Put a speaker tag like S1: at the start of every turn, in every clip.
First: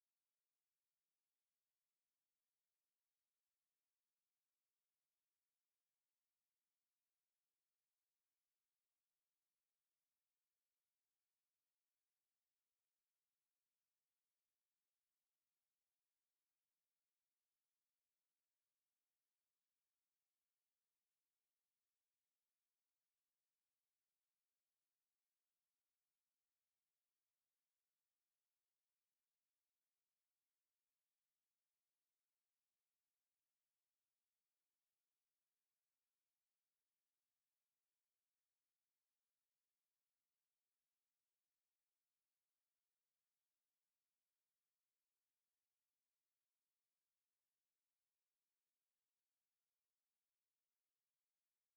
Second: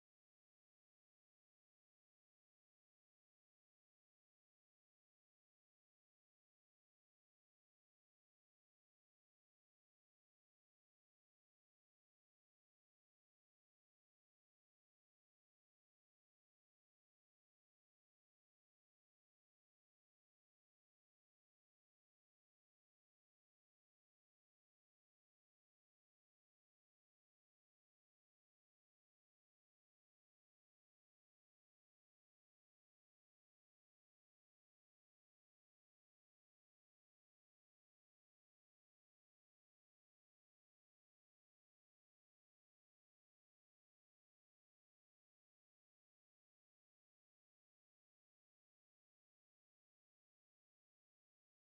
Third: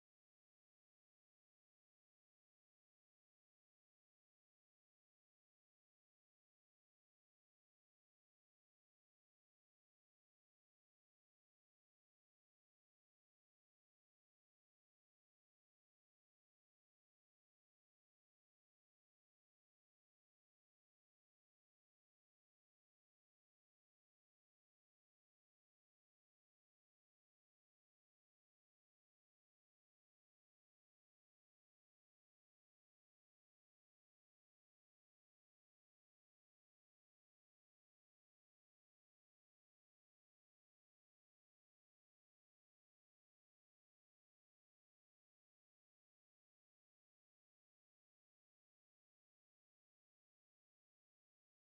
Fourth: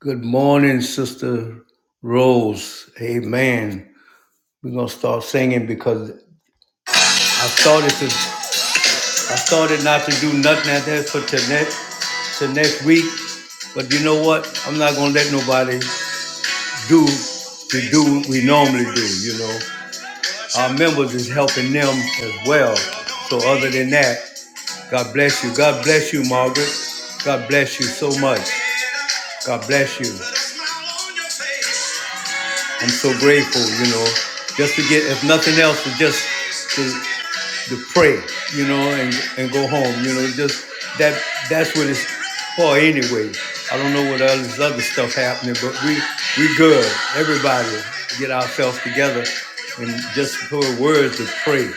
S1: Good morning, Sister Rose. Amen. We're gonna start singing because I started to I started not to do nothing at that for tonight to next week. But you know what? I'm not gonna let nobody do to do what we normally do, you know. Our members is helping them as well. So other than that, God bless you. God bless you, Margaret. God bless you so much. God bless you. I'm so grateful, you know, just to get, if nothing else, to just to to pray, you know, and, and go home. You know, just that that's what it's for anyway. I don't know what all this other stuff happening, but we we good. Everybody get ourselves together and just put words to pray.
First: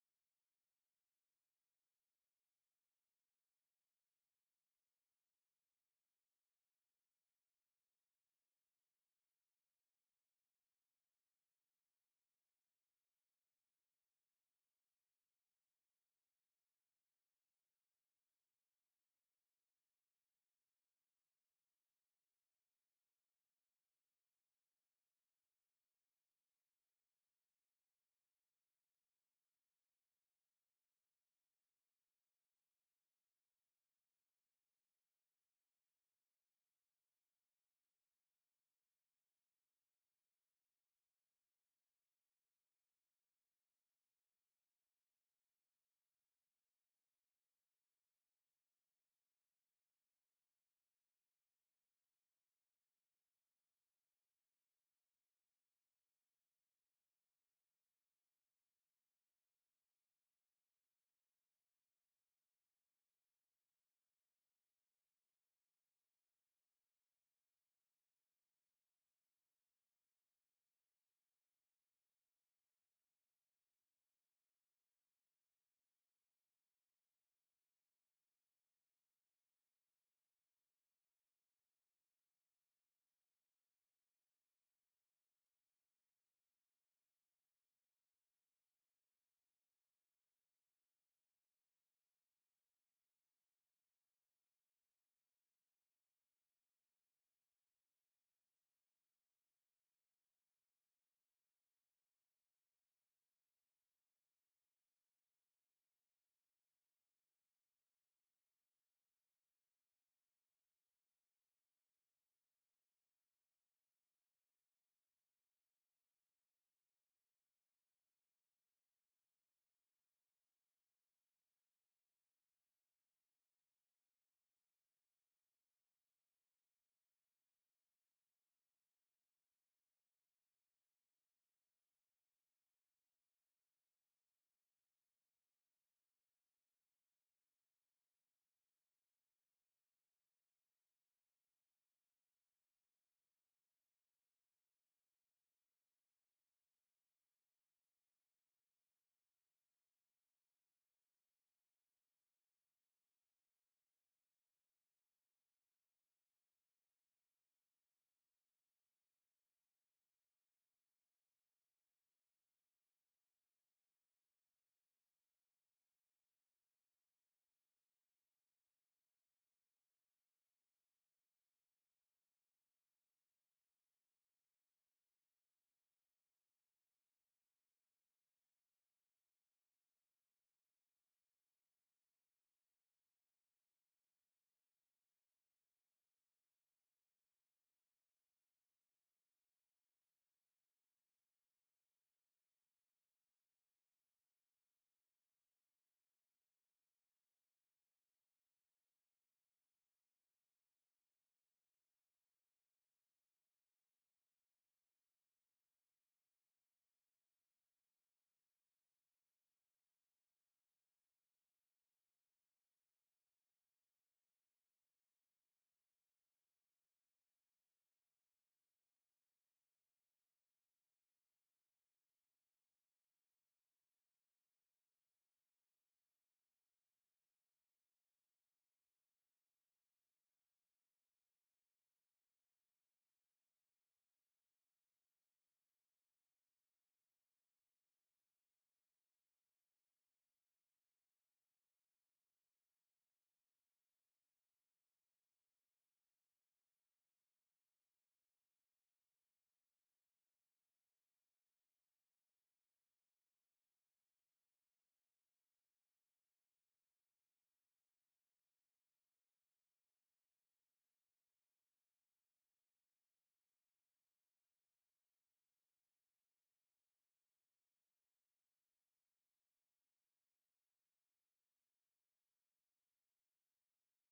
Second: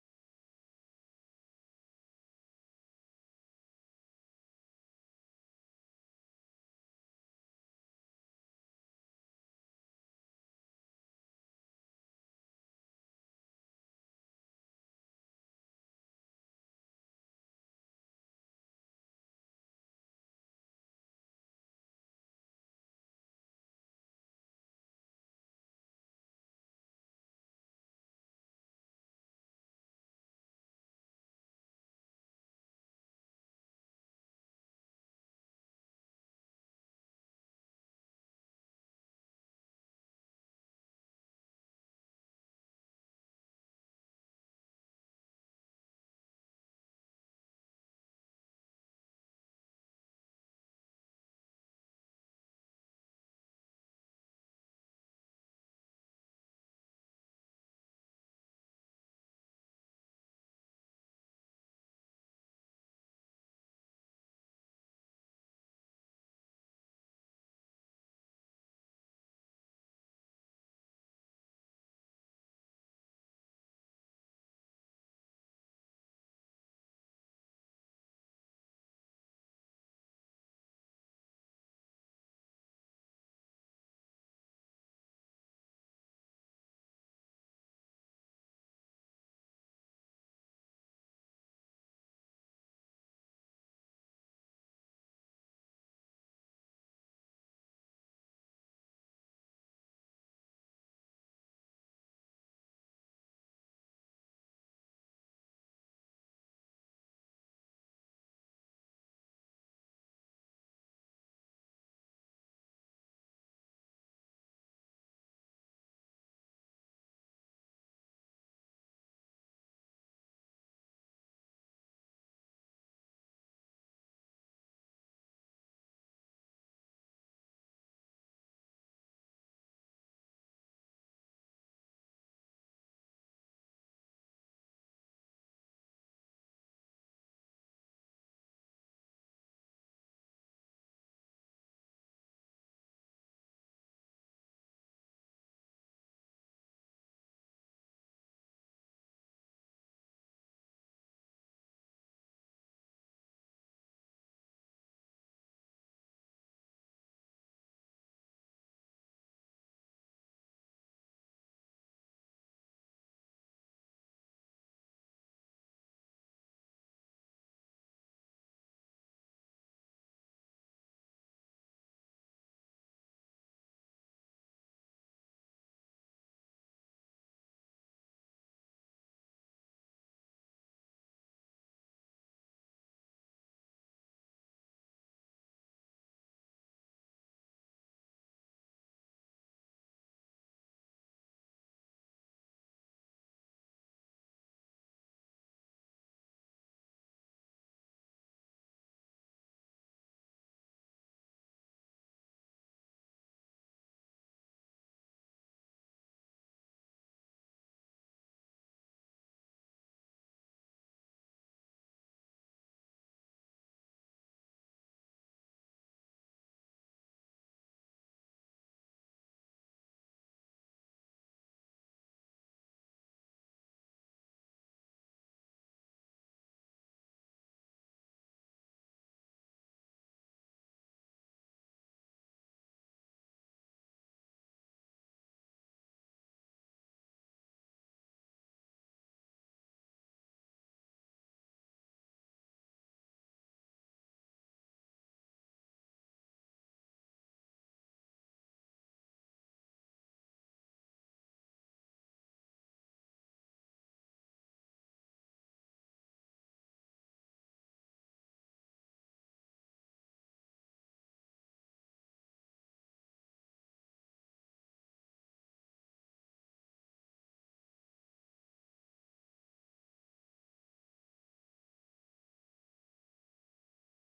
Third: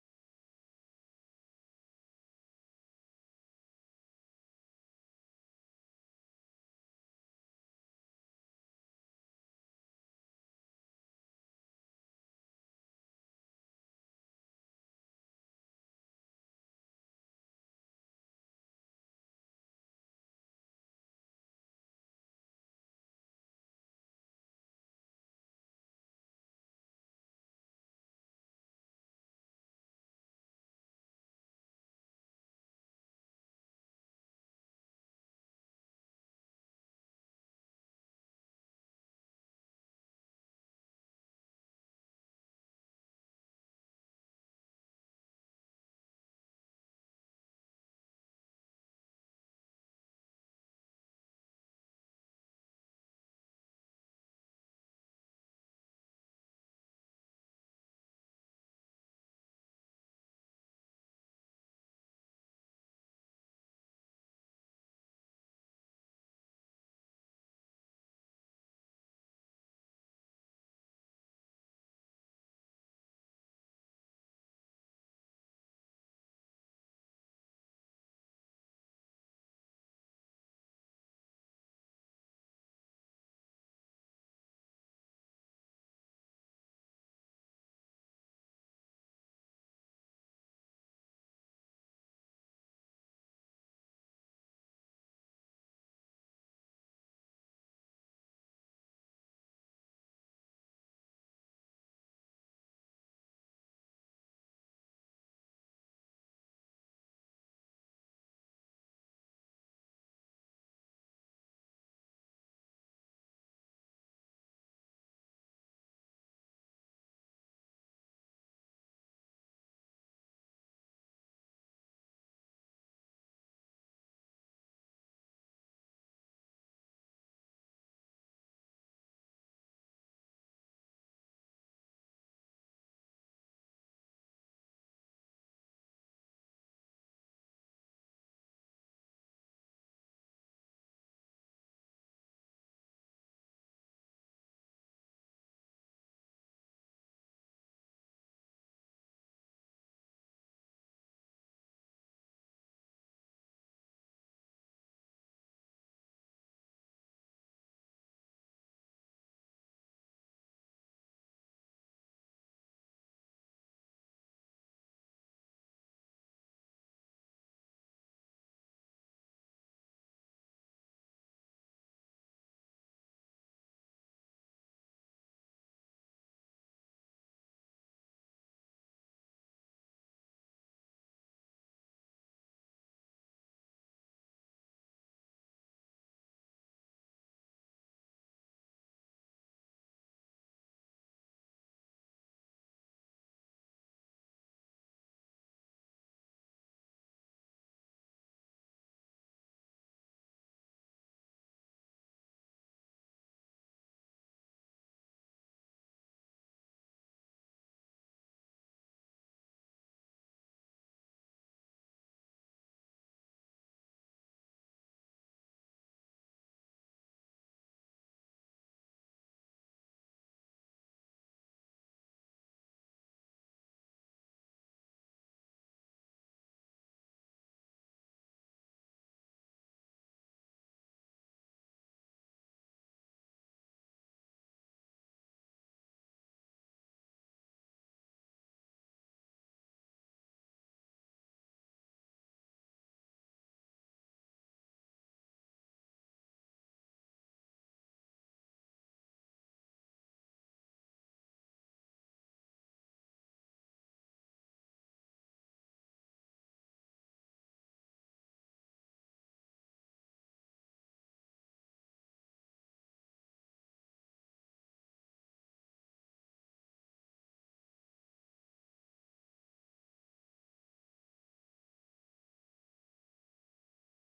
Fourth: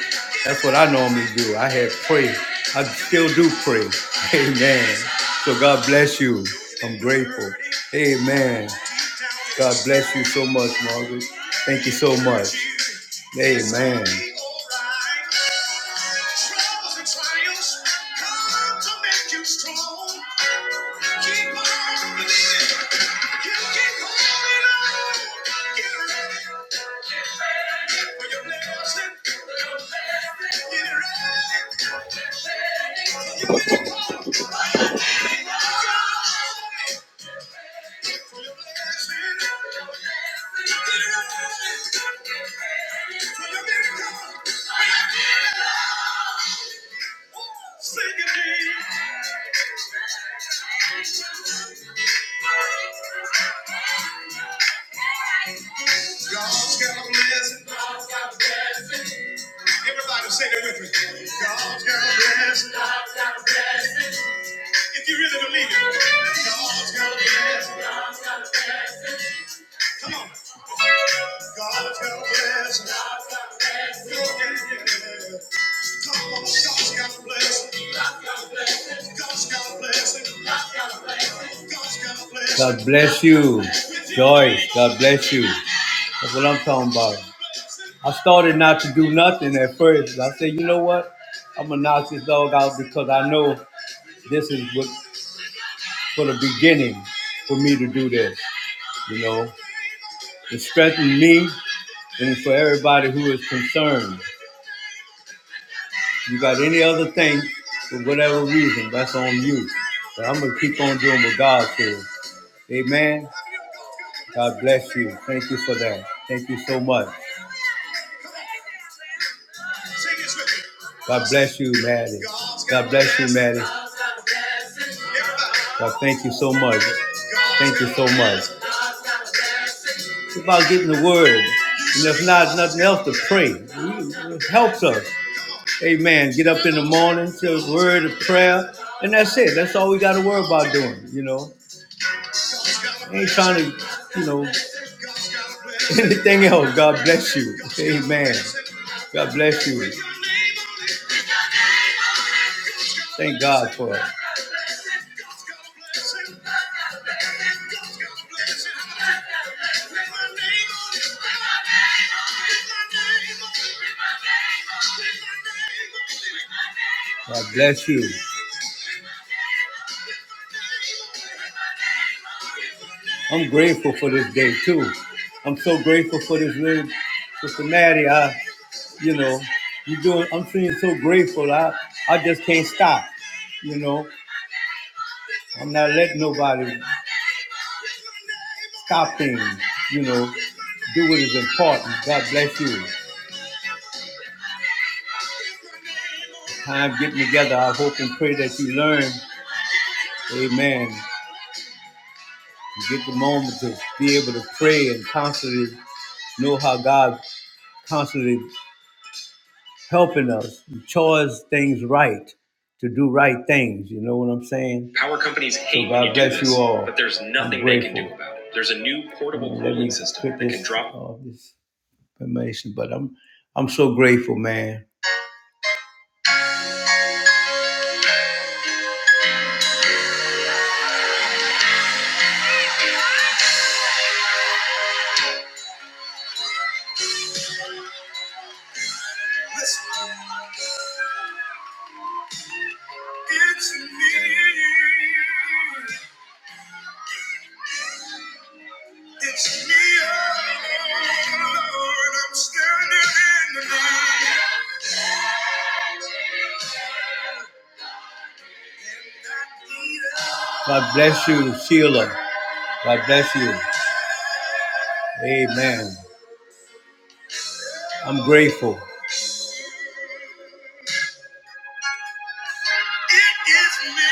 S1: That's what I normally do. I had pray. I still do pray. Amen. So God bless you. I'm grateful. Amen. God bless you so much, Margaret. Thank you so much. Amen. God's got a blessing. Everybody say it with me. God's got a blessing. God's got a blessing. If you really believe it. God's got a blessing. God's got a blessing. Come on. God's got a blessing. God's got a blessing. Yeah, yeah, yeah. Come on, God's got a blessing. God's got a blessing. God's got a blessing. God's got a blessing. God's got a blessing. God bless you, Joyce. God bless you. That's what I'm talking about. I started not to do nothing at first. I said, you know what? I'm gonna knock this dog out because I know this is what for the beginning for me to do this. You know, it strengthened me and for everybody who is concerned. You got any other thing for whatever reason, that's on you. But I'm gonna keep on doing what God says. Amen. God bless you. Thank you for that. Thank you so much. God bless you, Maddie. God bless you, Maddie. God, thank you so much. Thank you so much. It's about getting the word. And if not, nothing else to pray. It helps us. Amen. Get up in the morning, say a word of prayer. And that's it. That's all we got to worry about doing, you know. I Ain't trying to, you know, anything else. God bless you. Amen. God bless you. Thank God for it. God bless you. I'm grateful for this day too. I'm so grateful for this little Sister Maddie. I, you know, you doing. I'm feeling so grateful. I, I just can't stop. You know, I'm not letting nobody. Stop things, you know. Do what is important. God bless you. Time getting together. I hope and pray that you learn, amen. You get the moment to be able to pray and constantly know how God constantly helping us, chores things right, to do right things. You know what I'm saying? Power companies hate so when you do this, you all. But there's nothing they can do about it. There's a new portable cooling system quit that this, can drop all this information. But I'm I'm so grateful, man. it's me. It's me, Lord. I'm standing in the need. God bless you, Sheila. God bless you. Amen. I'm grateful. It is me.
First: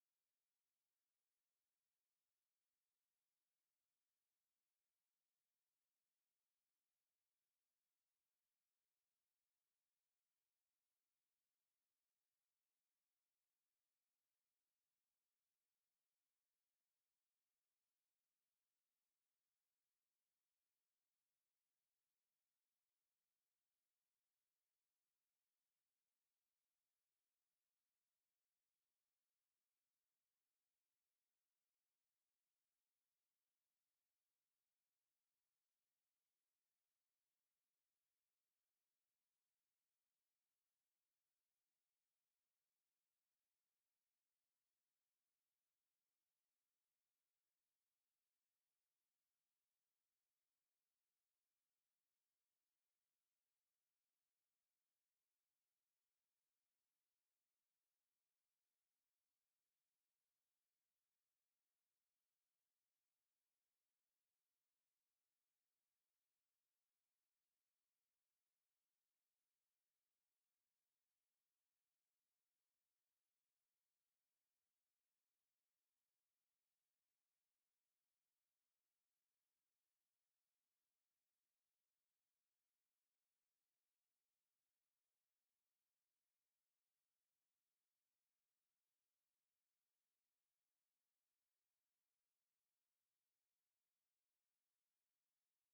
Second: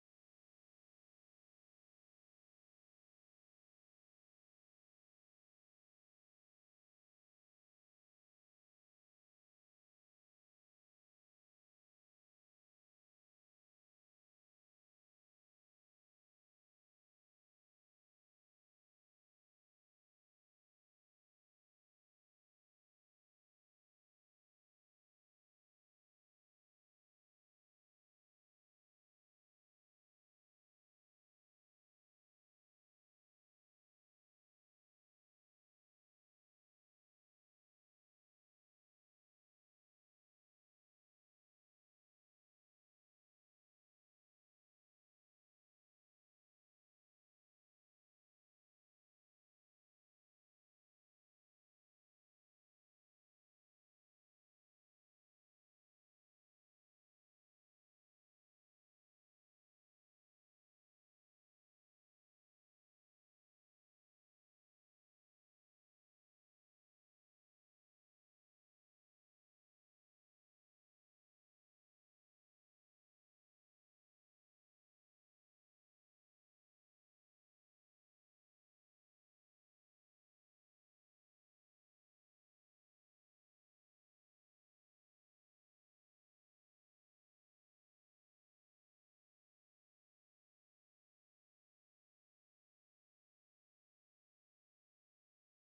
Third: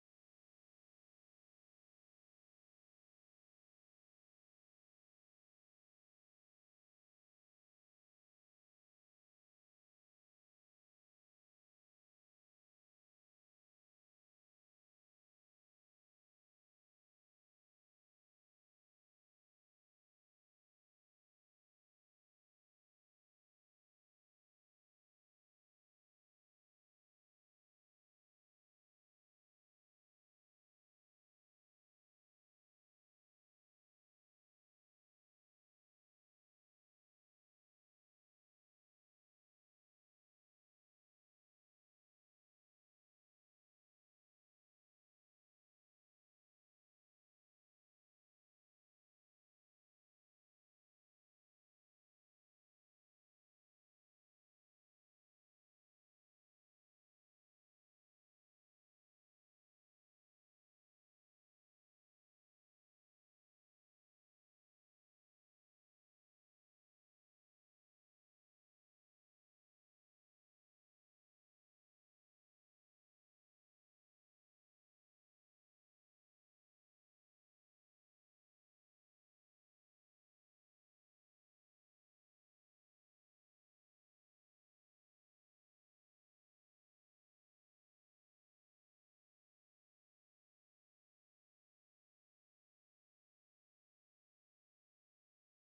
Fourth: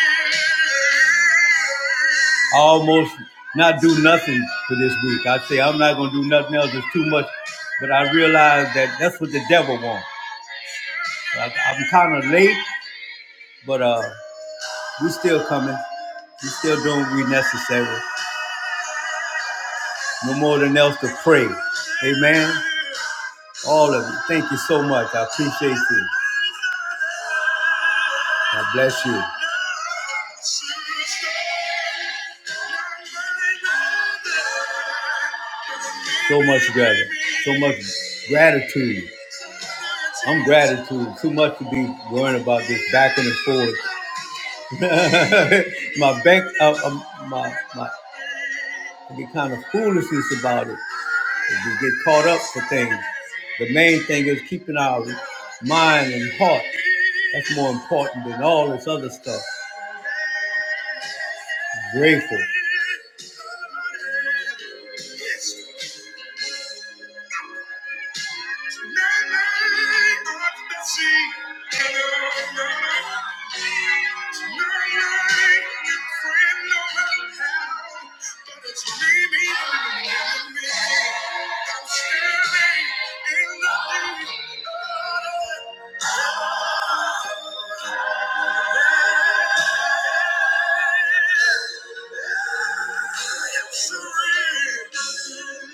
S1: I almost not do nothing for this week. I say I'm not gonna do nothing else. It's too much. But I realize that that's what the devil wants. I, I'm kind of late, but uh, we still coming. We still doing what we necessary. No more than else to pray. Amen. All of you. Thank you so much. I appreciate you. God bless you. So much gratitude. So much gratitude. I'm gratitude. Too much to be worrying about this back and forth. my bank, uh, um, my, my It'd be kind of foolishness about it. If we get caught up for things. The main thing is keeping our mind and heart. That's more important than all this other stuff. Grateful. Surrender.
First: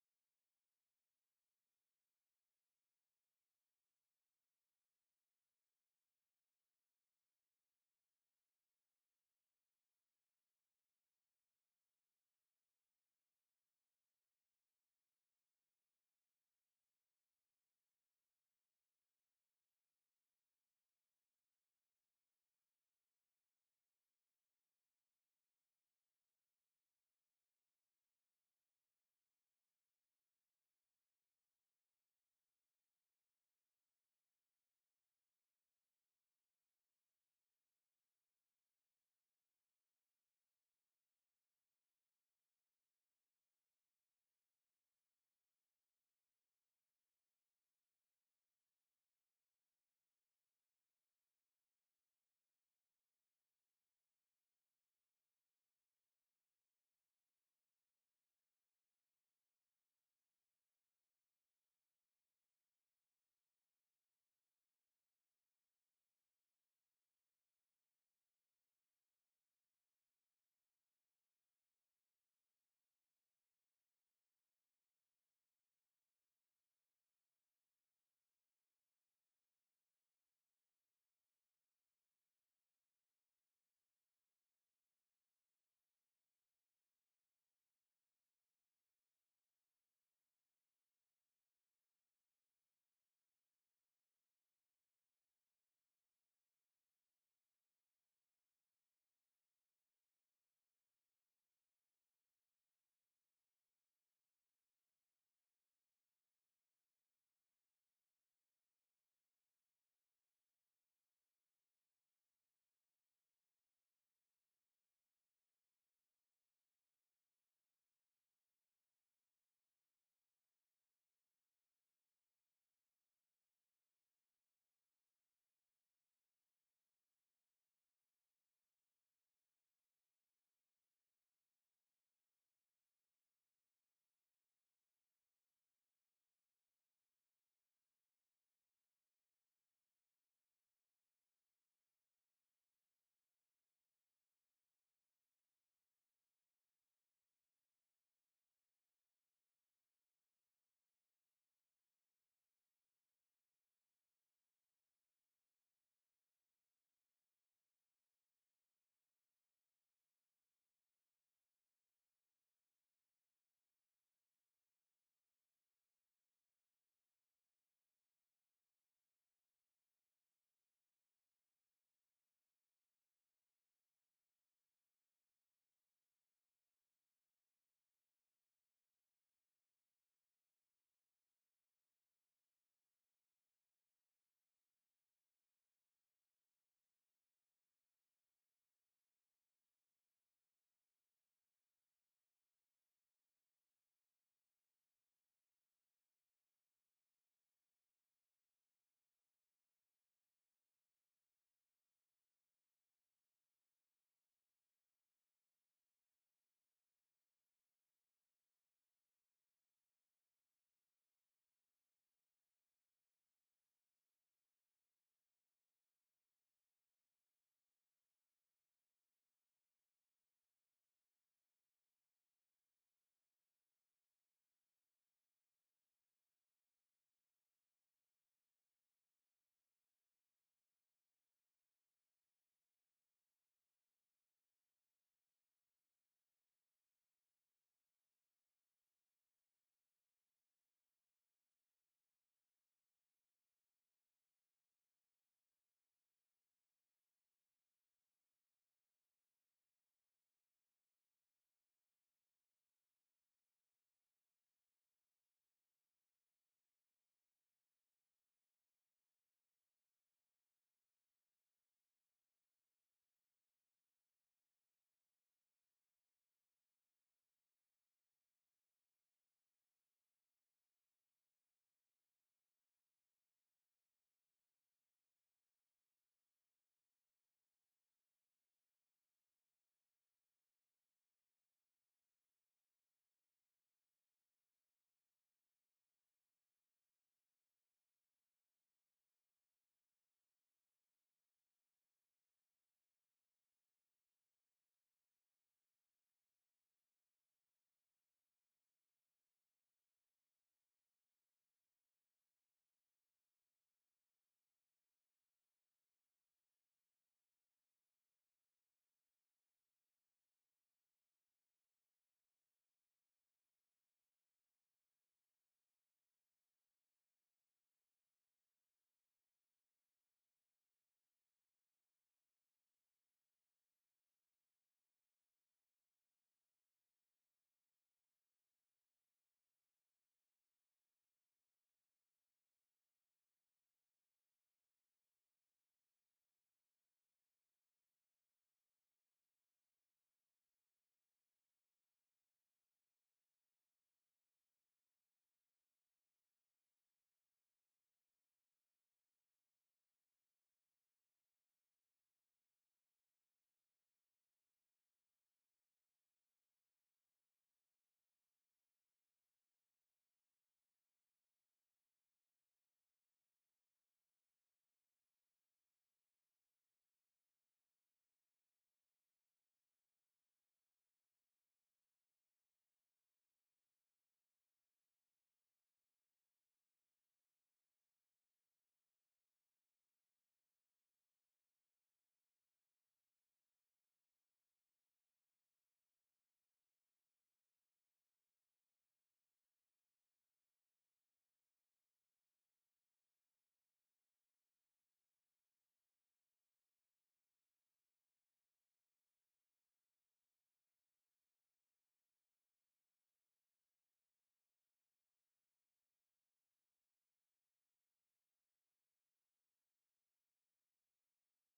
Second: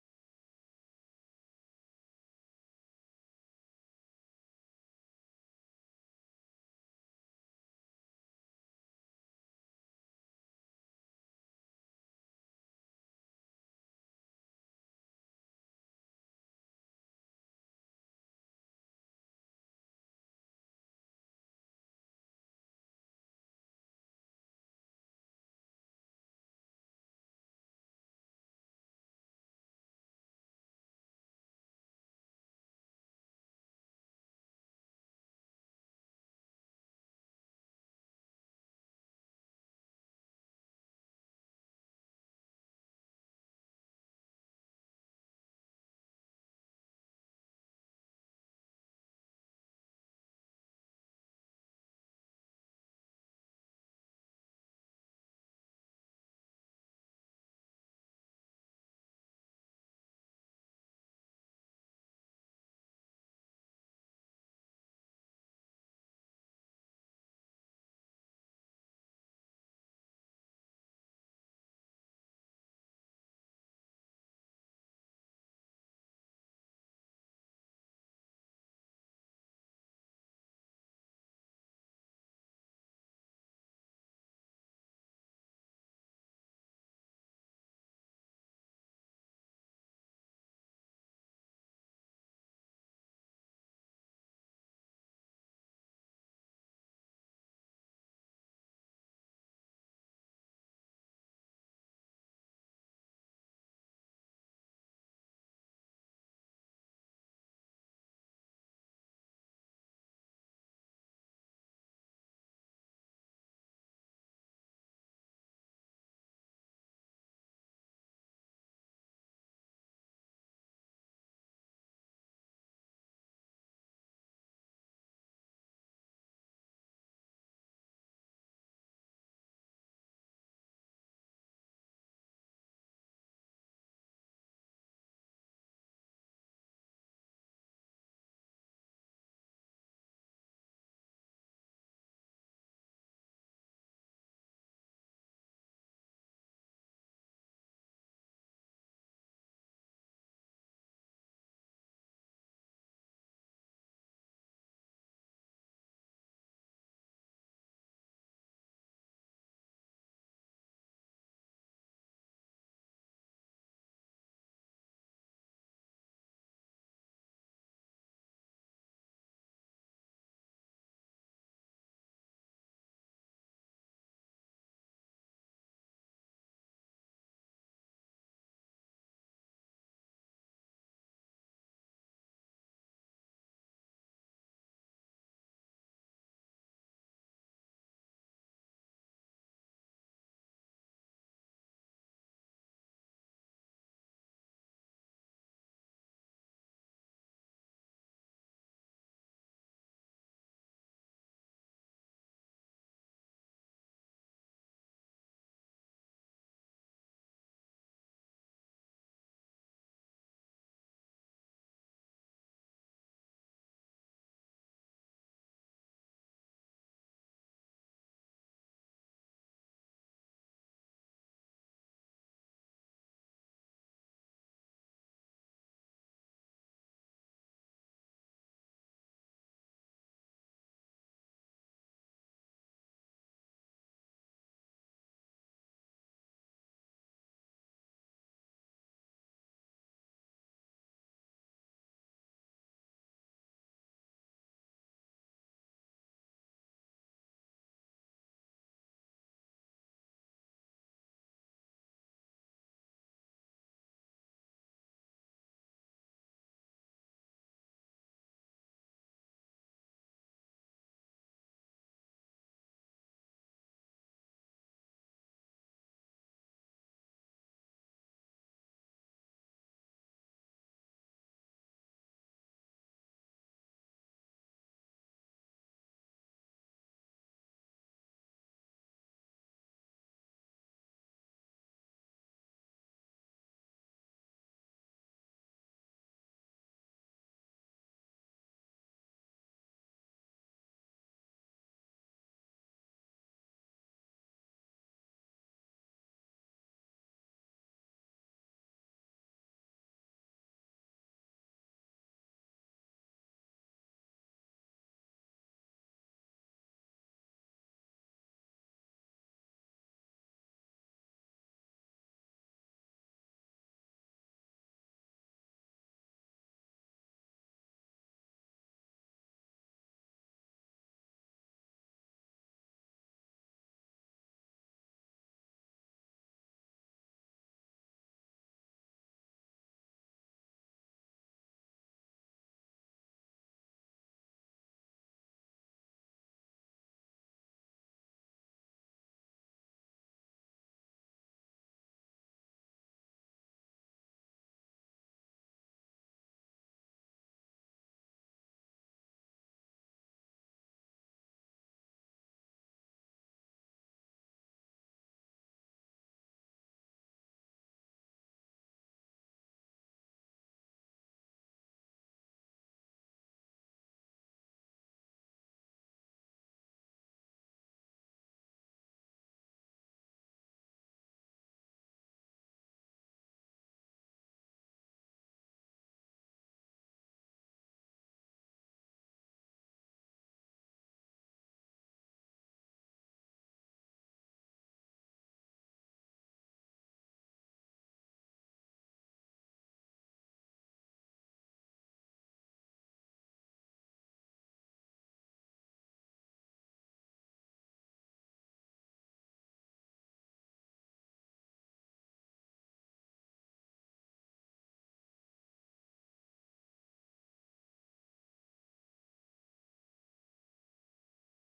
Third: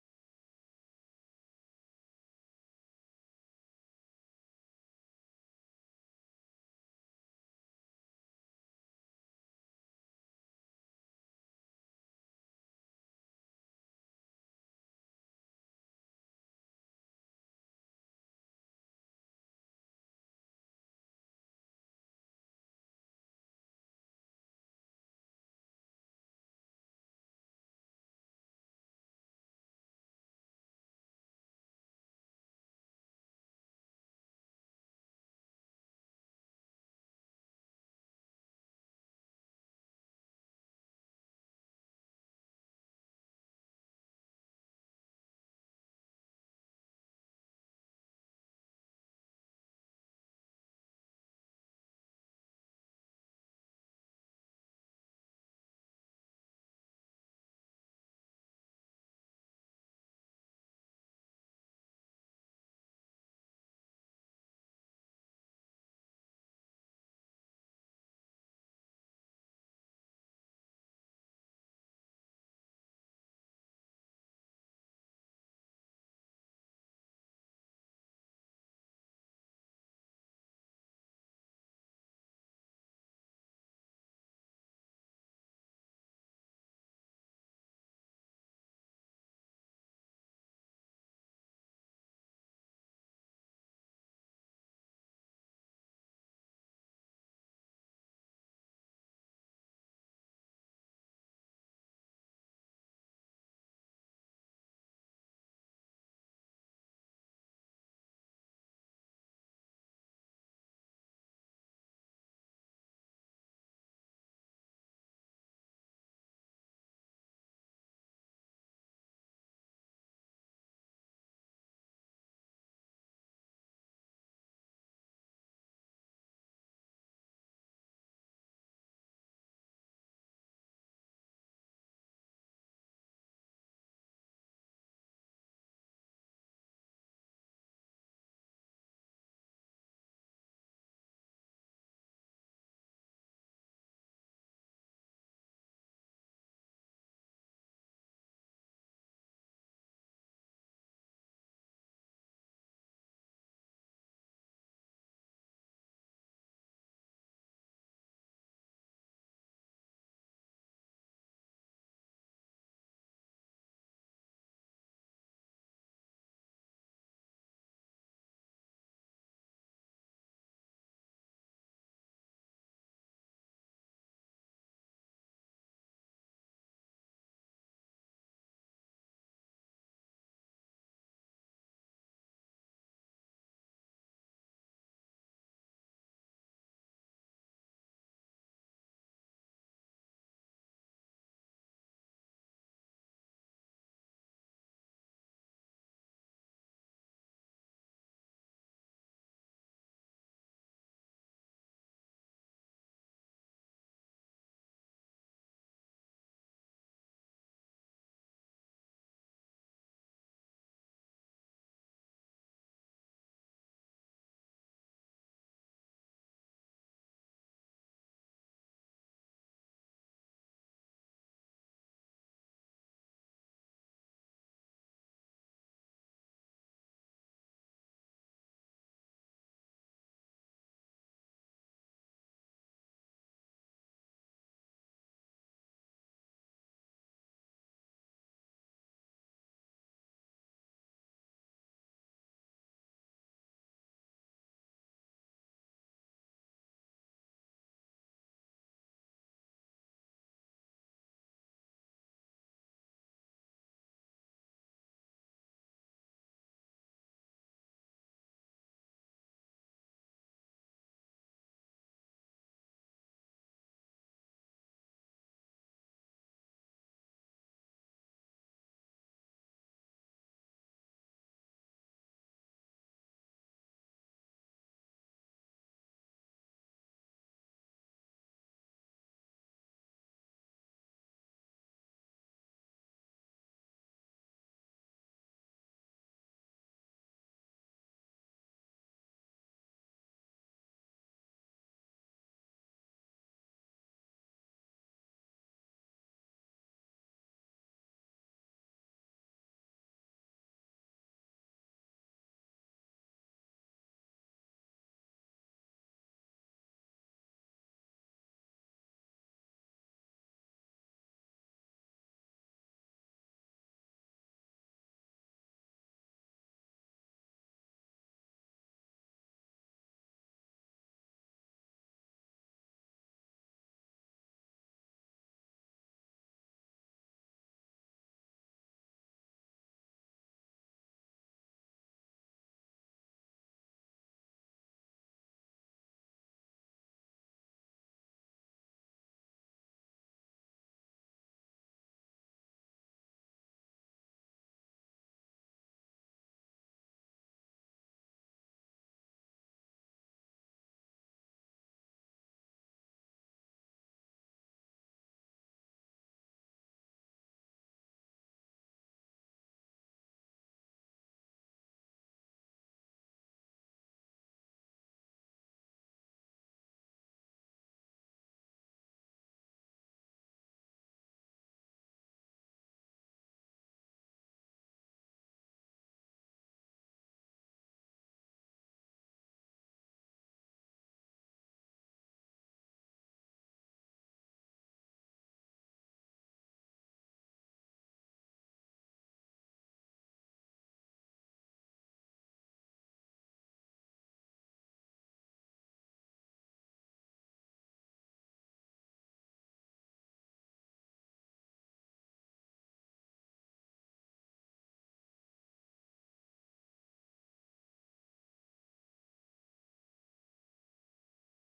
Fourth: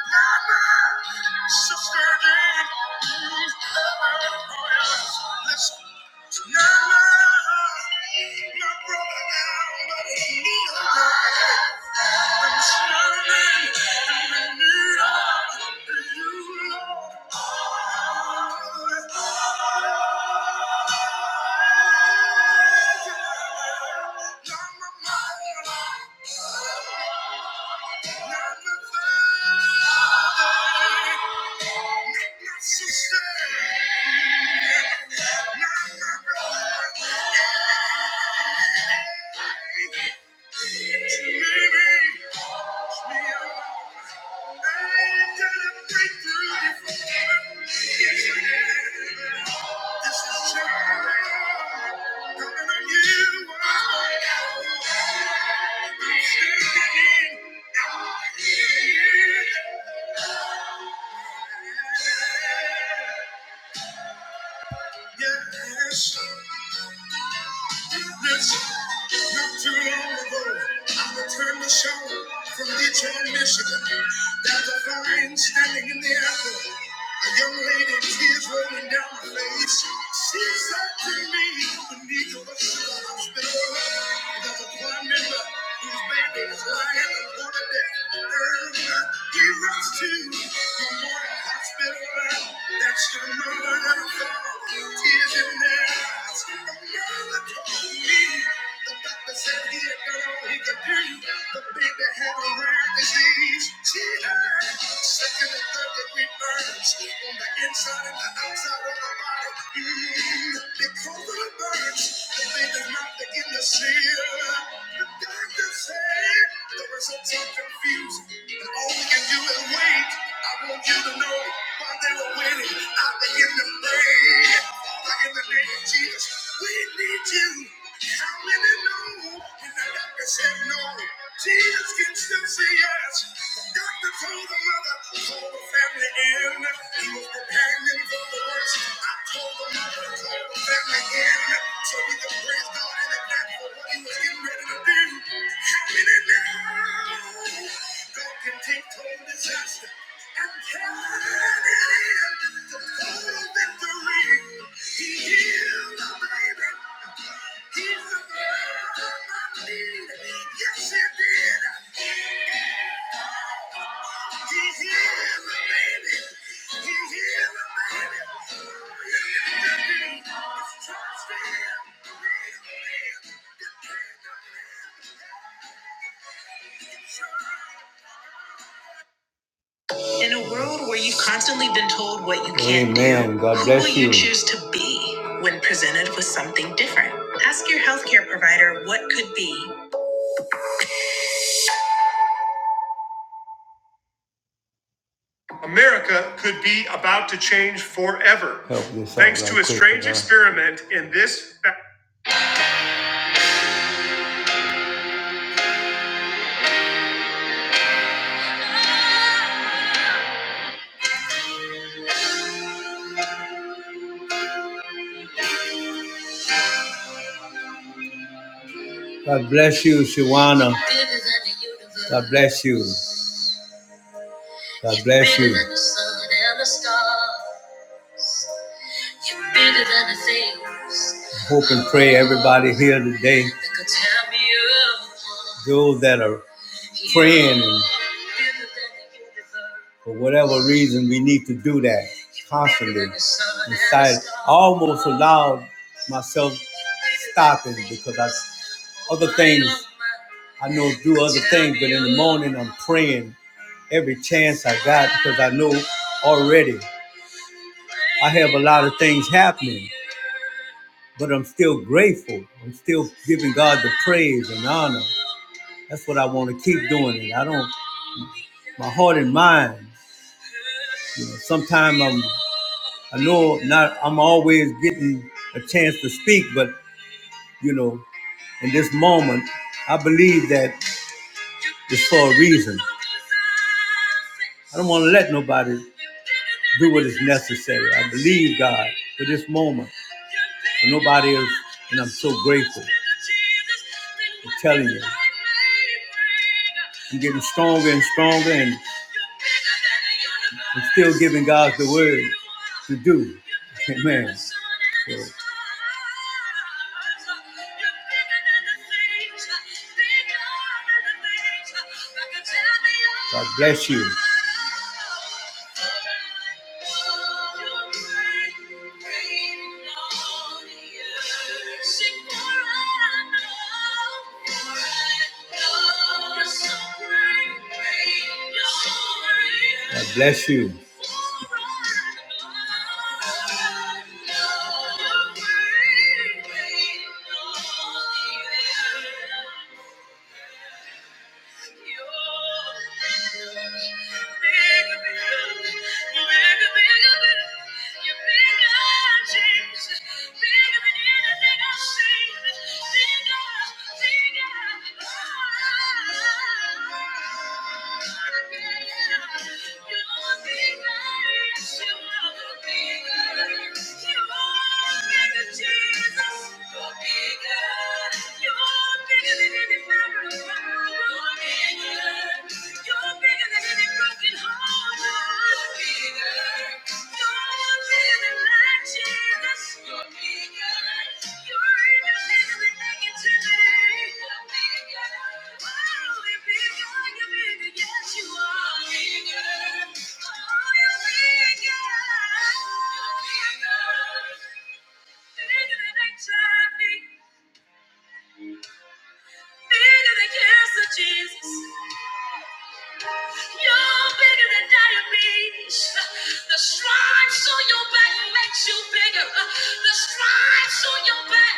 S1: Sister Jane, listen. my brother now, but he I'm standing in the need of you, Lord. Thank you. Yeah. Yes, yes. Not too long ago, I returned the show from Detroit, Michigan. There's a fine standing in the airport. A young lady, tears rolling down her face. She said to me, Benita, what's the hospital? There's a prime member whose baby is lying on the deck. Irma, you you rise to the morning hospital bed. That's your mother and father. Tears in their eyes. The mother told me. The doctor said he had done all he could do. The baby had a rare disease. She had second and third degree burns on the inside and the outside of her body. Mm, because of the burns, the baby's mouth began to the doctor said the results are confusing. But all we can do is wait. I want you to know while they were waiting, I began to pray. Father, in the name of Jesus, we need you. How many know? And the doctor said no. Jesus can still say yes. The doctor told the mother, call the family in. He was preparing them feel the worship. I told the mother to call the family in so he He He praise God in in advance for what he was getting ready to do. Happen it now. God can take total disaster and turn it in to do. victory. He healed the the baby. He fulfilled my need. Yes, He did. In a world where you've constantly been told what you can't Amen. do, God who bless will you. you choose to be when presented with something different? Ask your healthcare provider what could be America could be about to change forever. Thanks right to a strange man. experiment uh, in this. God bless you, Shawana. God bless you. God bless you. You're bigger than the things. Hope and pray everybody here today. Those that are praying and for whatever reason we need to do that constantly inside I almost allowed myself stopping because I other things I know do other things but in the morning I'm praying every chance I got because I know already I have a lot of things happening but I'm still grateful. I'm still giving God the praise and honor. That's what I want to keep doing. It. I don't. My heart and mind. You know, sometimes I'm. I know not. I'm always getting a chance to speak, but you know, in this moment, I believe that it's for a reason. I don't want to let nobody. do what is necessary. I believe, God, for this moment. For nobody else, and I'm so grateful. I'm telling you. I'm getting stronger and stronger, and I'm still giving God the word to do. Amen. So, God bless you. God bless you. You're Thank you. Jesus. Yes, Jesus. You're bigger than diabetes. The stripes on your back makes you bigger. The stripes on your back,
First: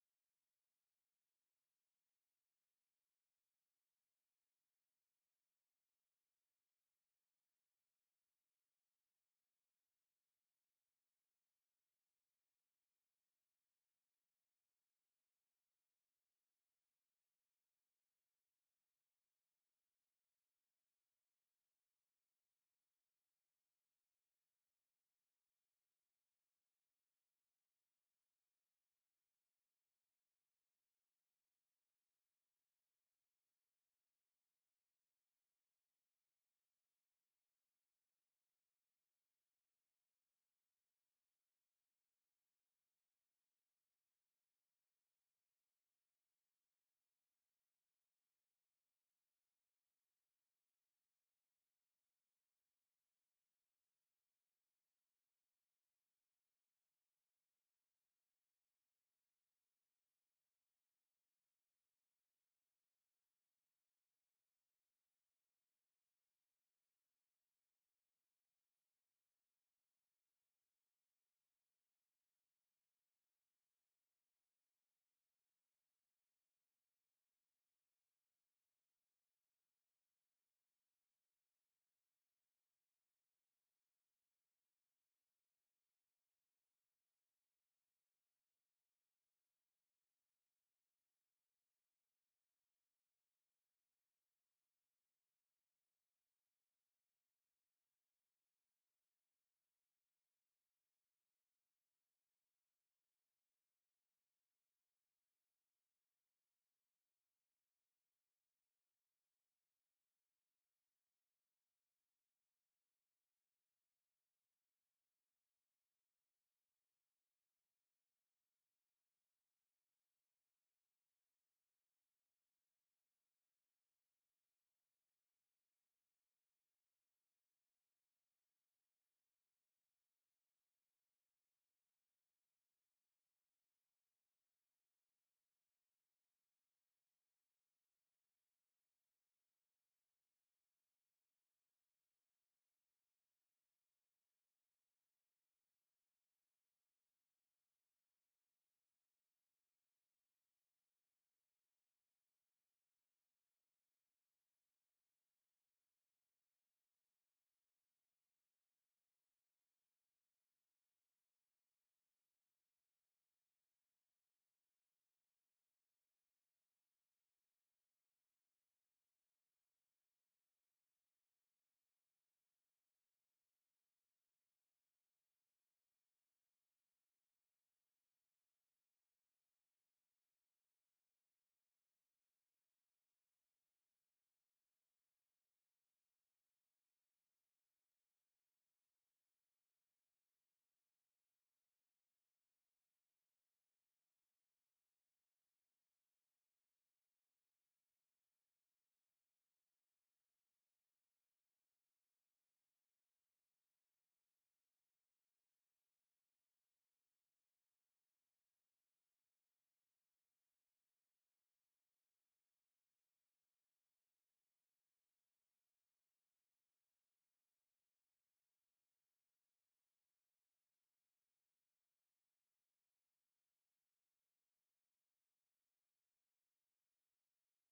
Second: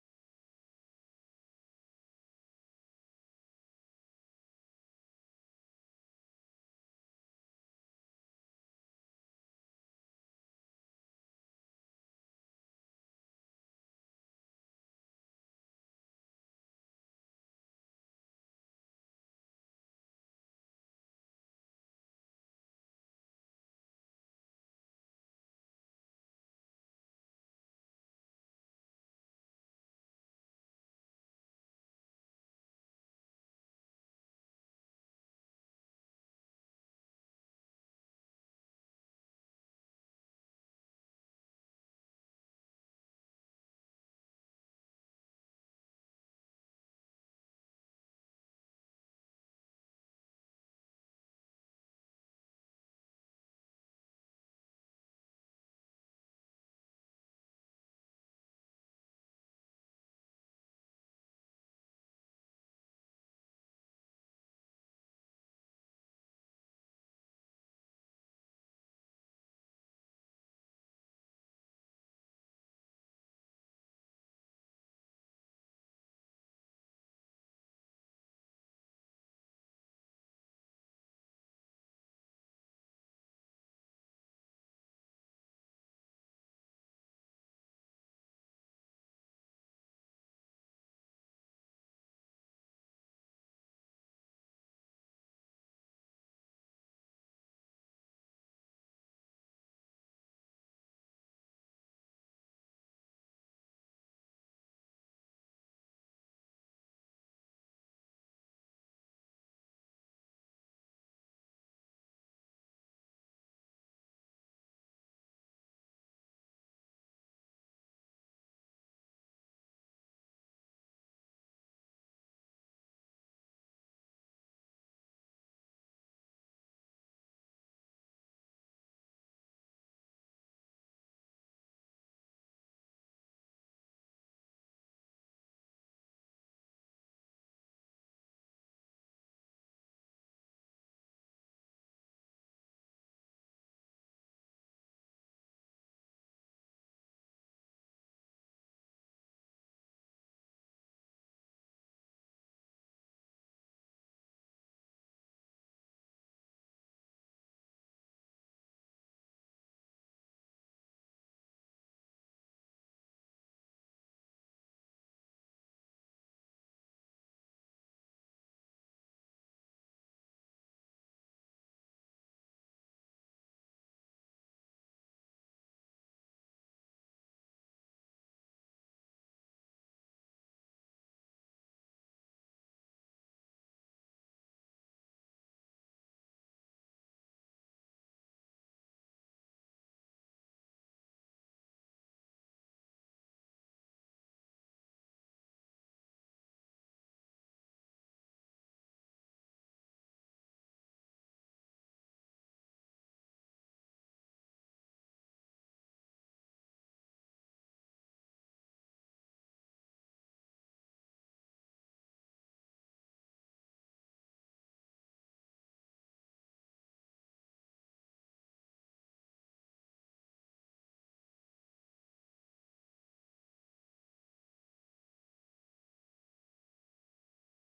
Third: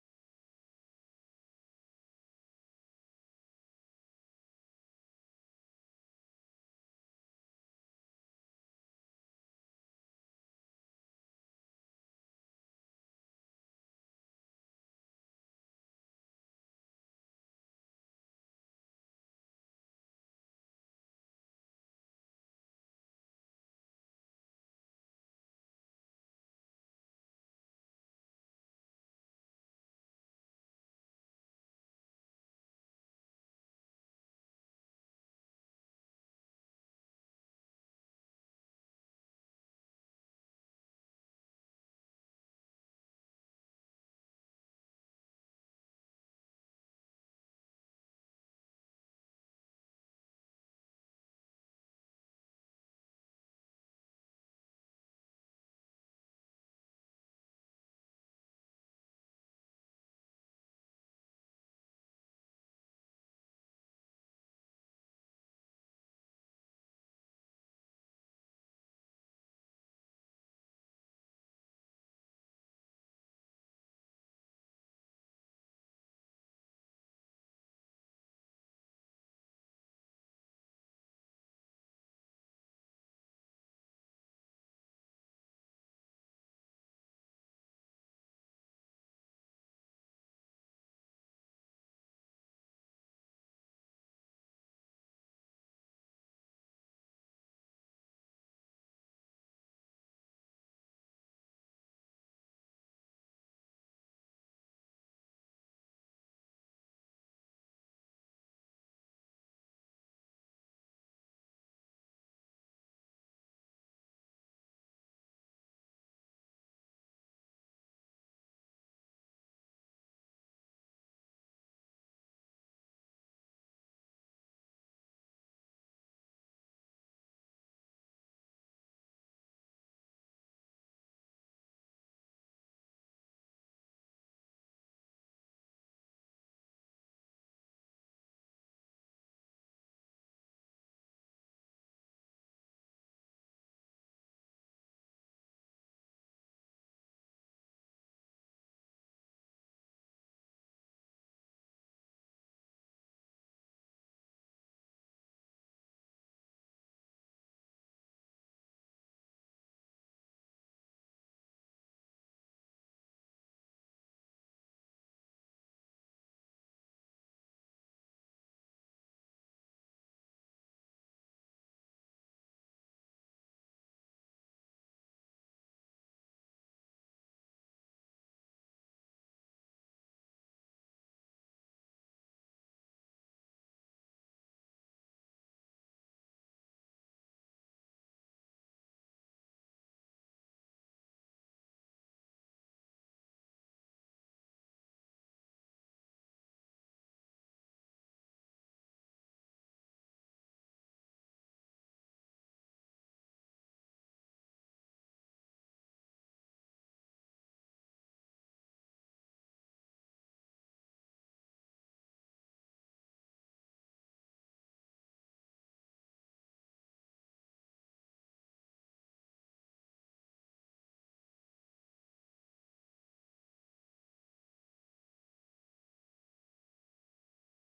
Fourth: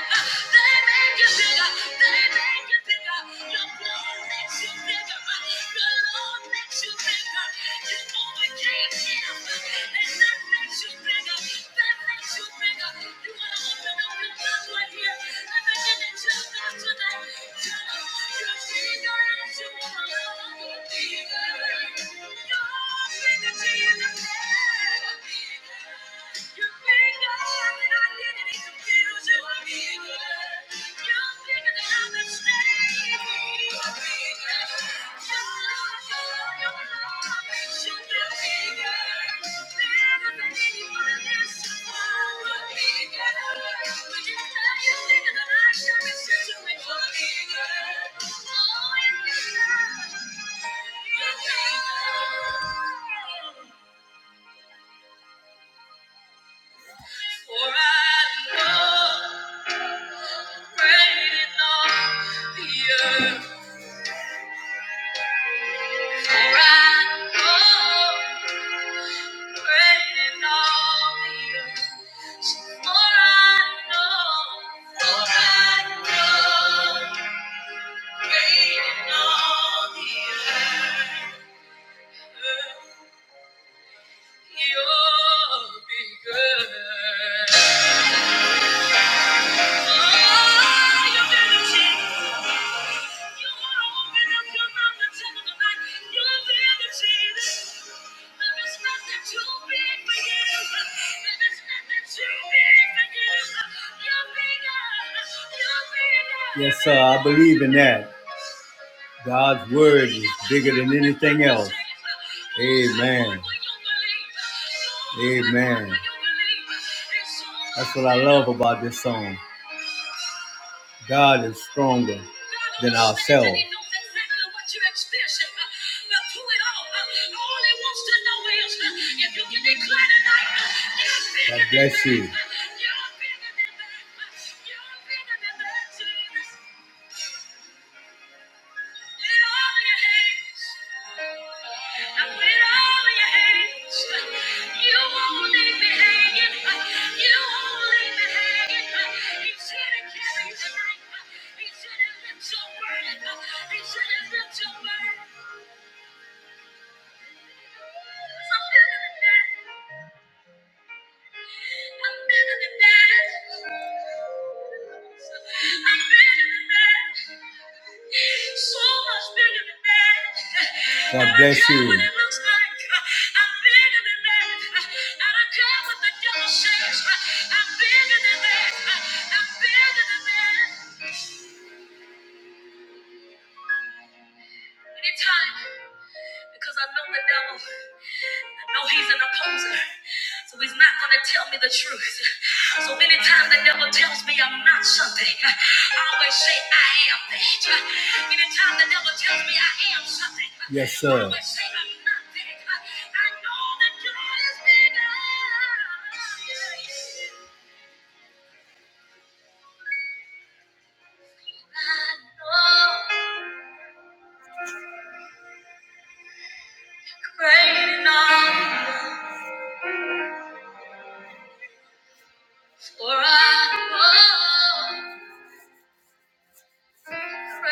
S1: they make you bigger. They make you bigger. Your blood makes you bigger. Your Lord makes you bigger. You overcame him, and that makes you bigger. That makes you bigger. You want to open up your mouth right here and begin to tell God today, God, you're bigger than you are. Thank you. are bigger for I know great in the earth. For I know great in the earth. For I know, for I know, great in the earth, you'll be good. Yes, sir, I believe in that. God's word is bigger than anything else. Amen. Amen. That's what I love about this song. God is stronger than ourselves. God bless you. Something in the net. I'm better than that. I'm better than that. So much better than that. I God don't bless care you. I don't care what it looks like. I'm better than that. I don't care what the devil says. I'm better than that. I'm better than that. Anytime, because I know the devil. No, he's an opposer. So he's not going to tell me the truth. So anytime the devil tells me I'm not something, I always say I am that. Anytime the devil tells me I am something, yes, sir. I always say I'm not that. I know that God is bigger. I know great enough, for I know great enough.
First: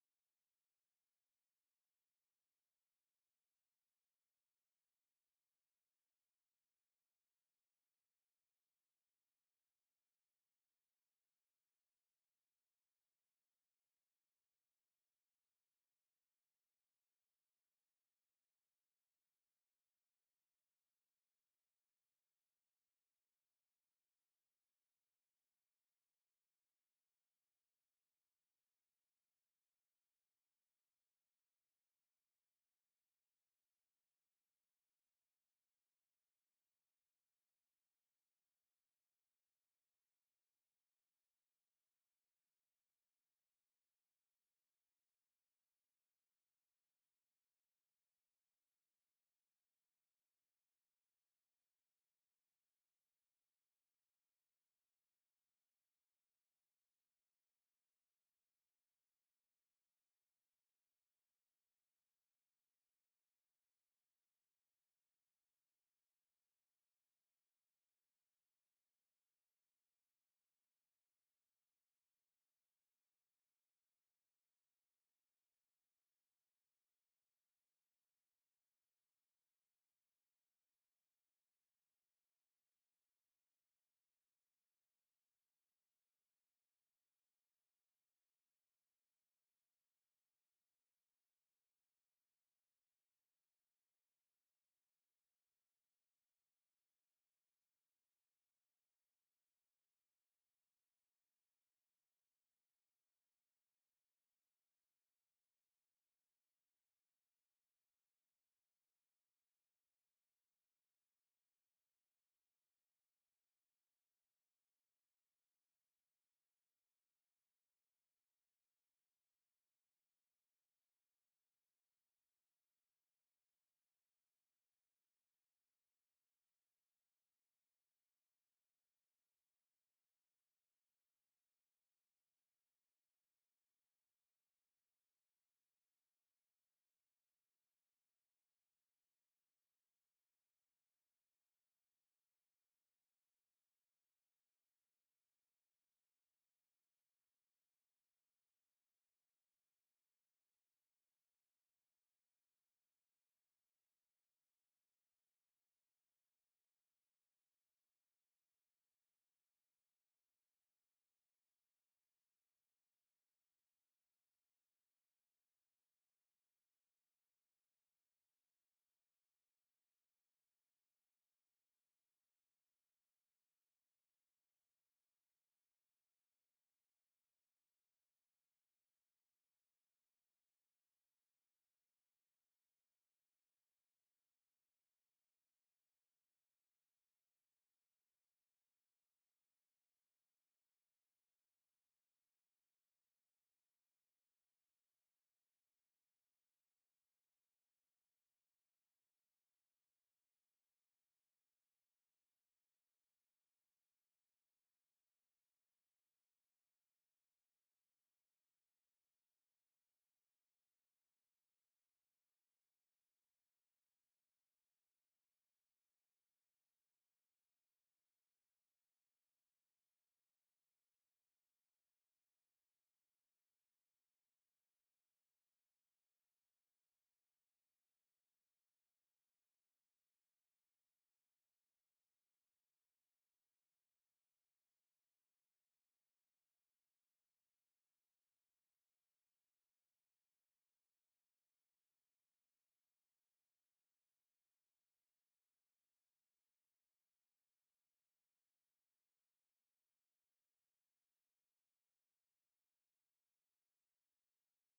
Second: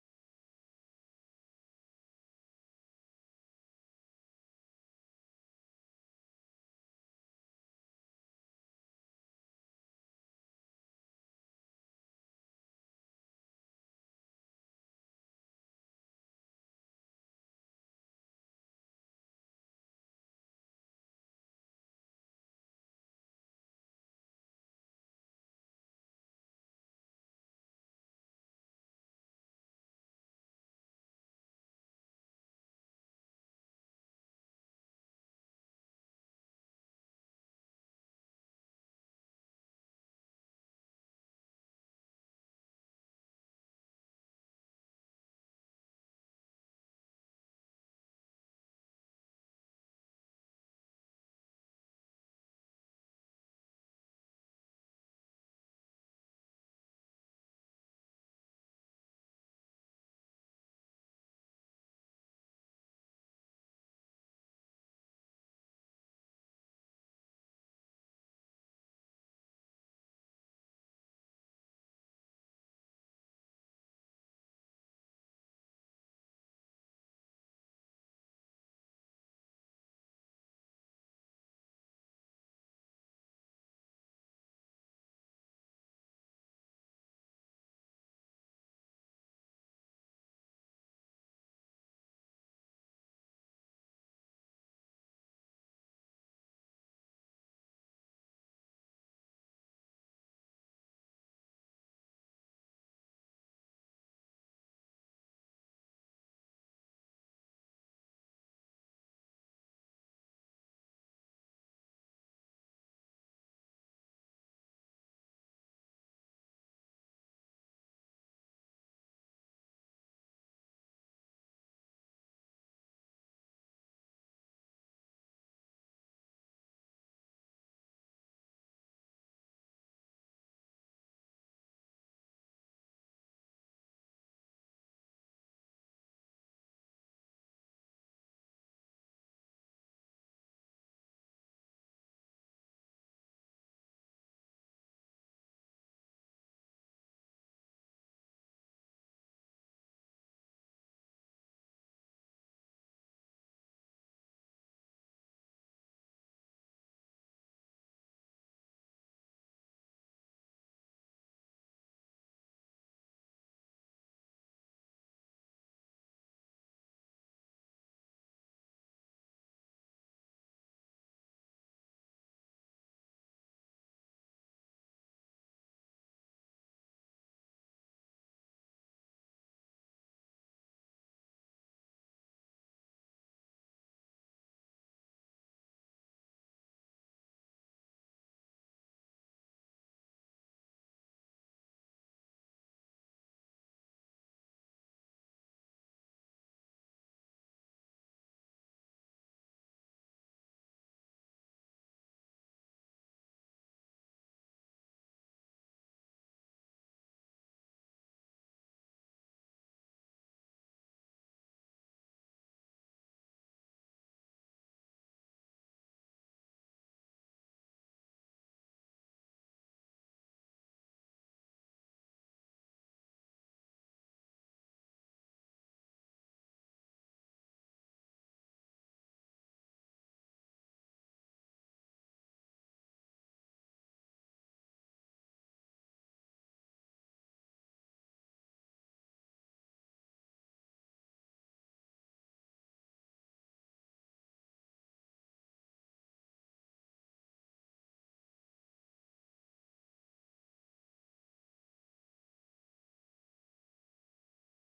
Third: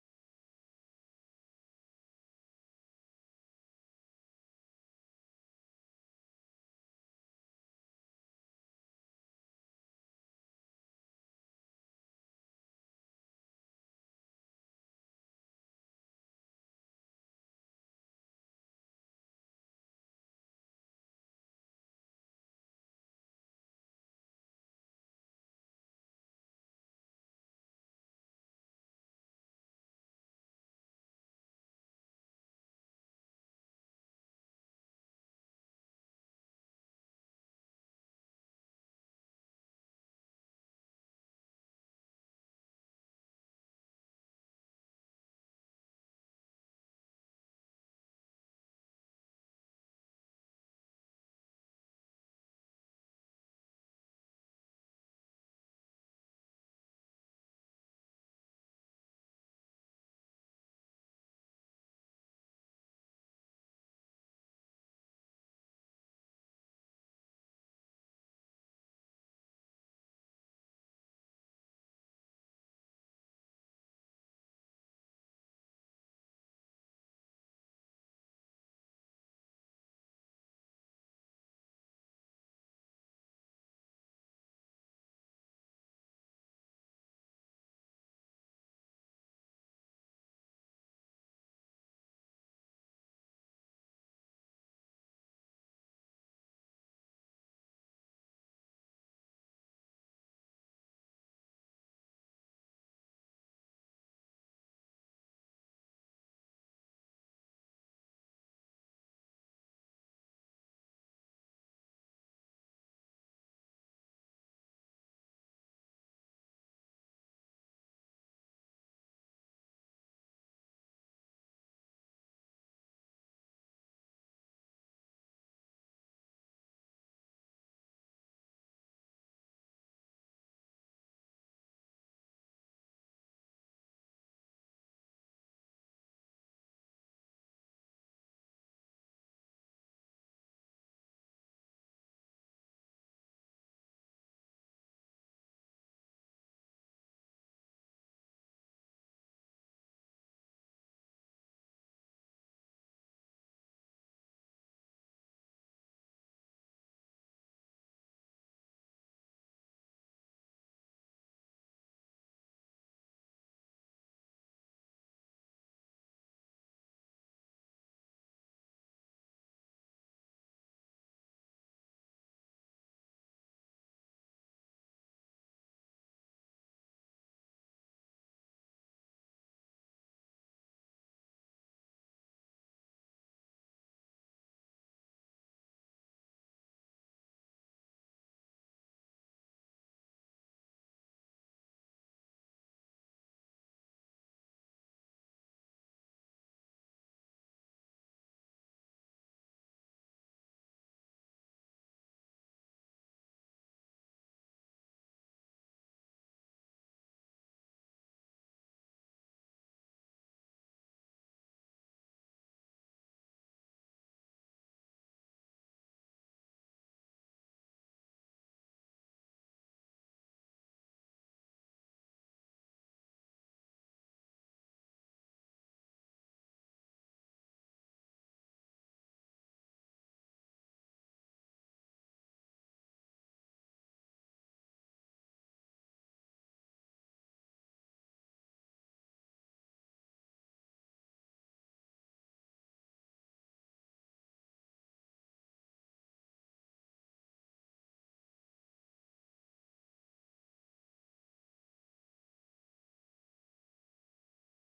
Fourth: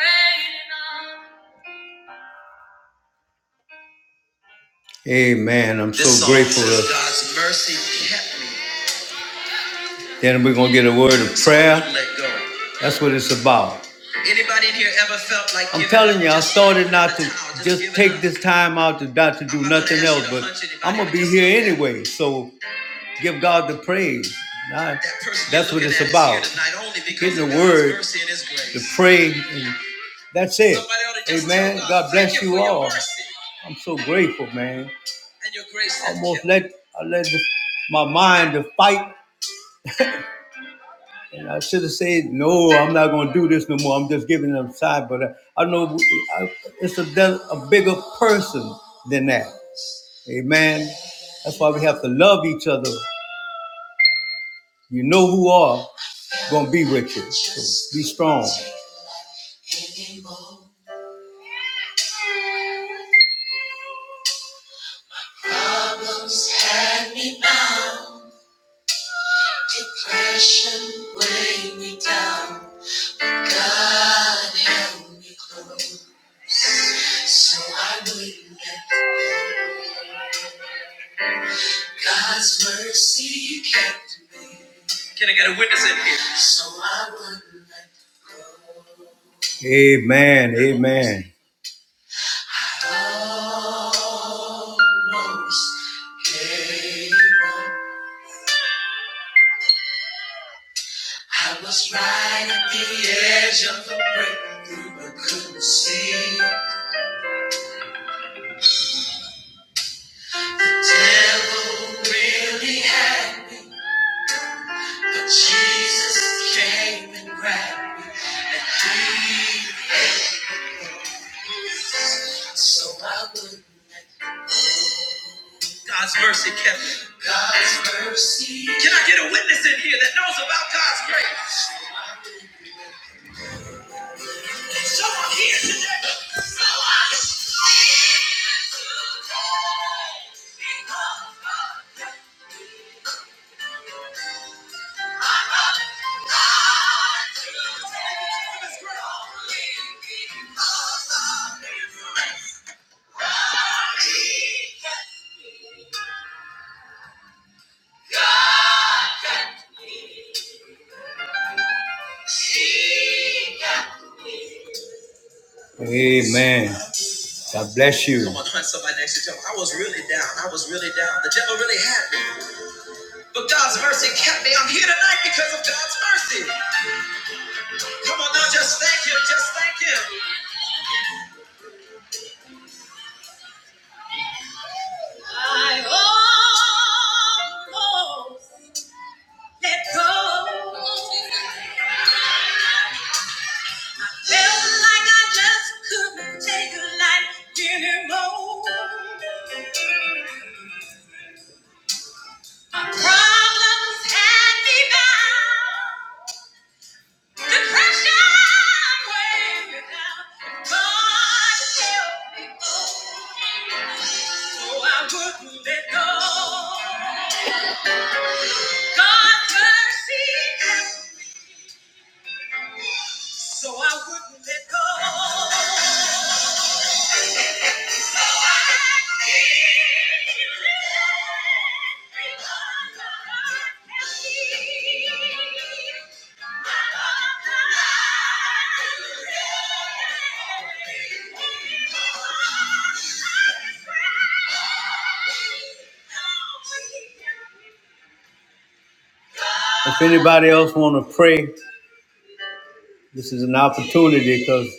S1: Amen. I'm this so song grateful. says God's mercy kept me. Then we're gonna get a word of prayer. That's what it's about. Anybody in here ever felt like I'm telling you, I started not to just take this time out to not to do nothing else, but I'm gonna be here anyway. So give God the praise. Now, that's what it's about. tonight Getting the word, the pray, and that's it. Amen. God bless you all. I'm so grateful, man. And your grace. I almost let I let the, my mind to fight and I should have said, no, I'm not going to do this no more. I'm just giving them side. But I, I know I, it's a, a bigger person than that. Amen. That's why we have to love each other. You know who are going to be with you. So be strong. Amen. Amen. I was right at the edge of the breakthrough, but couldn't see. really So God's mercy kept me. God's mercy. Can I get a witness in here that knows about God's grace? There's Someone here today. So I live today because of my mother, God the Amen. God bless you. Come on, find somebody next to you. I was really down. I was really down. The devil really had me. But God's mercy kept me. I'm here tonight because of God's mercy. Come on now, just thank Him. Just thank Him. Felt like I just couldn't take life anymore. Problems had me bound. If anybody else want to pray, this is an opportunity because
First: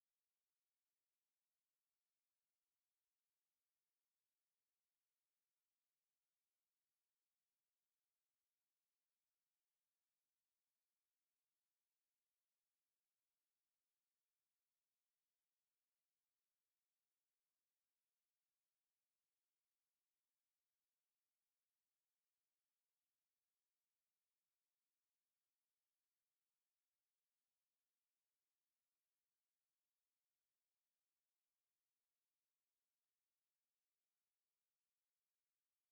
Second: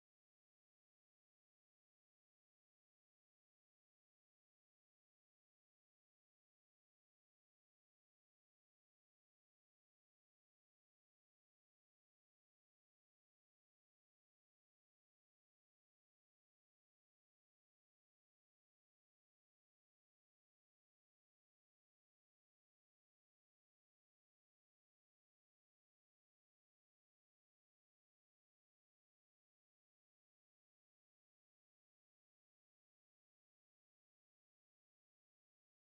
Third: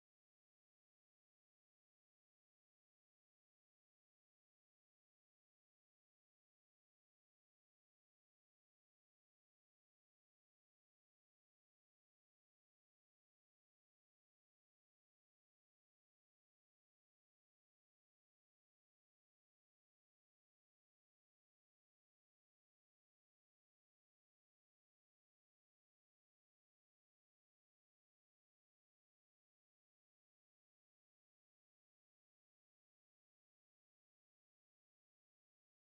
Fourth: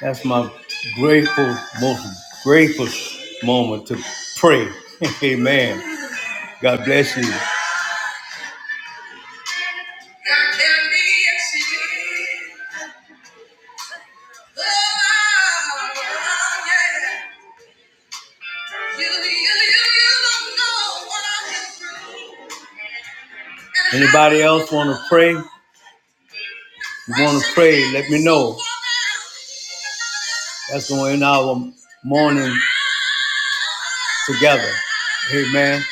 S1: that's my grateful, most grateful moment to pray. Amen. God bless you. Anybody else want to pray? You want to pray? Let me know. That's going to end our morning together. Amen.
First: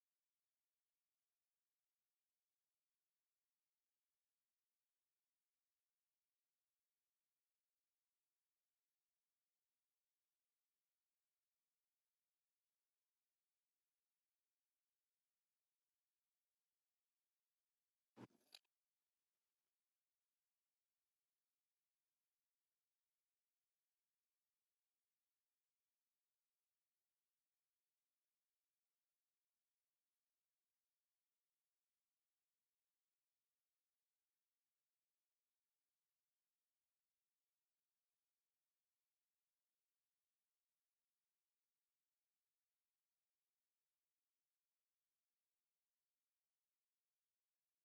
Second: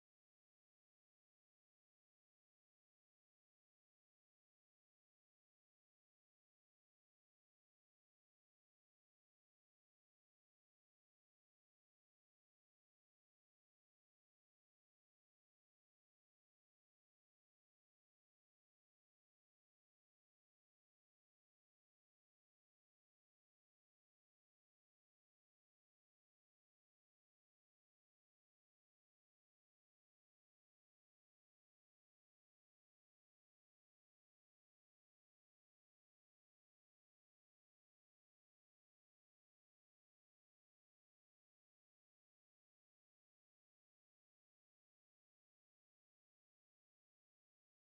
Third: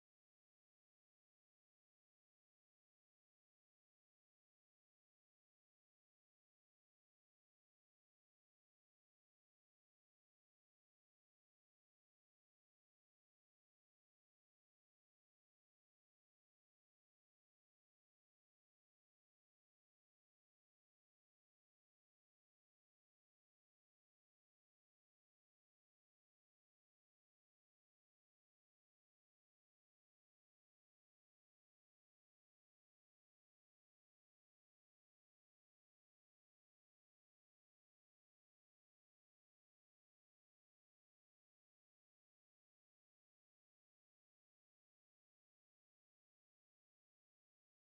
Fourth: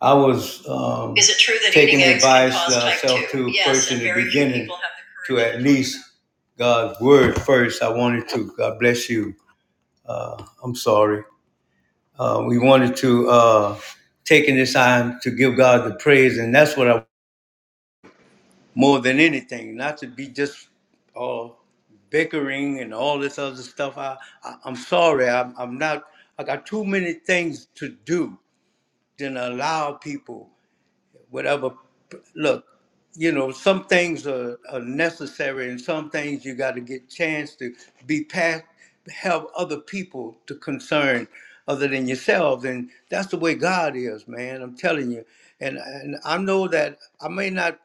S1: I was um, taking advice uh, myself to yes, first in the beginning to at least God's word first. I wanted to, God bless you. I'm sorry. Uh, we wanted to uh, taking this time to give God the praise, and that's what I more than anything, not to be just all bickering and all this other stuff. I, I I'm sorry. I'm, I'm not. I got too many things to do than allow people. whatever. Look, you know, some things are, are necessary, and some things you got to get chance to be past, help other people to concern other than yourself. And that's the way God is, man. I'm telling you. And and I know that I may not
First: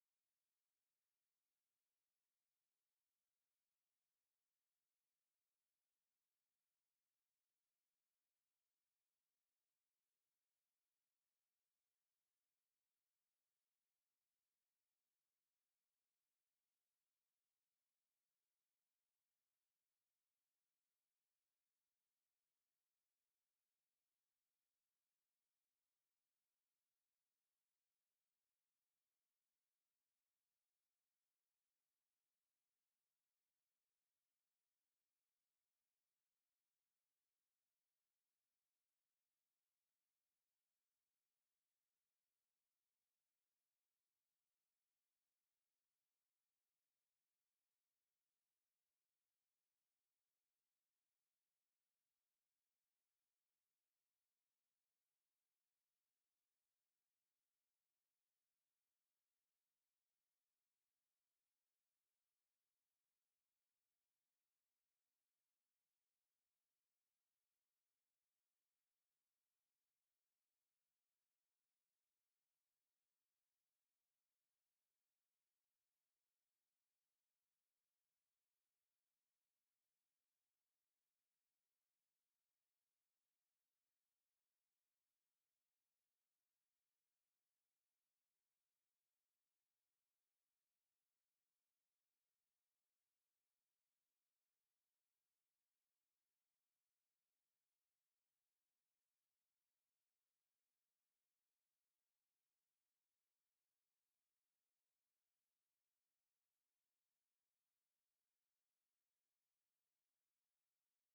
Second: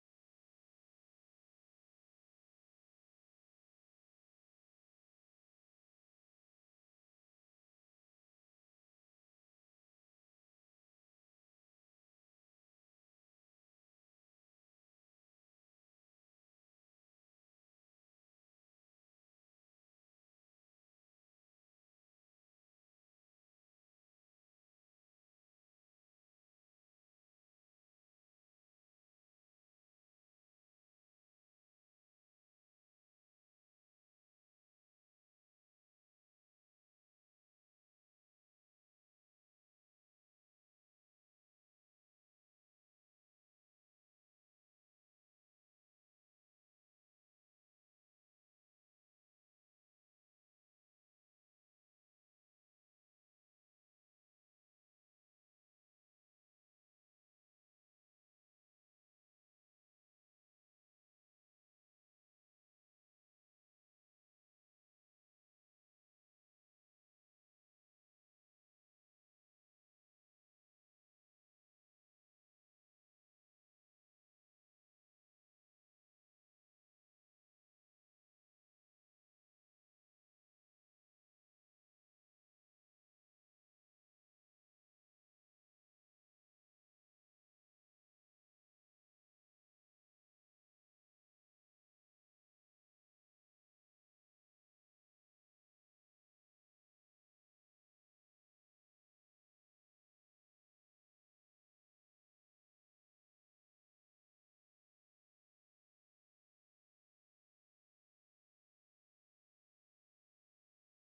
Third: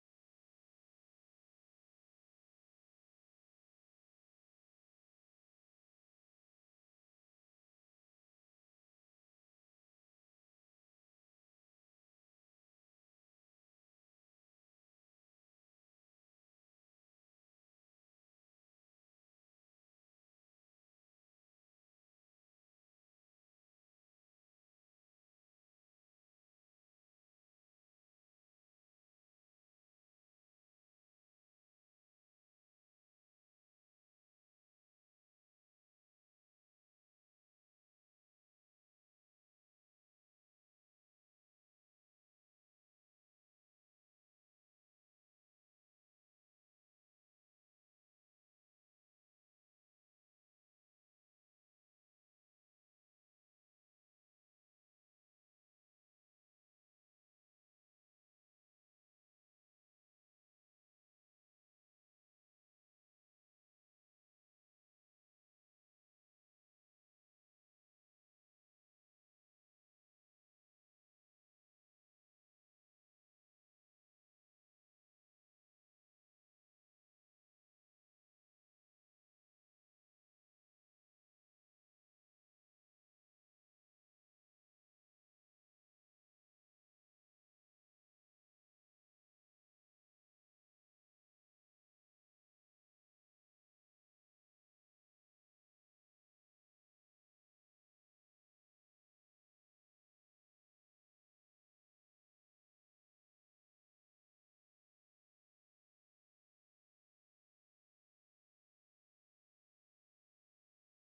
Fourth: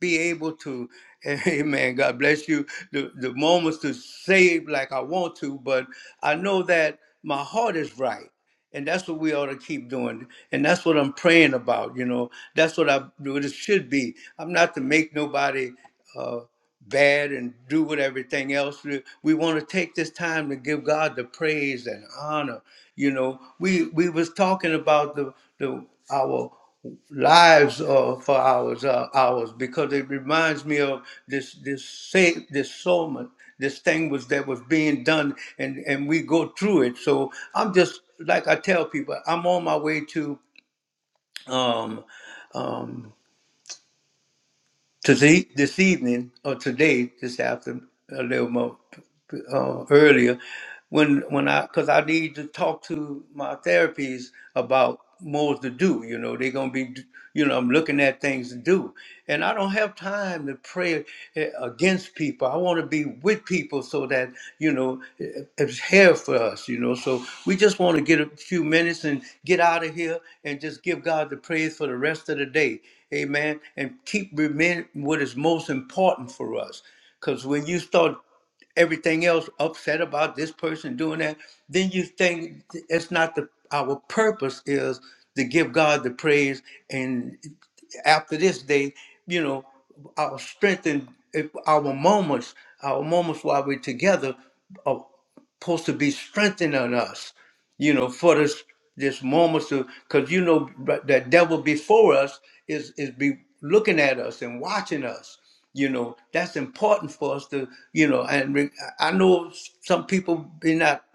S1: be able to, amen, God bless you, the, the moments to save like I want to, but I know that my heart is right. And that's what we ought to keep doing. And that's what I'm praying about, you know. That's what I what it should be. I'm not to make nobody uh, bad and do what everything else. We, we want to take this time to give God the praise and honor. You know, we we was talking about the the our lives uh, for hours uh, hours because it reminds me of this this say this sermon this thing was that was being done and and we go through it so i'm just like i tell people i'm on my way to um um to see this evening, or today, this after a little more uh, earlier, when when I because I need to talk to my therapies about more to do. You know, they're gonna be, you know, I'm looking at things to do, and I don't have time to pray. uh, against people. I want to be with people so that, you know, it- it's here for us, you know. So we just want to get a few minutes and get out of here and just give God the praise for the rest of the day. Amen. And keep remembering what is most important for us. Because when you start everything else upset about this person doing that, then you think it's not the our purpose is to give God the praise and after this day, you know, our strength and if our moments, our moments while we're together are supposed to be strengthening us, you know, for this this moments to because you know but the devil before us is is be looking at us and watching us. You know, that's important for us to, you know, and re- I I know some people be not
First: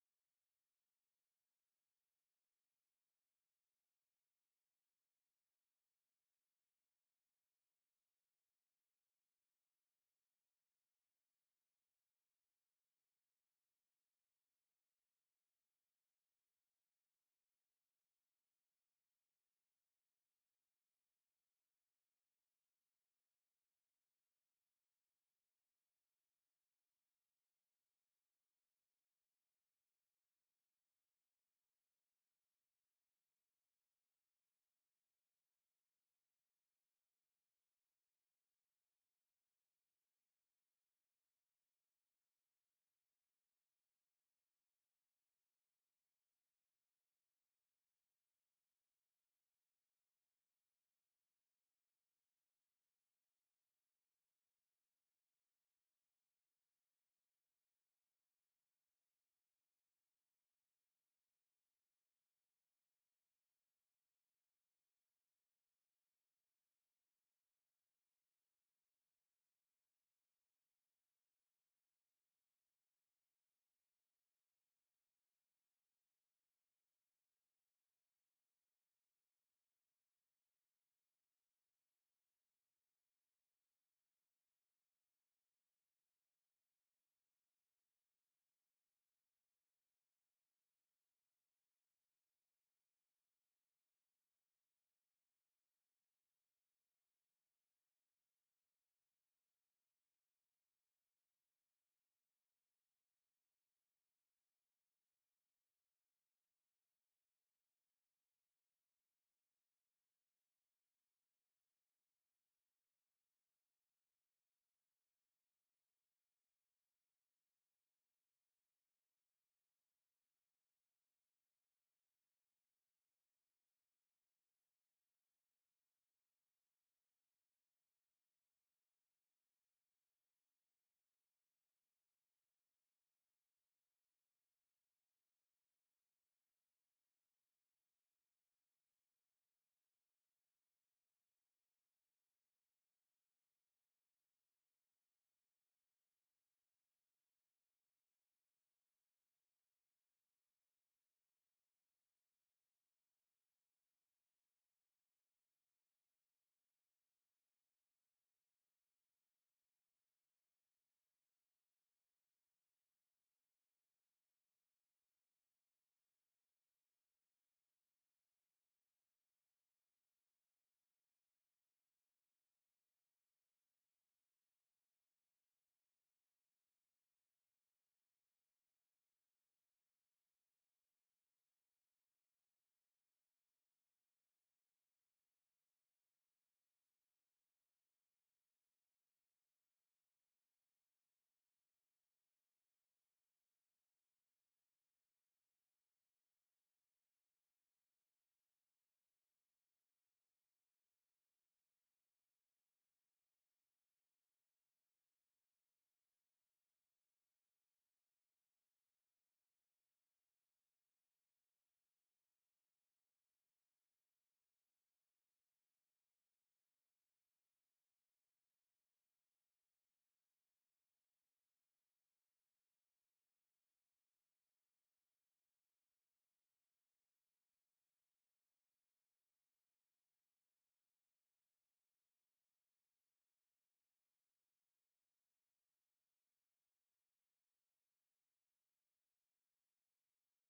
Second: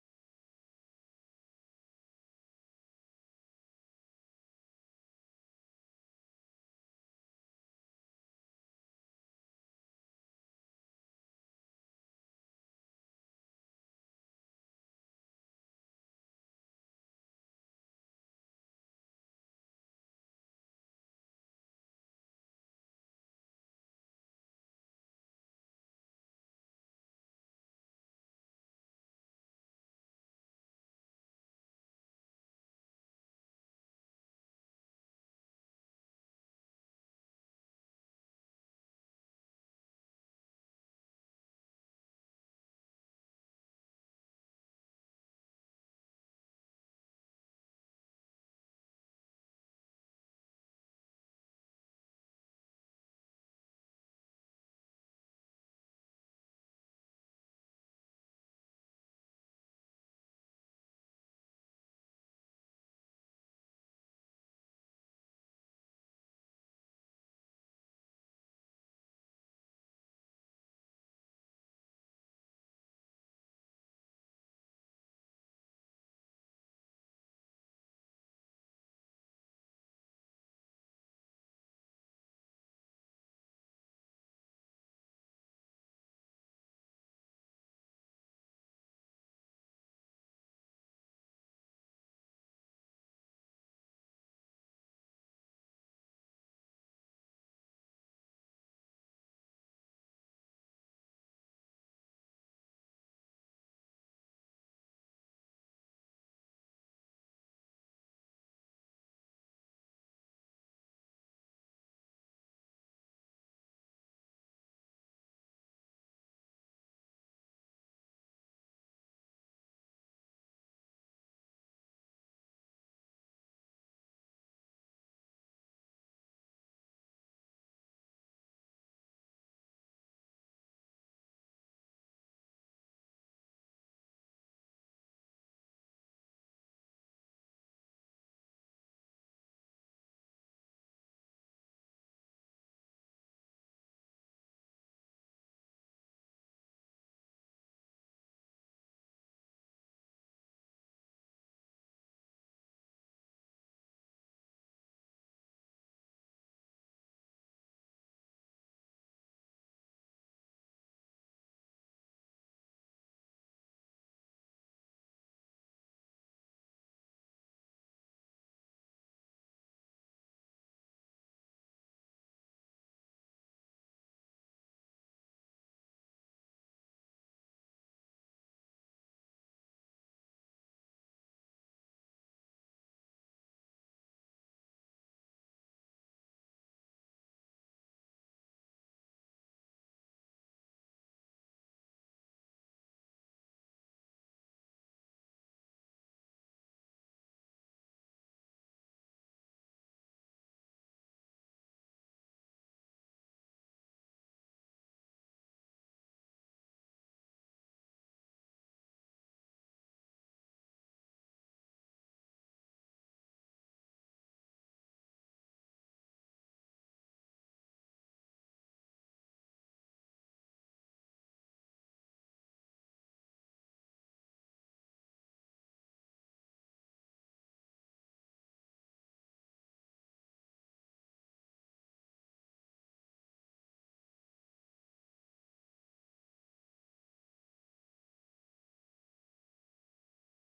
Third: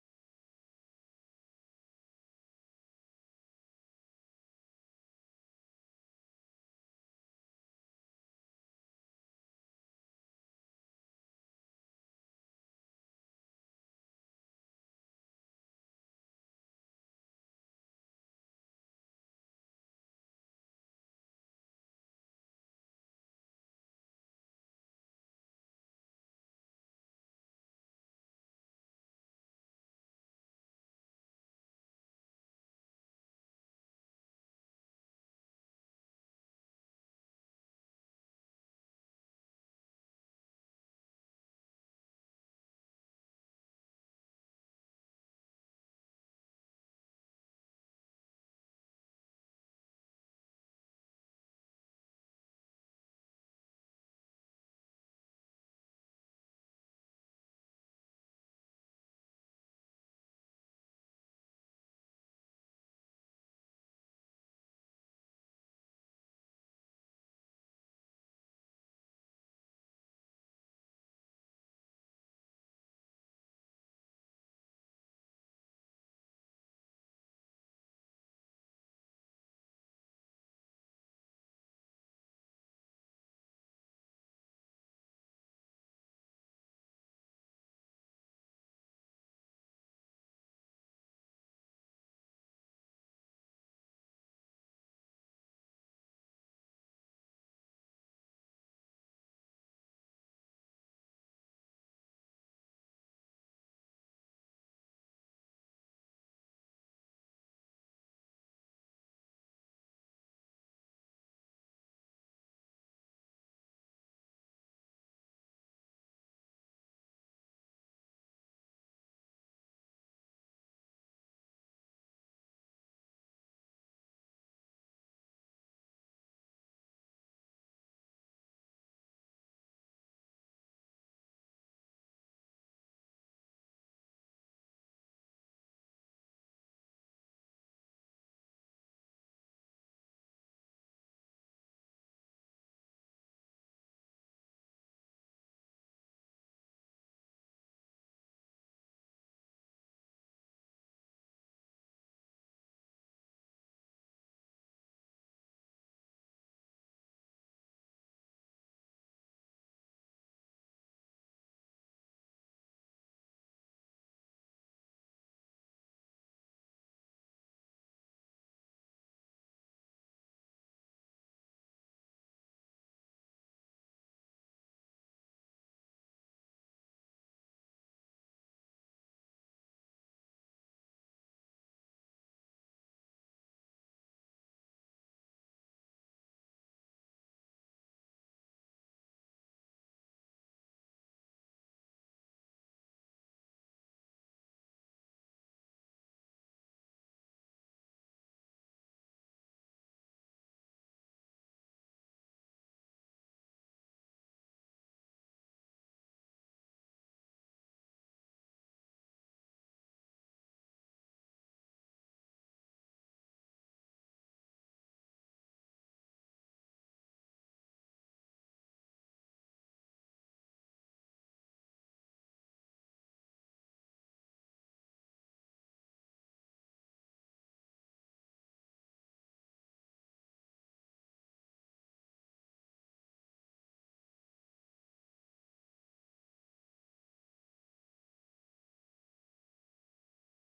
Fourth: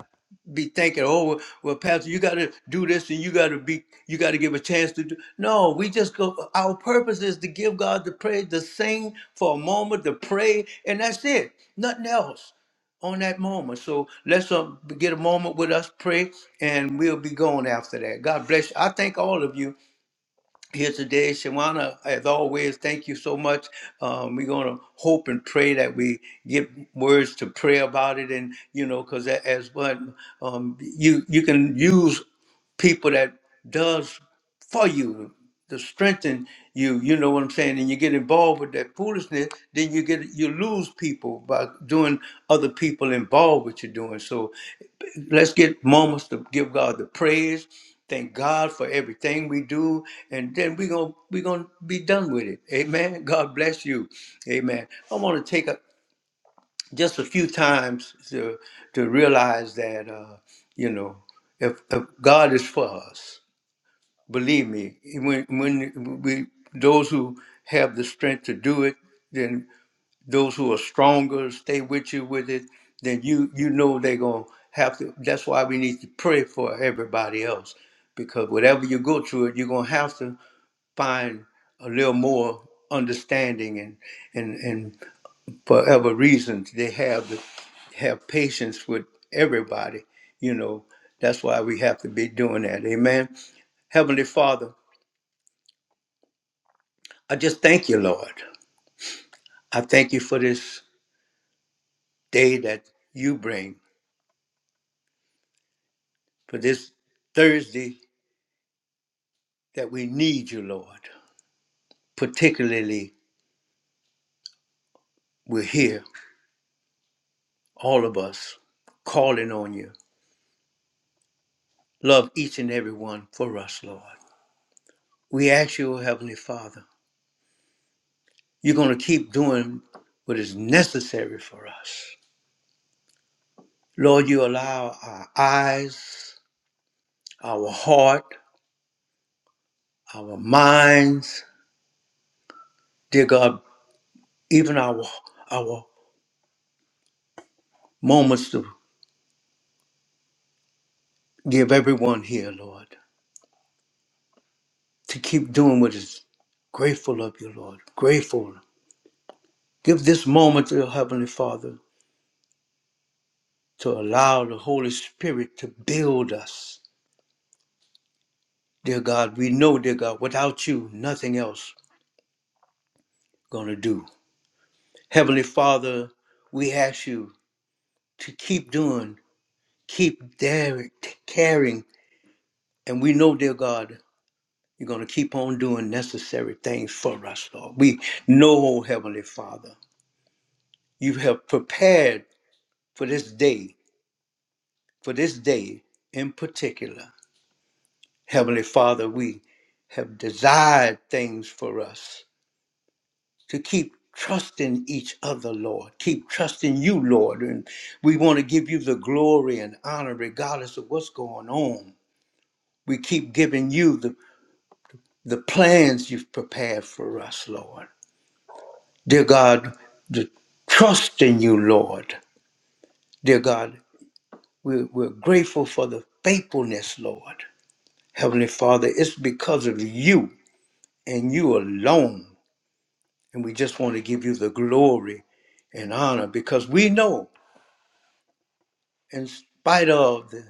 S1: be thinking, oh, well, well, Pastor, you got to do this and you got to be, you got to give a chance to do. No, we just go. Our purpose is to give God the praise, to sing for a moment, to pray, and that's it. Nothing else on that moment. So let's um, get a moment with us, pray, and we'll be going after that. God bless you. I thank all of you here today. Shawana, as always, thank you so much. Um, we're going to hope and pray that we get words to pray about it. And, you know, because as what um, you, you can use people that does for you to strengthen you, you know what I'm saying, and you get involved with that foolishness, then you get you lose people by doing other people involved with you doing. So let's get moments to give God the praise. Thank God for everything we do, and then we're gonna we're gonna be done with it. Amen. God bless you. Amen. I want to take a, just a few times to to realize that uh, you know if, if God is for us, believe me, when when we those who have the strength to do it, then those who are stronger stay with you with it, then you you know they're gonna have to. That's why we need to pray for everybody else, because whatever you go through, it you're gonna have to find a little more understanding and and and for other reasons they have to have patience with everybody. You know that's why we have to be doing that. Amen. Heavenly Father, I just thank you, Lord. I thank you for this day that you bring. for this Thursday that we need you, Lord. Particularly, we're here, all of us, calling on you. Love each and every one for us, Lord. We ask you, Heavenly Father, you're going to keep doing what is necessary for us. Lord, you allow our eyes, our heart, our minds, dear God, even our, our moments to give everyone here, Lord. to keep doing what is grateful of you, Lord. Grateful. Give this moment, dear Heavenly Father, to allow the Holy Spirit to build us. Dear God, we know, dear God, without you, nothing else gonna do. Heavenly Father, we ask you to keep doing, keep daring, caring, and we know, dear God, you're gonna keep on doing necessary things for us, Lord. We know, Heavenly Father, you have prepared for this day for this day in particular. Heavenly Father, we have desired things for us to keep trusting each other, Lord. Keep trusting you, Lord. And we want to give you the glory and honor regardless of what's going on. We keep giving you the, the plans you've prepared for us, Lord. Dear God, the trust in you, Lord. Dear God, we're, we're grateful for the faithfulness, Lord. Heavenly Father, it's because of you and you alone. And we just want to give you the glory and honor because we know, in spite of the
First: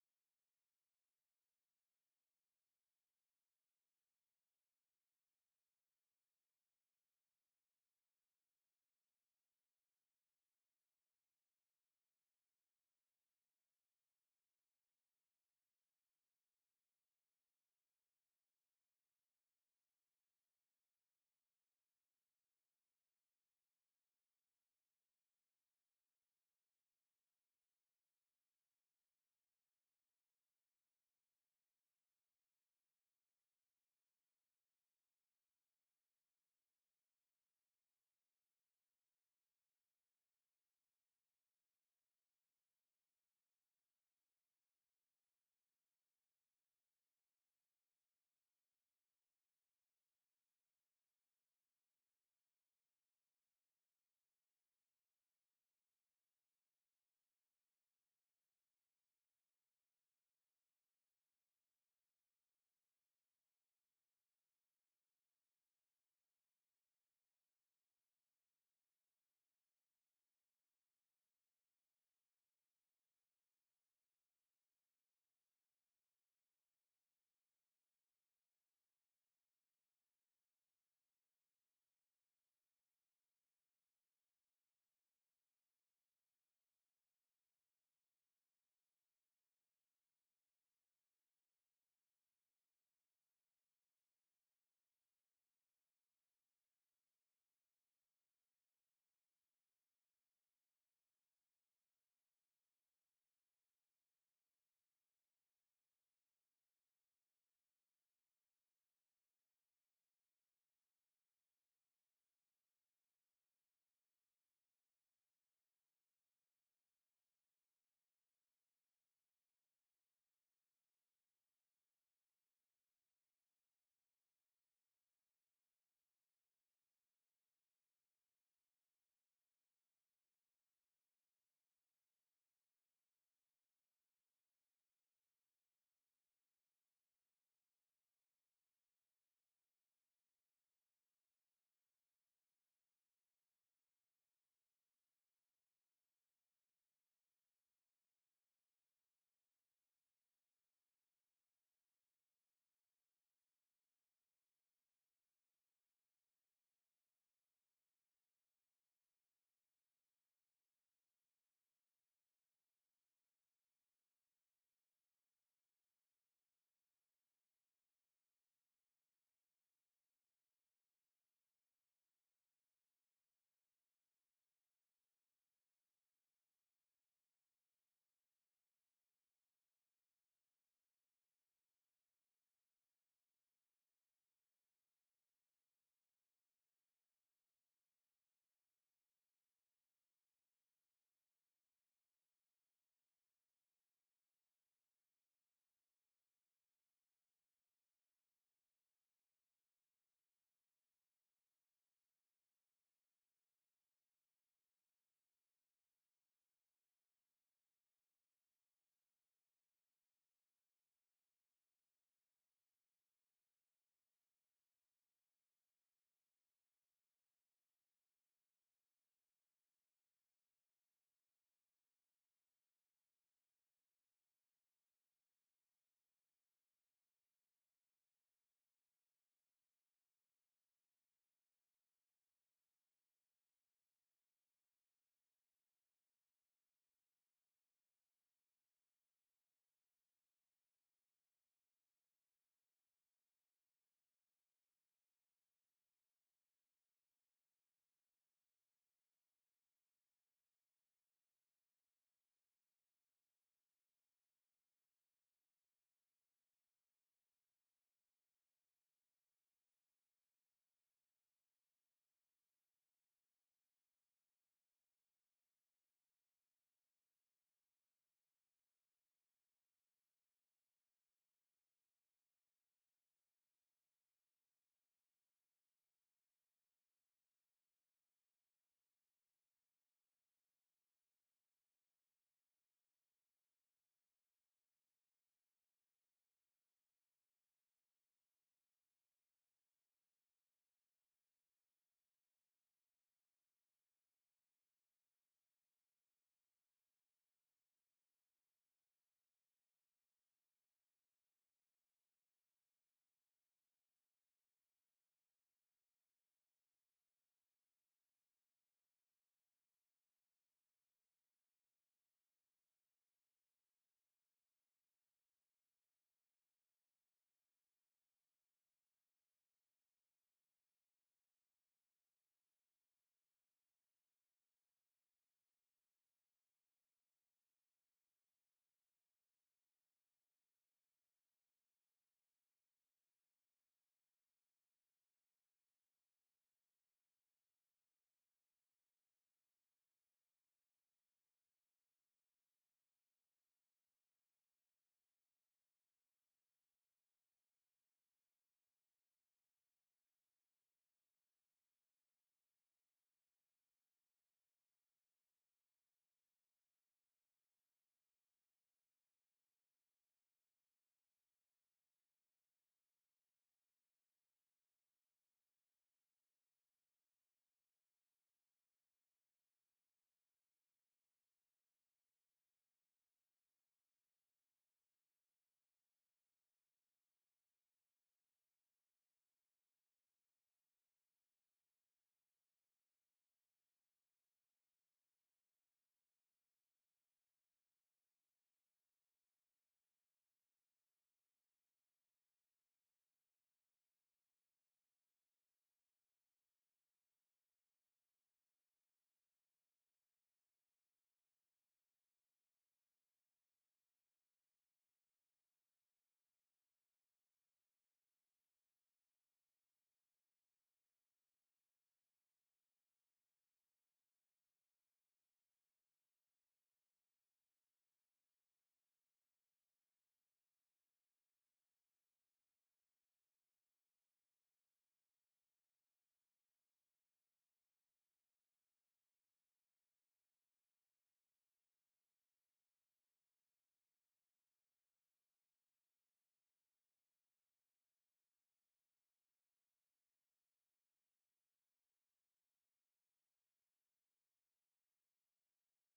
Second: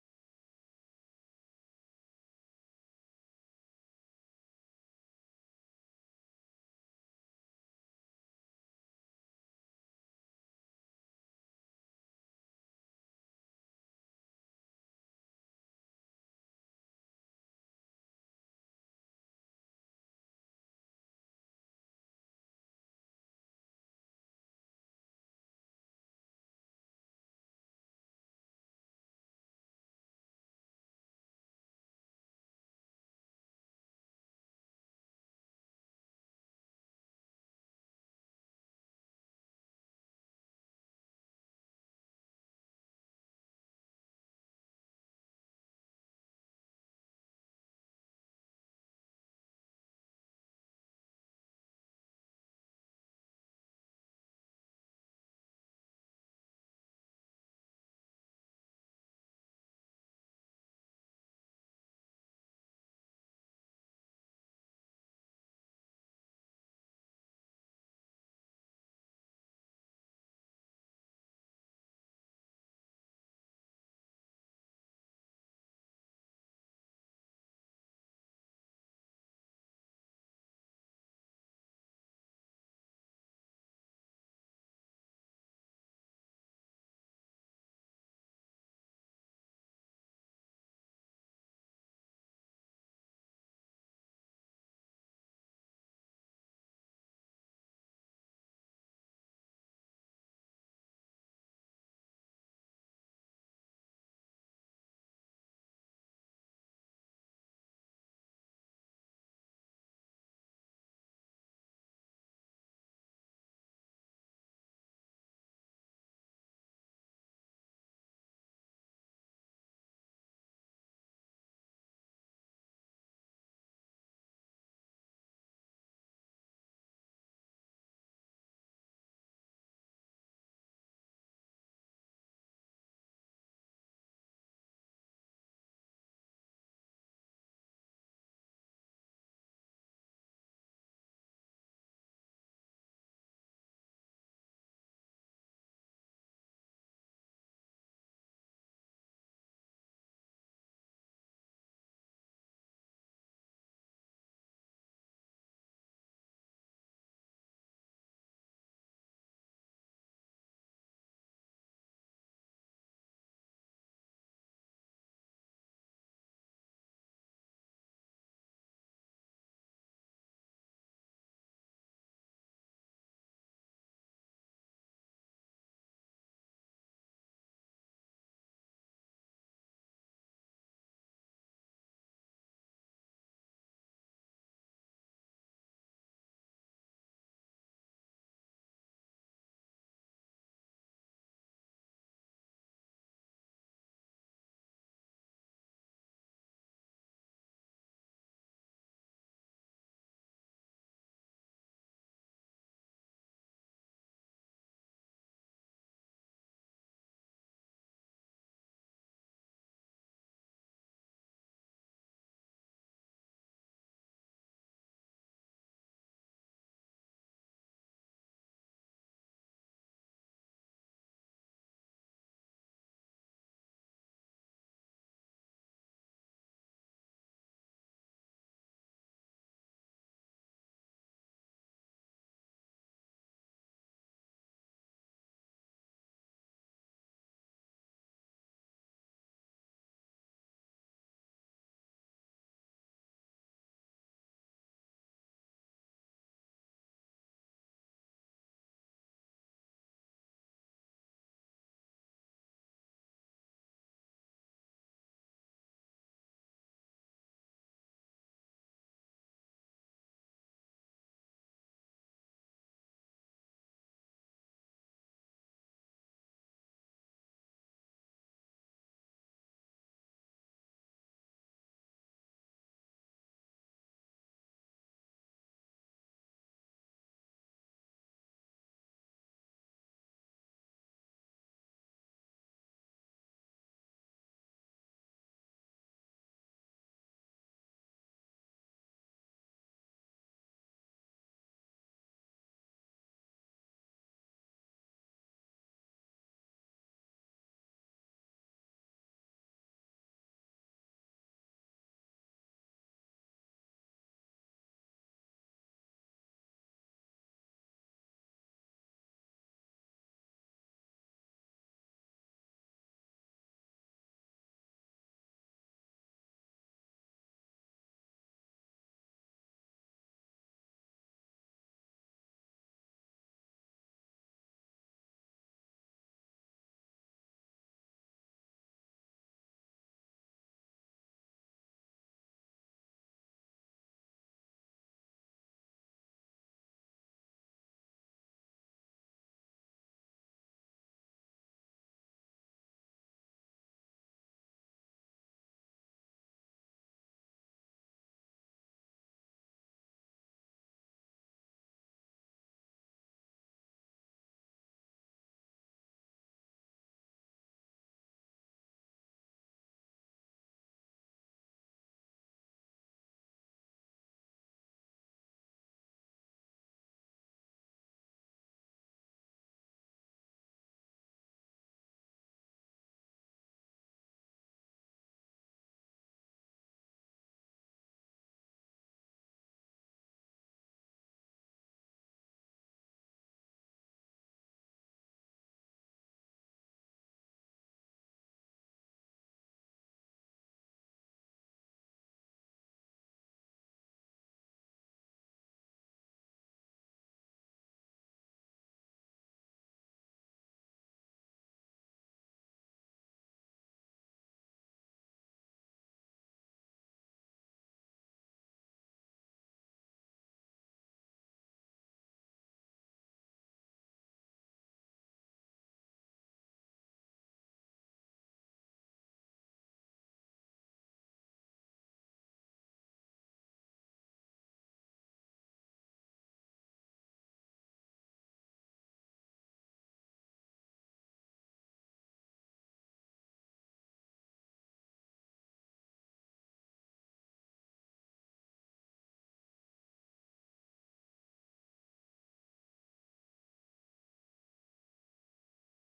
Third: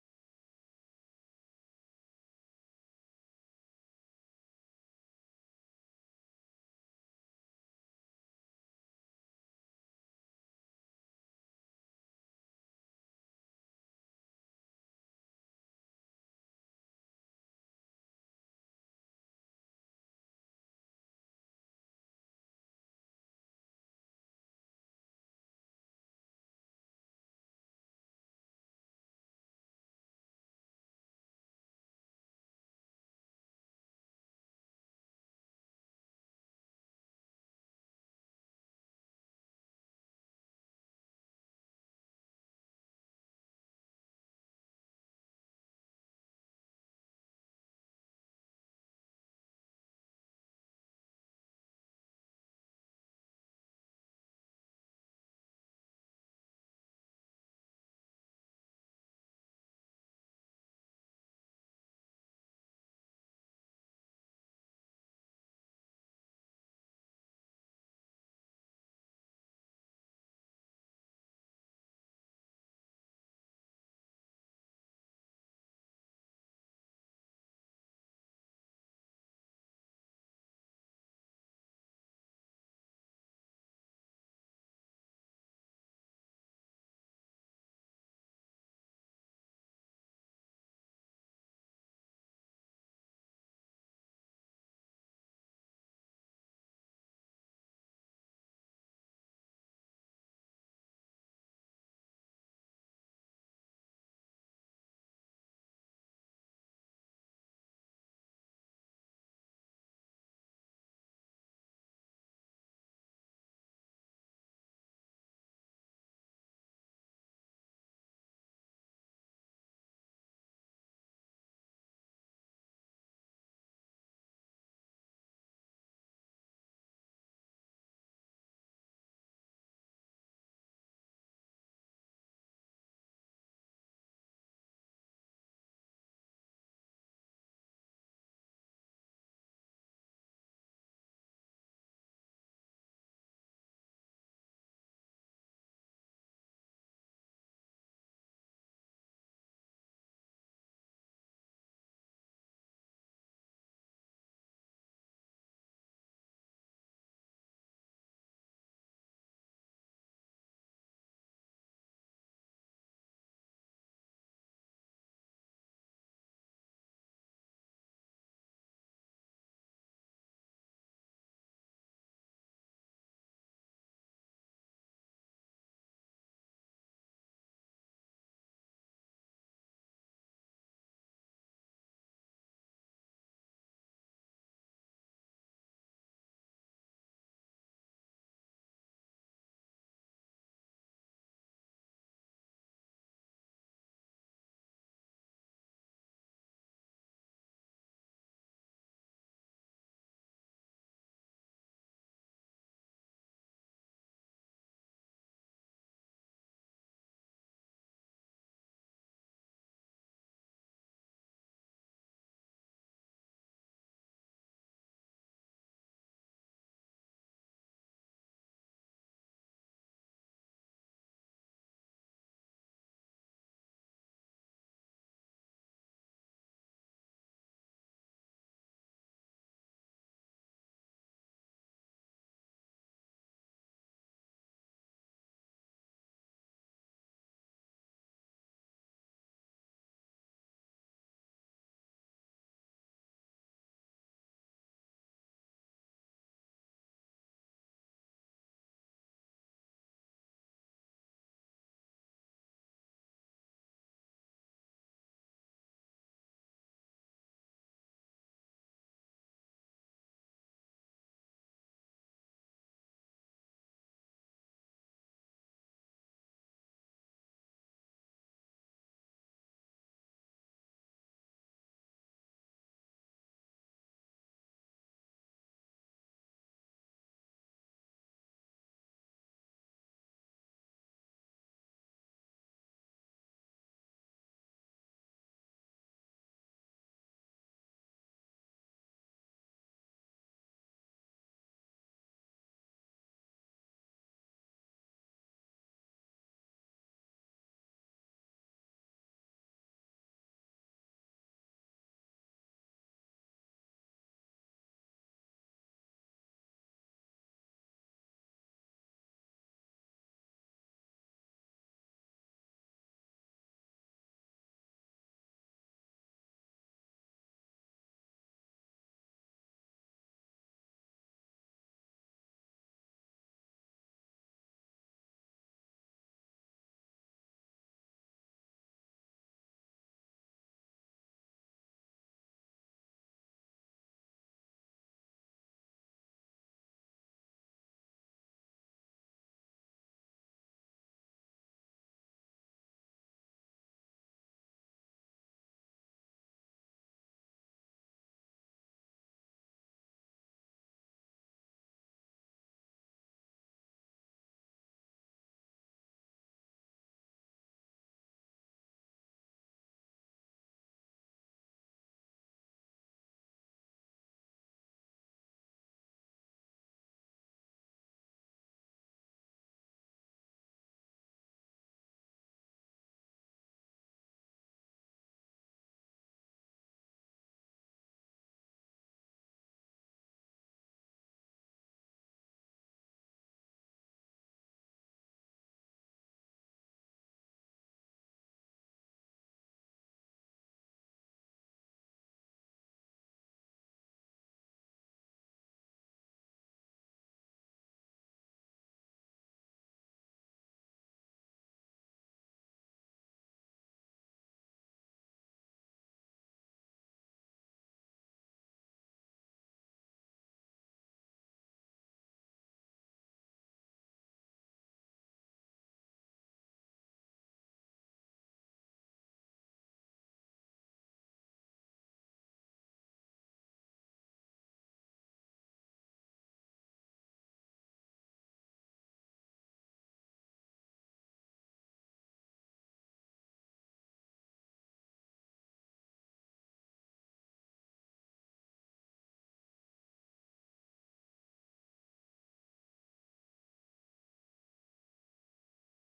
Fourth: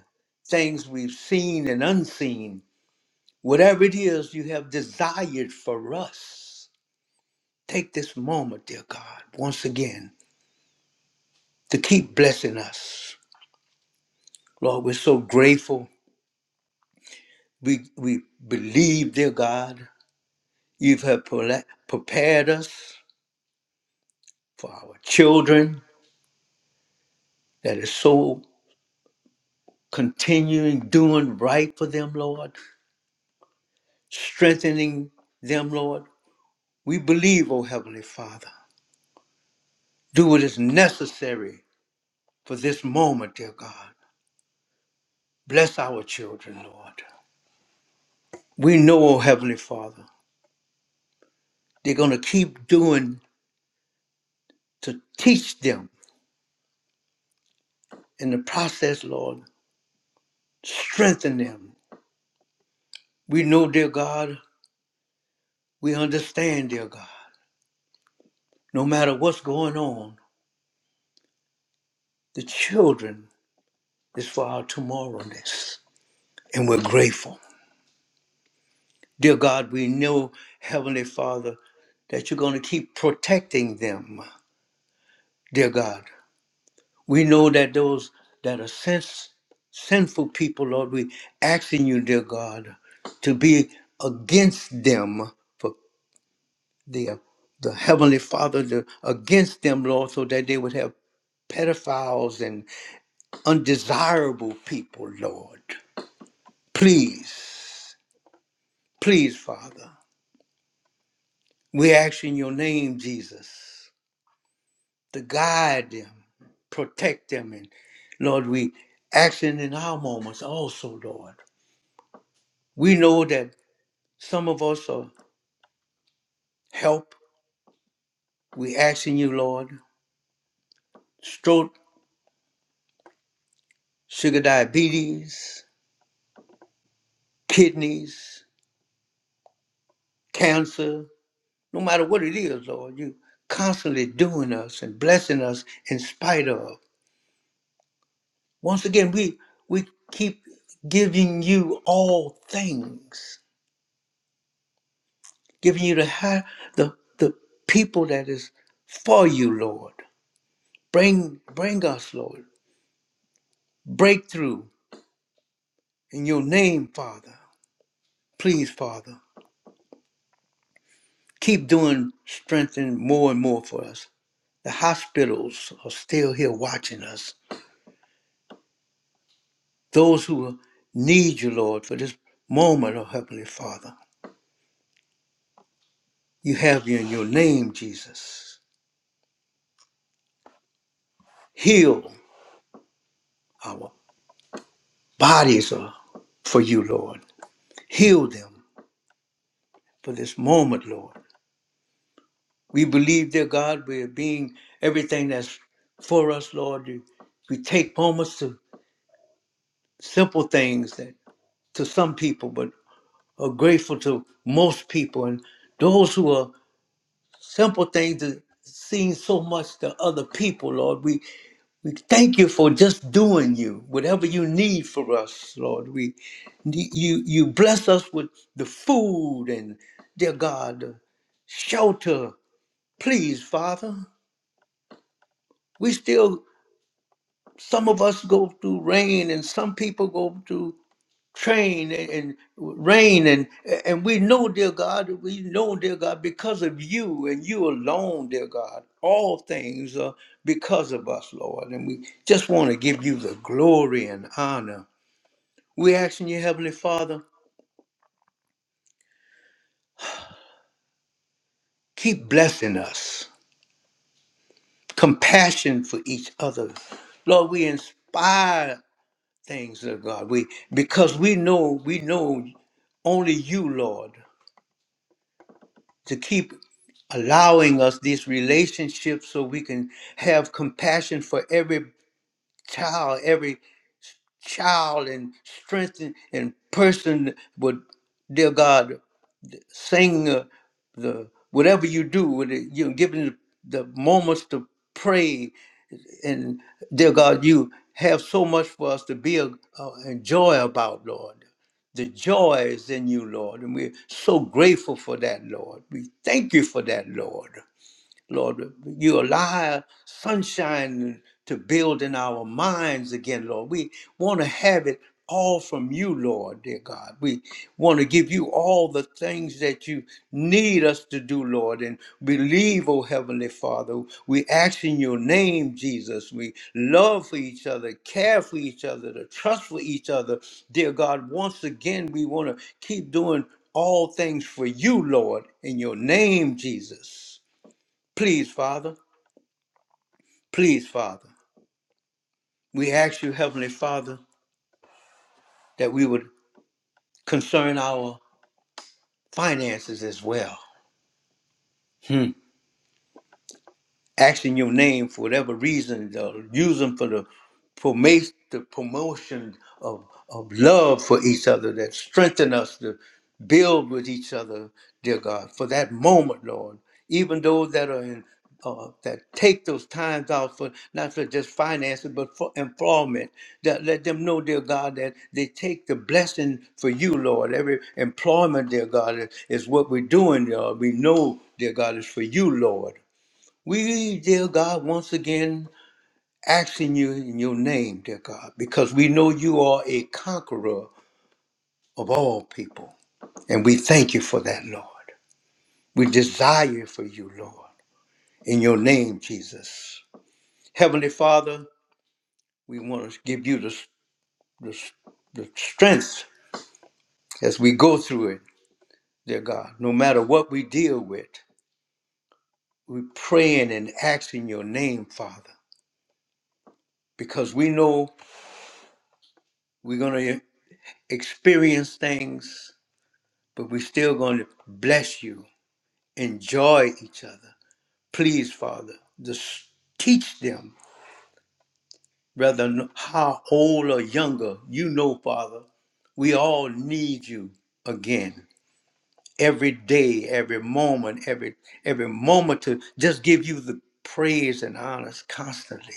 S1: things we've seen and unseen, whatever it is you have desired for us, take this moment, dear God, once again to keep blessing us. Lord, we're so grateful. We, we believe, dear God, you have pre- prepared us for our children that is so continuing doing right for them, Lord, strengthening them, Lord. We believe, O Heavenly Father, do what is necessary for this moment, dear God. Bless our children, Lord. We know, O Heavenly Father, they're going to keep doing to teach them in the process, Lord. Strengthen them. We know, dear God, we understand, dear God, no matter what's going on, the children is for our tomorrowness. And we're grateful. Dear God, we know, Heavenly Father, that you're going to keep protecting them. Dear God, we know that those that are sins, sinful people, Lord, we asking you, dear God, to be against them for the the Heavenly Father to, against them, Lord, so that they would have pedophiles and undesirable people, Lord. Please, please, Father, we ask in your name, Jesus. to guide them, protect them. And Lord, we action in our moments also, Lord. We know that some of us are help. We asking you, Lord, stroke, sugar diabetes, kidneys, cancer, no matter what it is, Lord, you constantly doing us and blessing us in spite of. Once again, we we keep giving you all things. giving you the high, the the people that is for you, Lord. Bring bring us, Lord, breakthrough in your name, Father. Please, Father, keep doing strengthening more and more for us. The hospitals are still here watching us. Those who need you, Lord, for this moment, oh Heavenly Father. You have you in your name, Jesus. Heal our bodies oh, for you, Lord. Heal them for this moment, Lord. We believe, dear God, we are being everything that's for us, Lord. We take moments to simple things that to some people, but are grateful to most people. And those who are simple things that seem so much to other people, Lord, we, we thank you for just doing you, whatever you need for us, Lord. We you you bless us with the food and dear God, the shelter. Please, Father. We still some of us go through rain and some people go through train and, and rain and and we know dear god we know dear god because of you and you alone dear god all things are because of us lord and we just want to give you the glory and honor we asking you heavenly father keep blessing us compassion for each other lord we inspire things dear god we because we know we know only you, Lord. to keep allowing us these relationships so we can have compassion for every child, every child, and strengthen and person would, dear God, sing uh, the whatever you do, with it, you know, given the moments to pray, and dear God, you have so much for us to be a, uh, enjoy about, Lord. The joy is in you, Lord, and we're so grateful for that, Lord. We thank you for that, Lord. Lord, you allow sunshine to build in our minds again, Lord. We want to have it all from you, Lord, dear God. We want to give you all the things that you need us to do, Lord, and believe, oh Heavenly Father. We ask in your name, Jesus. We love for each other, care for each other, to trust for each other. Dear God, once again, we want to keep doing all things for you, Lord, in your name, Jesus. Please, Father, please, Father, we ask you, Heavenly Father, that we would concern our finances as well. Hmm. asking your name for whatever reason, uh, use them for the promotion, the promotion of, of love for each other that strengthen us to build with each other, dear God, for that moment, Lord. Even those that are in uh, that take those times out for not for just finances but for employment. That let them know, dear God, that they take the blessing for you, Lord. Every employment, dear God, is, is what we're doing, Lord. We know, dear God, is for you, Lord. We, dear God, once again asking you in your name, dear God, because we know you are a conqueror of all people. And we thank you for that, Lord. We desire for you, Lord, in your name, Jesus. Heavenly Father, we want to give you the, the, the strength as we go through it, dear God. No matter what we deal with, we're praying and asking your name, Father, because we know we're going to experience things but we're still going to bless you, enjoy each other. Please, Father, just teach them, whether how old or younger, you know, Father, we all need you again every day, every moment, every every moment to just give you the praise and honors constantly.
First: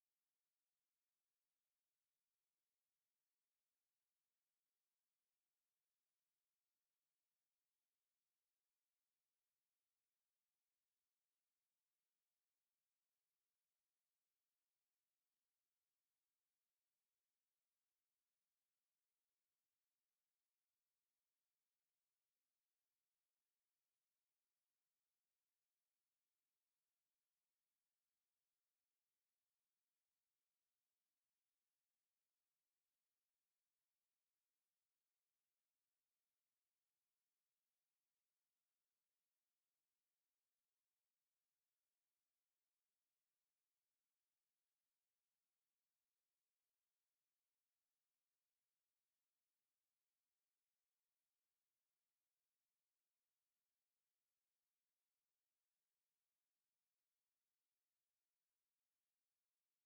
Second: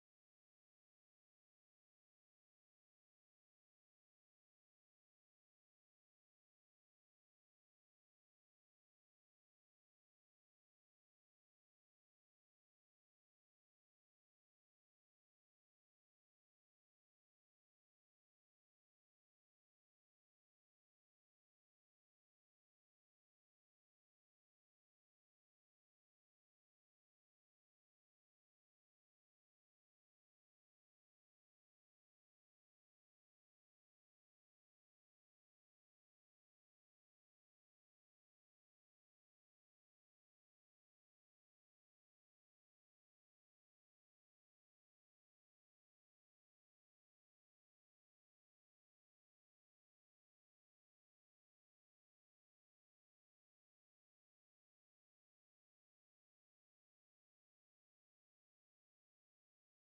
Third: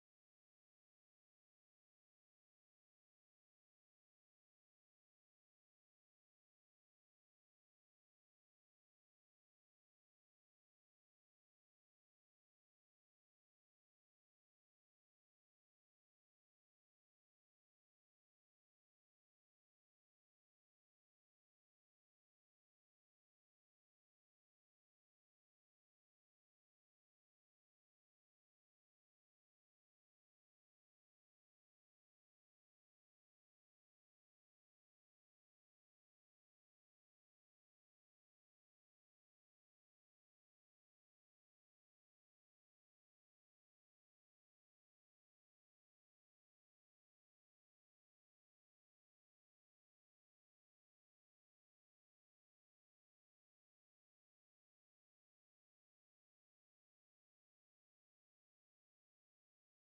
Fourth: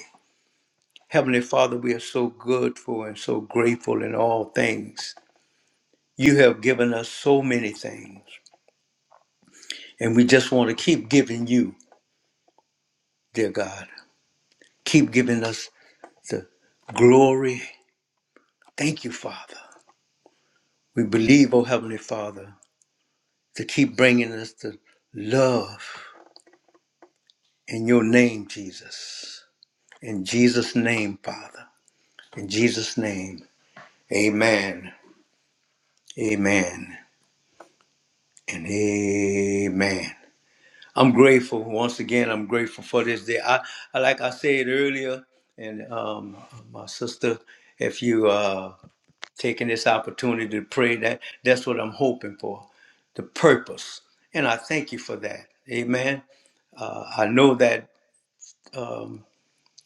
S1: Heavenly Father, we are so good for and so grateful in all things. You have given us so many things, and we just want to keep giving you, dear God. Keep giving us the glory. Thank you, Father. We believe, oh Heavenly Father, to keep bringing us the love in your name, Jesus. In Jesus' name, Father. In Jesus' name. Amen. Amen. And amen. I'm grateful. Once again, I'm grateful for this day. I, I like I said earlier, and um, my sister, if you uh, taking this opportunity to pray that that's what I'm hoping for, the purpose. And I thank you for that. Amen. Uh, I know that, um,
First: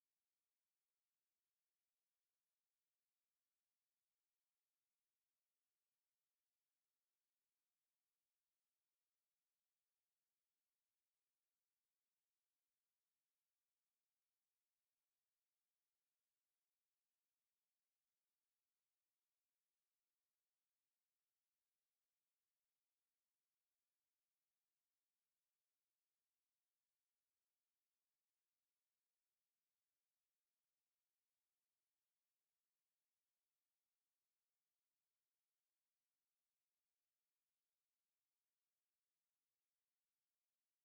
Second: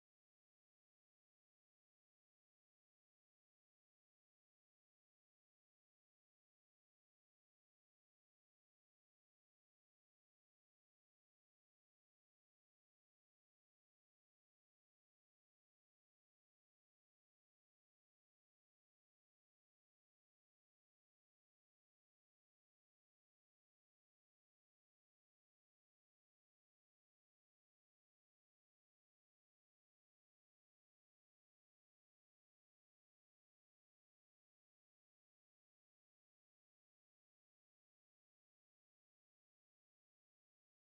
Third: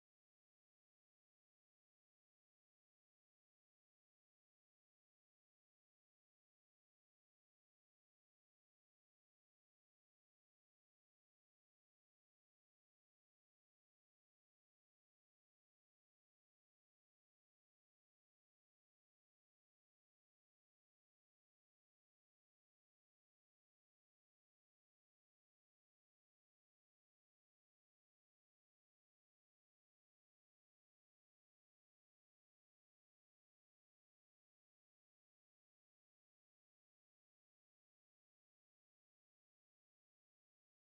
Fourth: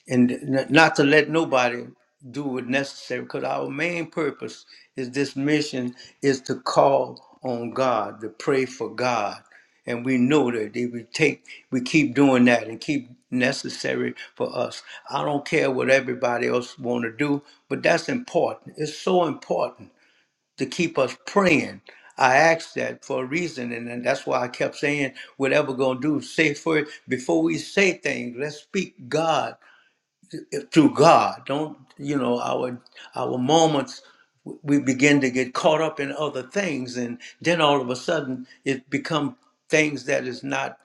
S1: and n- not to let nobody do what necessary, because our main purpose is this mission is to call on God, to pray for God. And we know that if we take, we keep doing that and keep necessary for us. I don't care what everybody else want to do, but that's important. It's so important to keep us praying. I asked that for a reason, and, and that's why I kept saying, whatever we're gonna do, say first before we say things, let's speak God eh, through God. Don't you know our our moments we begin to get caught up in other things and then all of a sudden it become things that is not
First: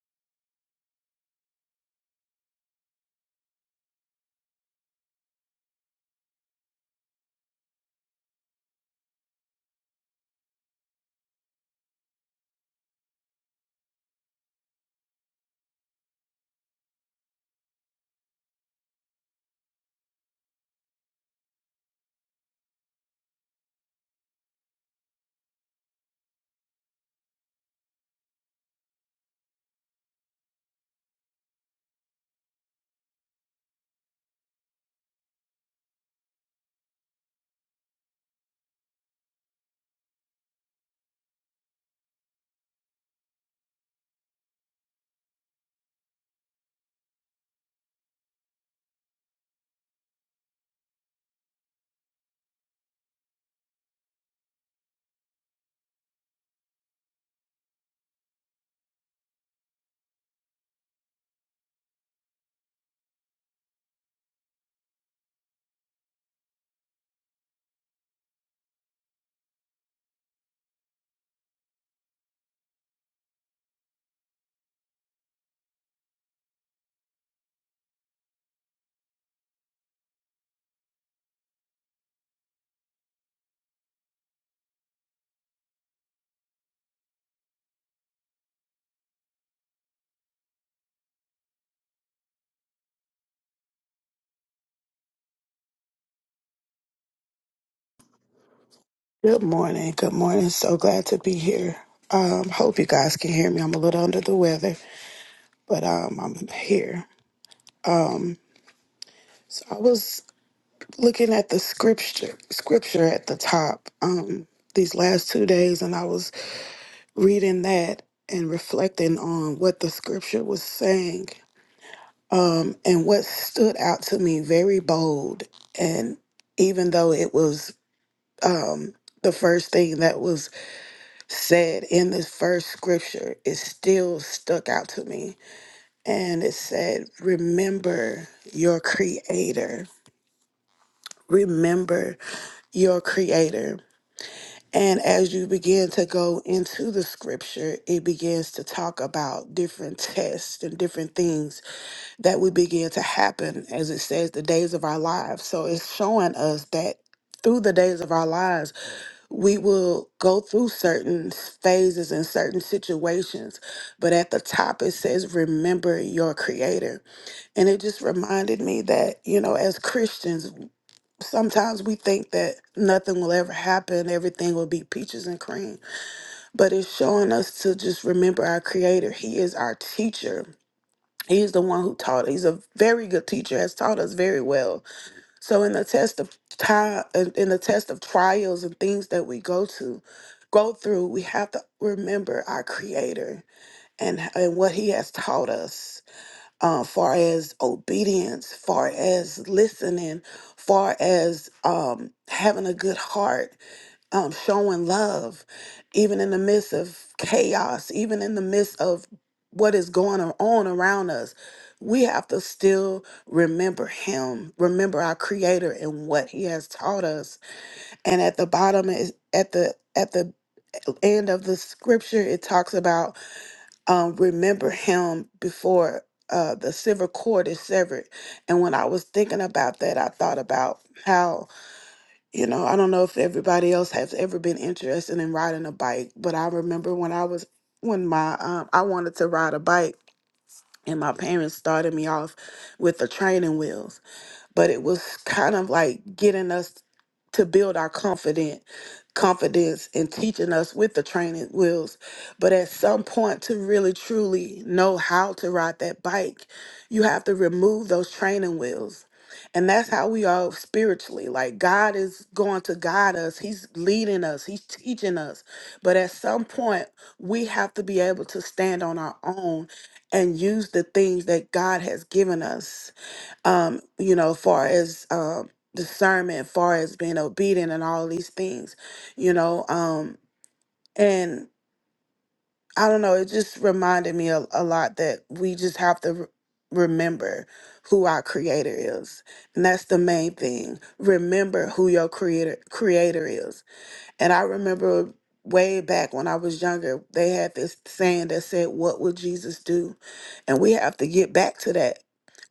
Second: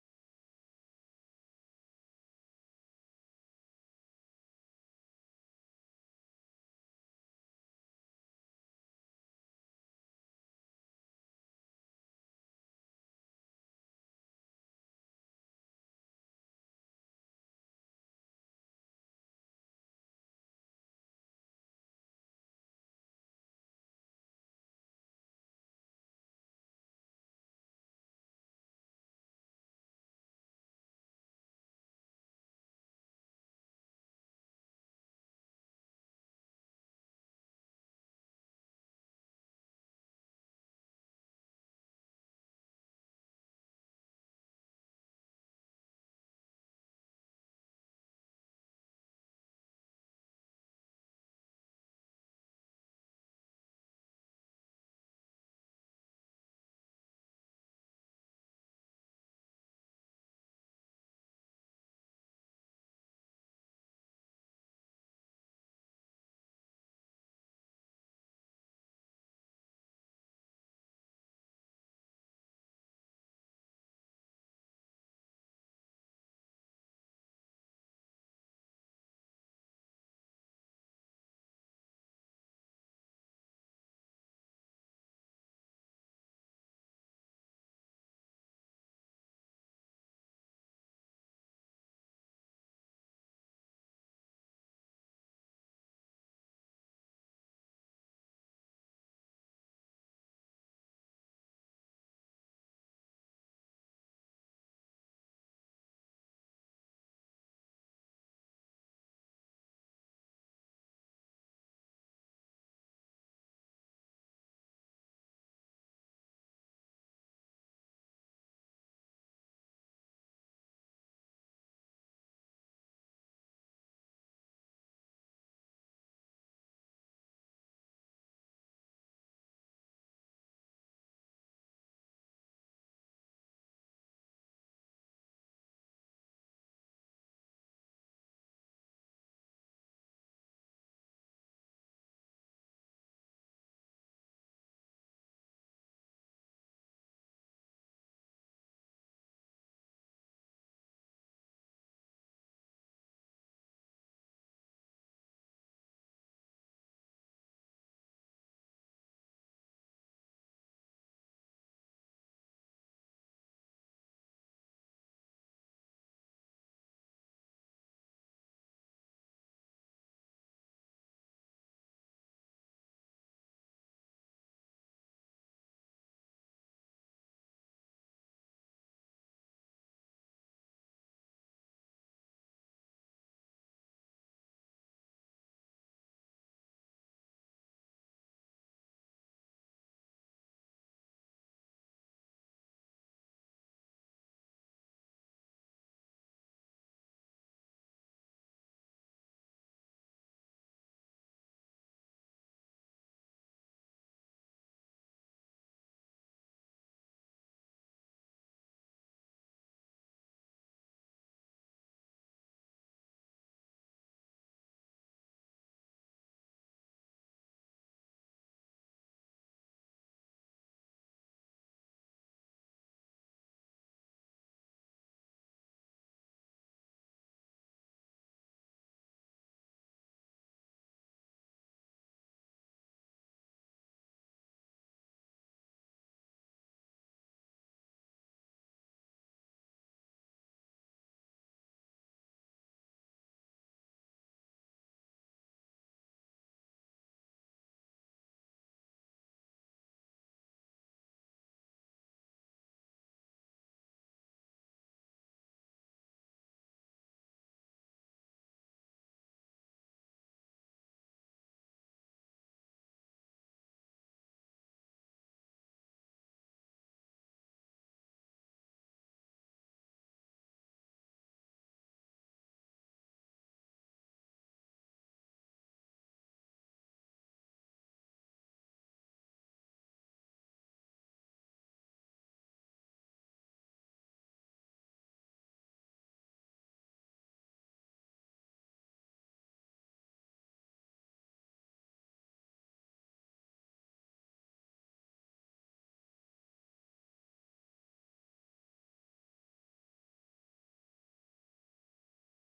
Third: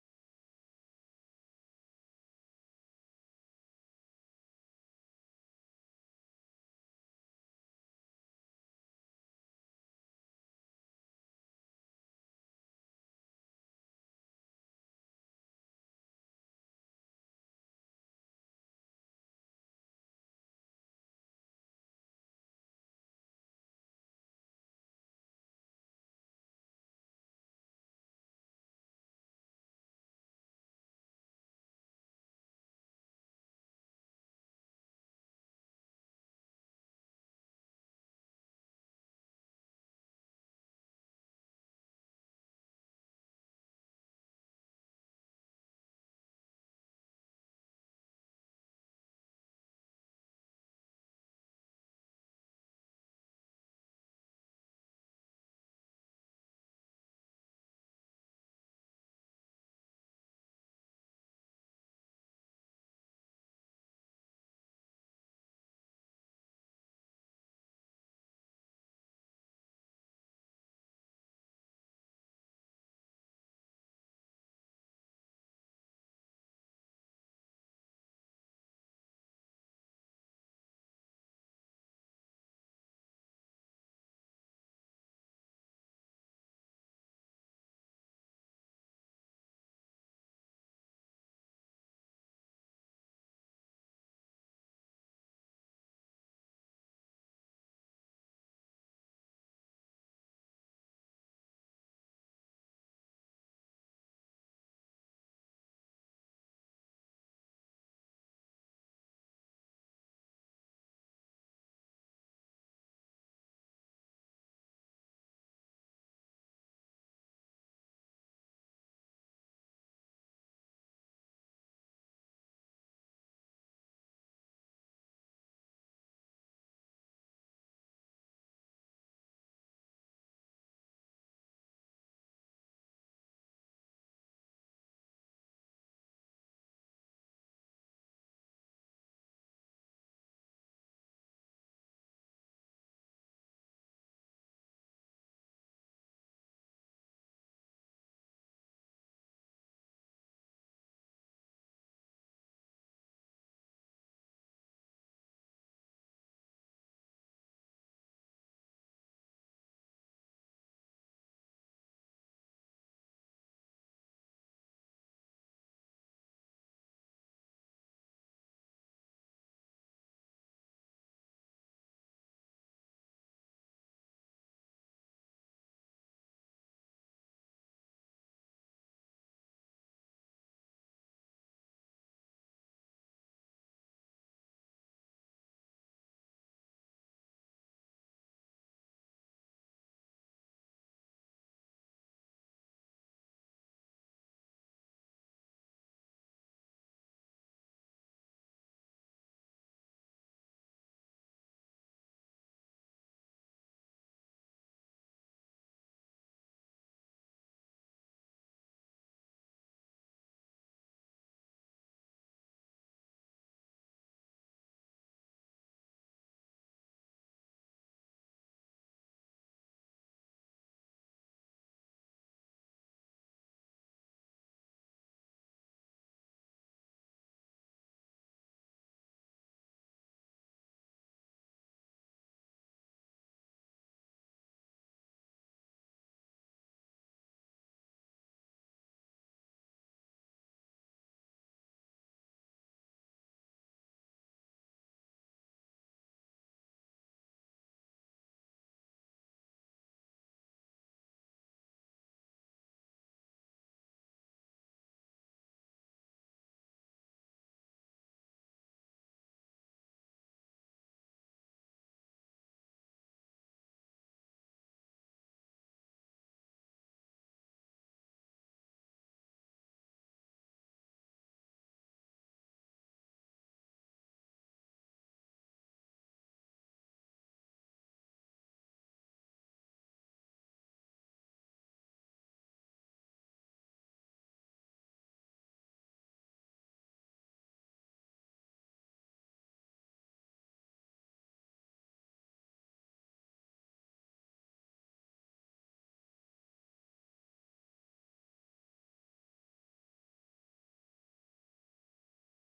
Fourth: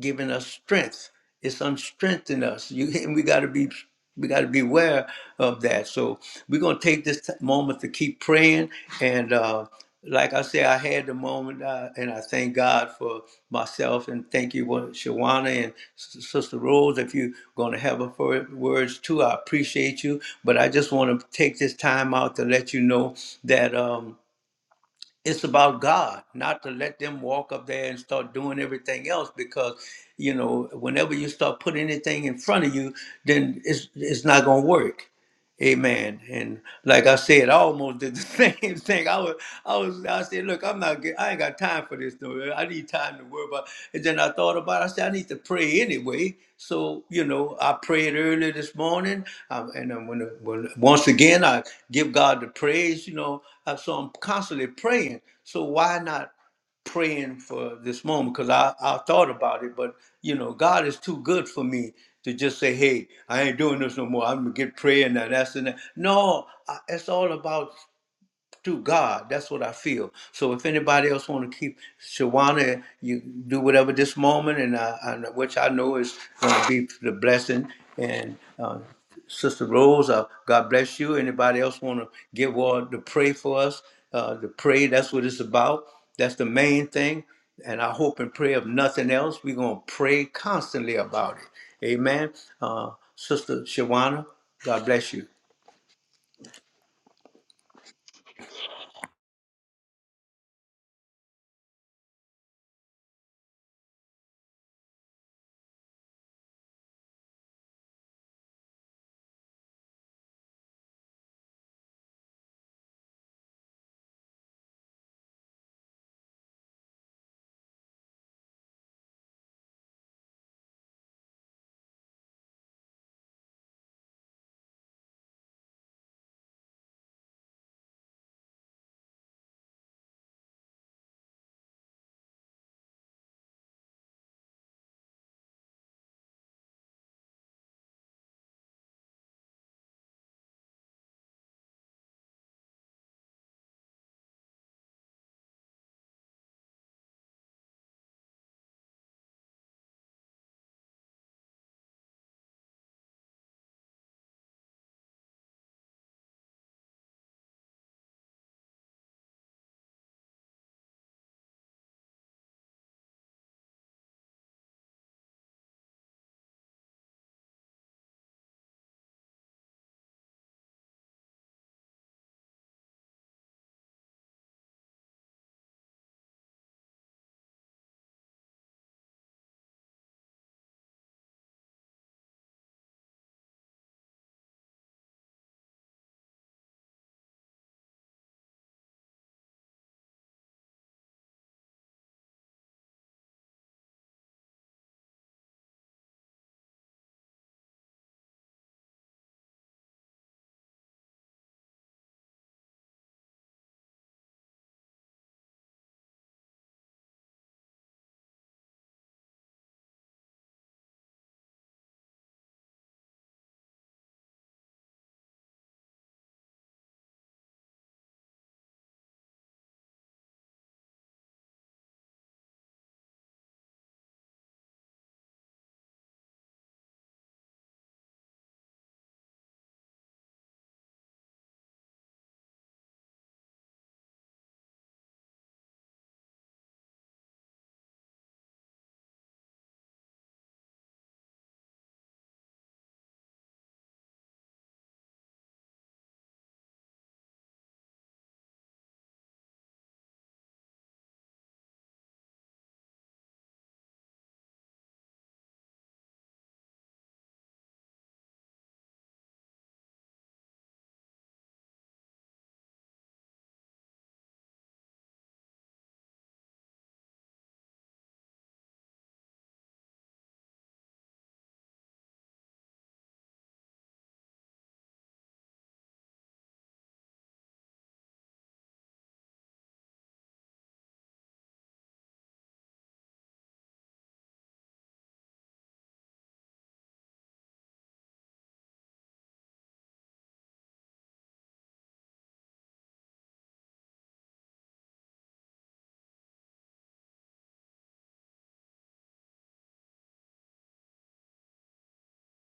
S1: giving us strength. It's unstrengthening us. You and we got to be we got to beware of that. So we're gonna take this t- moment to keep praying. And uh, like I say, I had the moment, uh, and I thank God for myself and thank you, Wa- Shawana and S- Sister Rose. If you're gonna have a fir- words too, I appreciate you. But I just want to take this time out to let you know that. Um, it's about God, not to let them walk up there and start doing everything else because you know whenever you start putting anything in front of you, then it's it's not gonna work. Amen. And like I said, I almost did the same thing. I was, I was, I said, look, I'm not, get, I ain't got time for this though. I need time to worry about. And then I thought about. It. I said, I need to pray anyway. So you know, I prayed earlier this morning, um, and then when, when once again I give God the praise. You know, I, so I'm constantly praying. So why not? praying for this moment because I, I thought about it, but you know, God is too good for me to just say, hey, I ain't doing this no more. I'm gonna get prayer and that, that's and that. No, I, it's all about through God. That's what I feel. So if anybody else want to keep Shawana, you do whatever this moment, and I, I, which I know is going to be the blessing. And uh, Sister Rose, uh, God bless you. Anybody else want to give word to pray for us? Uh, to pray, that's what it's about. That's the main thing. And I hope and pray of nothing else. We're going to pray constantly about it. Amen. Uh, Sister Shawana, God bless you.
S2: Good morning. Good morning. So glad to be here. Um, hope you guys can hear me. I'm a little under the weather, but um, I'm here. Um, so I was looking at the scripture scripture at the top um, these last two days, and I was reading that and reflecting on what the scripture was saying. Um, and what stood out to me very bold, and even though it was um, the first thing that was said in this first scripture, it still stuck out to me. And it said, Remember your creator. Remember your creator. And as you begin to go into the scripture, it begins to talk about different tests and different things that we begin to happen, as it says, the days of our lives. So it's showing us that through the days of our lives, we will go through certain phases and certain situations, but at the top it says, Remember your Creator. And it just reminded me that, you know, as Christians, sometimes we think that nothing will ever happen, everything will be peaches and cream, but it's showing us to just remember our Creator. He is our teacher. He is the one who taught. He's a very good teacher, has taught us very well so in the test of time, in the test of trials and things that we go to, go through, we have to remember our Creator and and what He has taught us, uh, far as obedience, far as listening, far as um, having a good heart um, showing love, even in the midst of chaos, even in the midst of what is going on around us. We have to still remember Him, remember our Creator and what He has taught us. And at the bottom is at the at the end of the scripture, it talks about um, remember Him before uh, the silver cord is severed. And when I was thinking about that, I thought about how you know, I don't know if everybody else has ever been interested in riding a bike, but I remember when I was when my um I wanted to ride a bike and my parents started me off with the training wheels but it was kind of like getting us to build our confident confidence and teaching us with the training wheels but at some point to really truly know how to ride that bike you have to remove those training wheels and that's how we are spiritually like god is going to guide us he's leading us he's teaching us but at some point we have to be able to stand on our own and use the things that god has given us um, you know, far as um discernment, far as being obedient and all these things, you know, um, and I don't know, it just reminded me a, a lot that we just have to re- remember who our creator is. And that's the main thing. Remember who your creator creator is and I remember way back when I was younger, they had this saying that said, What would Jesus do? And we have to get back to that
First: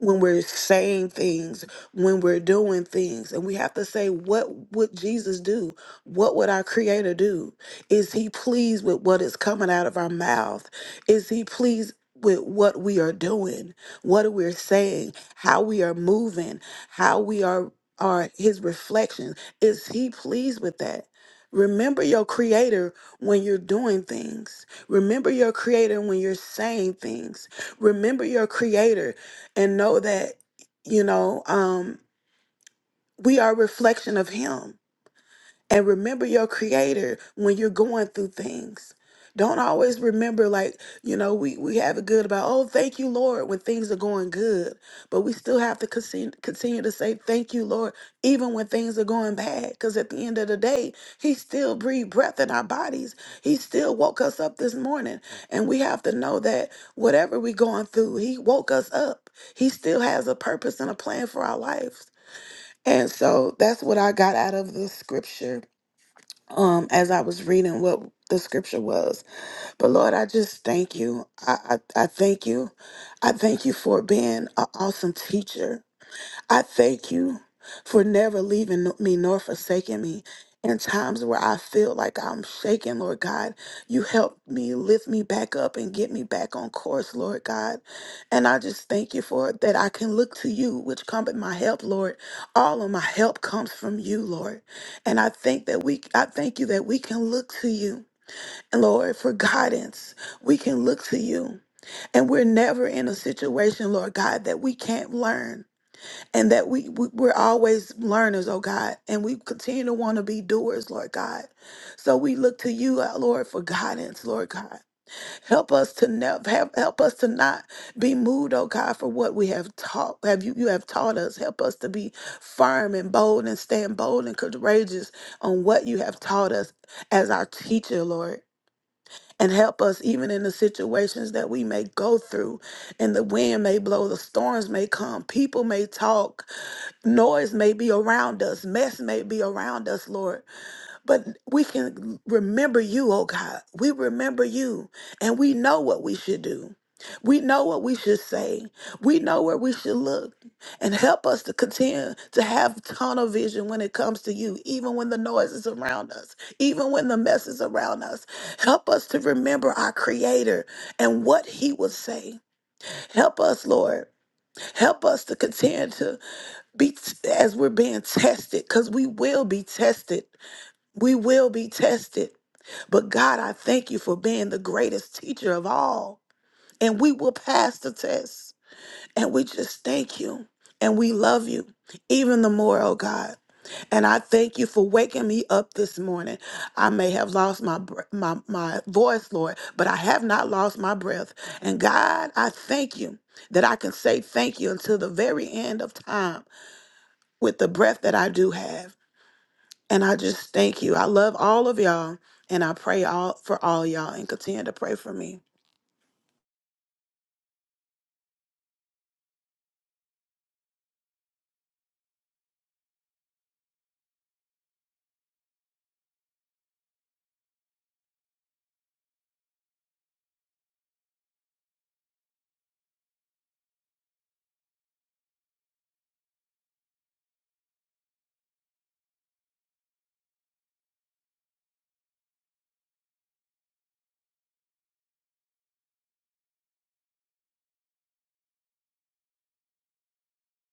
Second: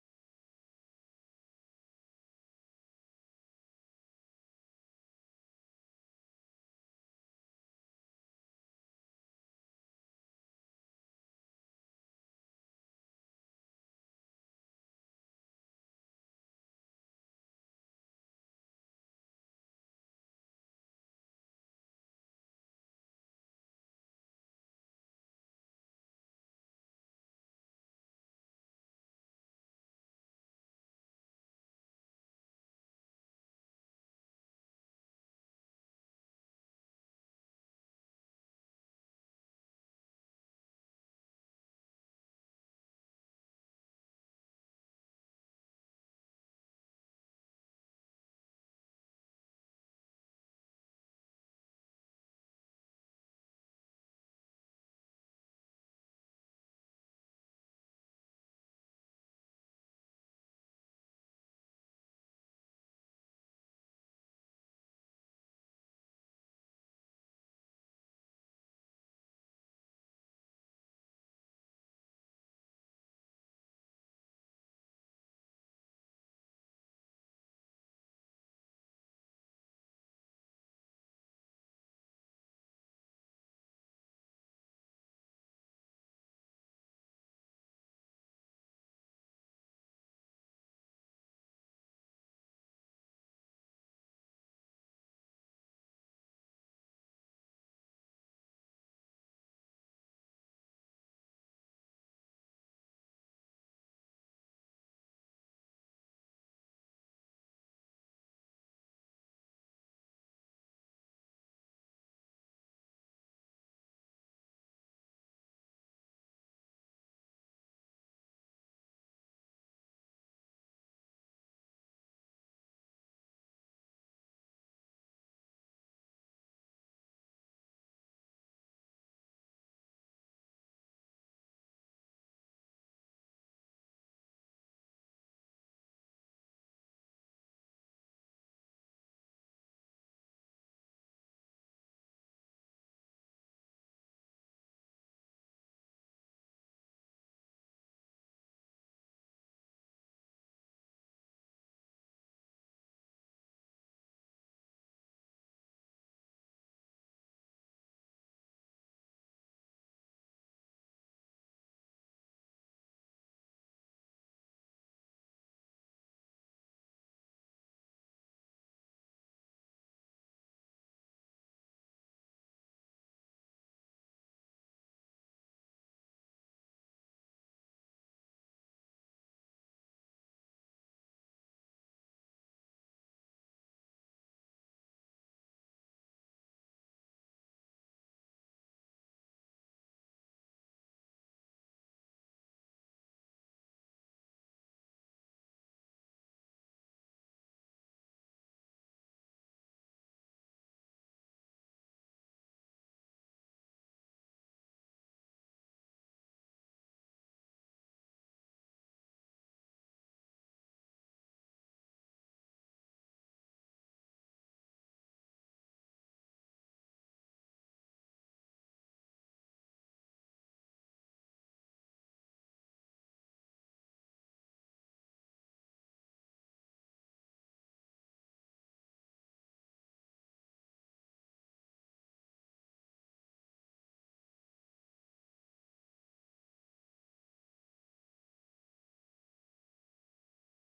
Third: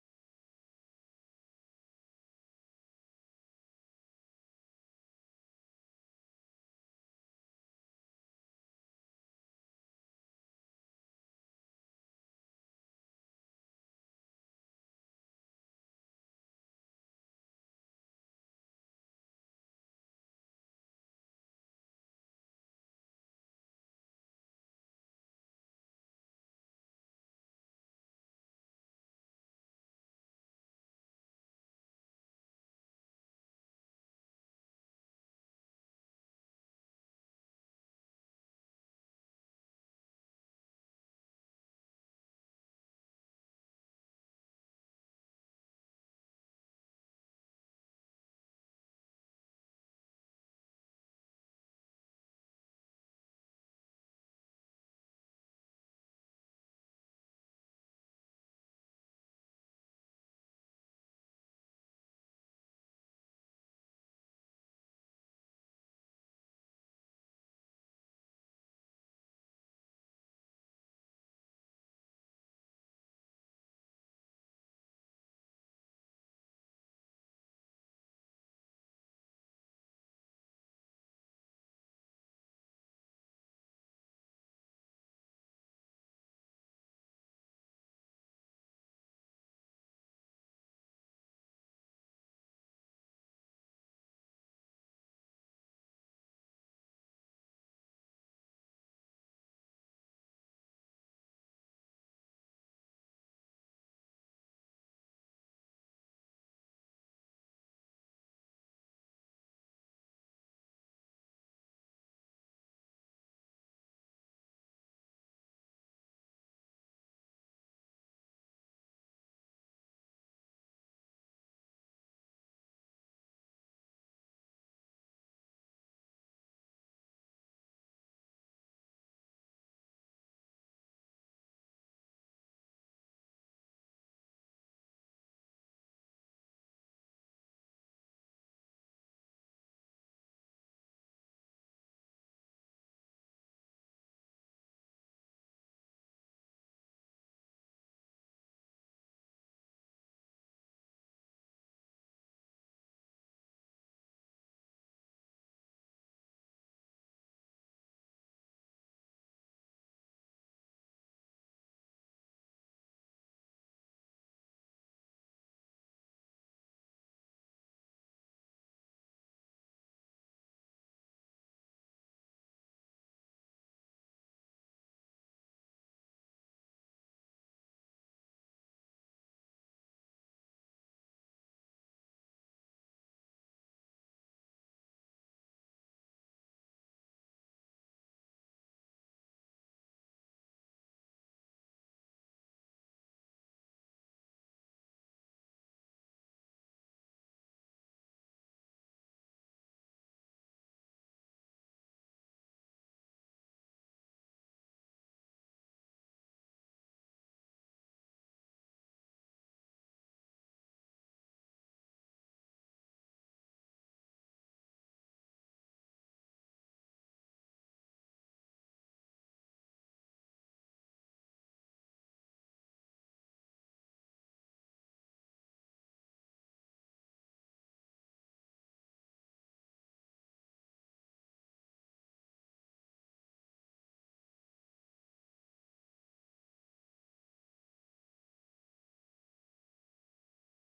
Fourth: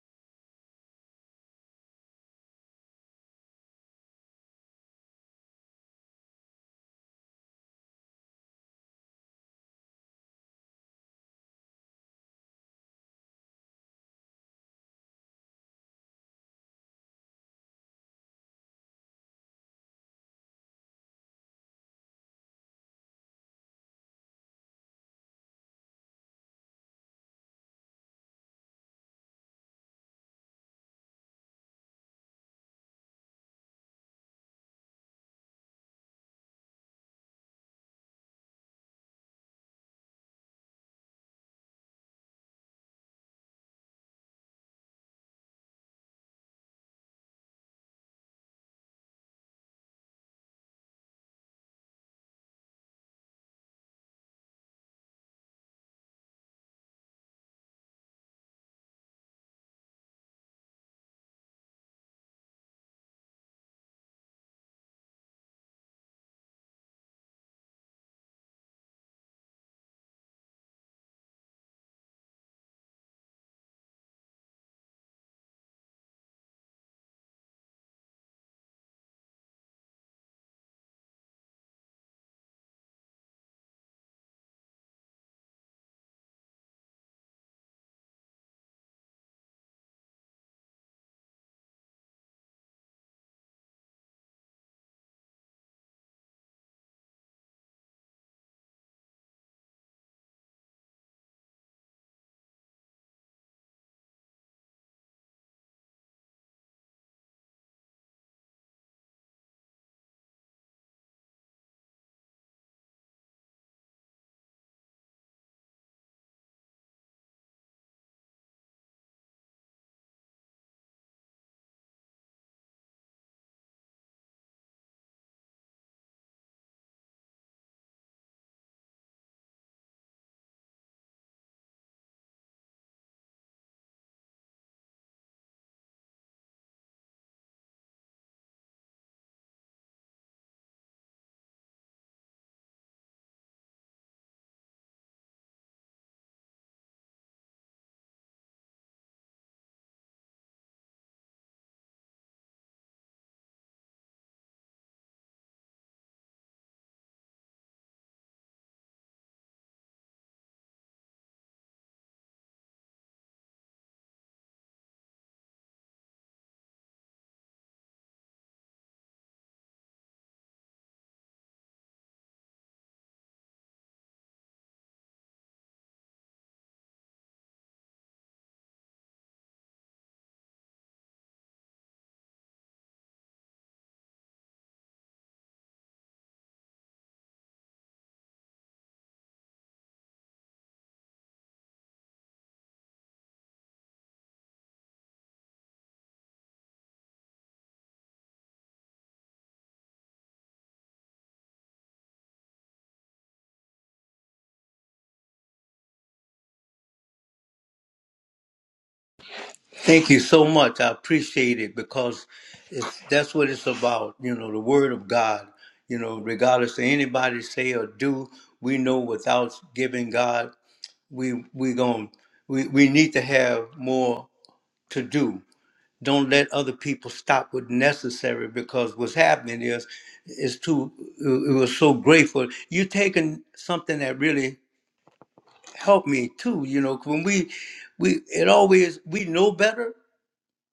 S2: when we're saying things, when we're doing things. And we have to say, What would Jesus do? What would our Creator do? Is He pleased with what is coming out of our mouth? Is He pleased? With what we are doing, what we're saying, how we are moving, how we are are his reflection? Is he pleased with that? Remember your creator when you're doing things. Remember your creator when you're saying things. Remember your creator and know that, you know, um, we are a reflection of him and remember your creator when you're going through things. Don't always remember, like, you know, we, we have it good about, oh, thank you, Lord, when things are going good. But we still have to continue, continue to say, thank you, Lord, even when things are going bad. Because at the end of the day, He still breathed breath in our bodies. He still woke us up this morning. And we have to know that whatever we're going through, He woke us up. He still has a purpose and a plan for our lives. And so that's what I got out of the scripture um as I was reading what the scripture was. But Lord, I just thank you. I I, I thank you. I thank you for being an awesome teacher. I thank you for never leaving no, me nor forsaking me. In times where I feel like I'm shaking, Lord God, you help me lift me back up and get me back on course, Lord God. And I just thank you for it, that I can look to you, which cometh my help, Lord. All of my help comes from you, Lord. And I think that we I thank you that we can look to you, Lord, for guidance. We can look to you. And we're never in a situation, Lord God, that we can't learn and that we, we we're always learners oh god and we continue to want to be doers lord god so we look to you uh, lord for guidance lord god help us to never help, help us to not be moved oh god for what we have taught have you you have taught us help us to be firm and bold and stand bold and courageous on what you have taught us as our teacher lord and help us even in the situations that we may go through and the wind may blow the storms may come people may talk Noise may be around us, mess may be around us, Lord, but we can remember you, oh God. We remember you, and we know what we should do. We know what we should say. We know where we should look. And help us to continue to have tunnel vision when it comes to you, even when the noise is around us, even when the mess is around us. Help us to remember our Creator and what He would say. Help us, Lord. Help us to continue to be as we're being tested because we will be tested we will be tested but god i thank you for being the greatest teacher of all and we will pass the test and we just thank you and we love you even the more oh god and i thank you for waking me up this morning i may have lost my br- my my voice lord but i have not lost my breath and god i thank you that i can say thank you until the very end of time with the breath that I do have. And I just thank you. I love all of y'all, and I pray all for all y'all, and continue to pray for me.
S1: Thank you so much. I appreciate it because it's, that's what it's about. You know, the Word of God. You know, regardless of anybody say or do, we know without giving God, we we going we we need to have more to do. Don't let other people stop what's necessary because what's happening is is too. It it was so grateful. You taking something that really helped me too. You know, when we we it always we know better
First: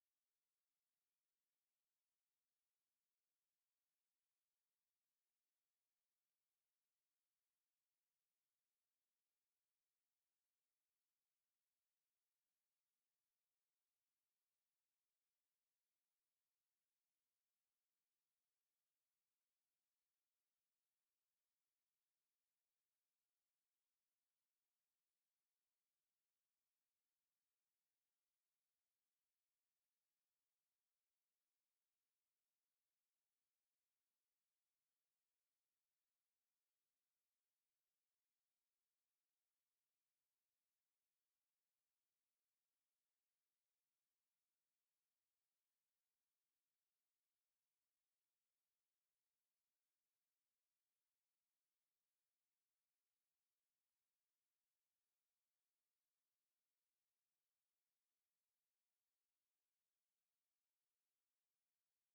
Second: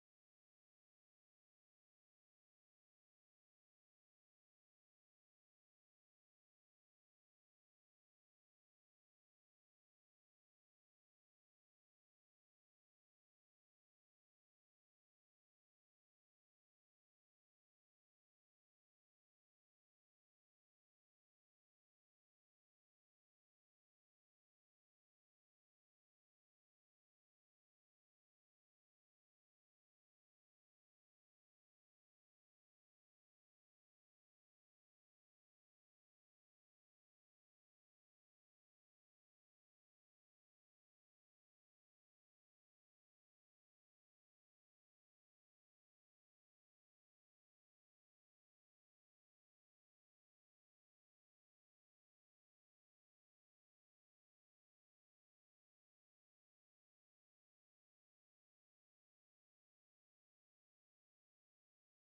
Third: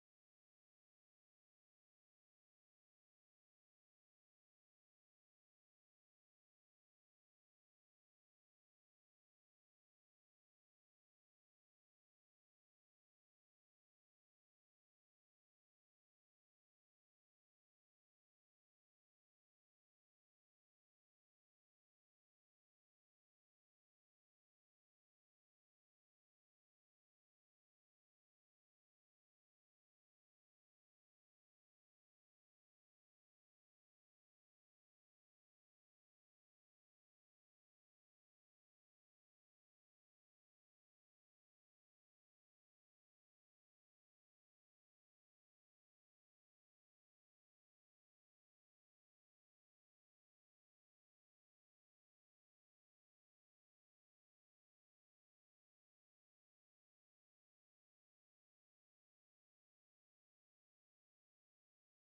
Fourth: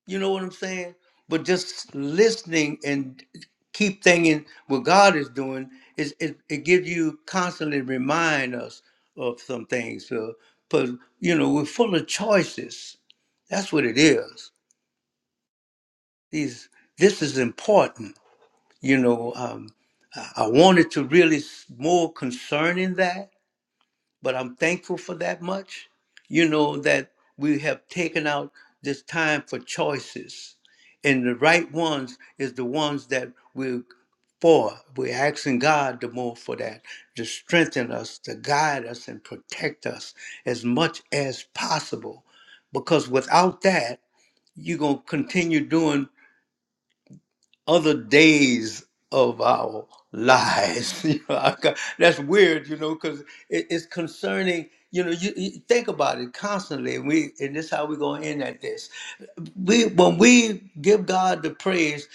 S1: you know what I'm saying? But just listening and keep thinking what God is doing is it, it gives you constantly remind us of some things. So, but you know, we're full of choices. That's what it is. These this is important. You know, um, I I wanted to really s- more concerning that but I'm thankful for that much. You know, that we have taken out this time for choices. And the right ones is the ones that we're for. We're asking God the more for that, to strengthen us, to guide us, and protect us as much as possible. Because without that, you're going to continue doing other days of our lives. You know, I ca- that's weird, you know, because it, it's concerning. You know, you, you think about it constantly, and we and this how we're going to end at this. We when we give God the praise,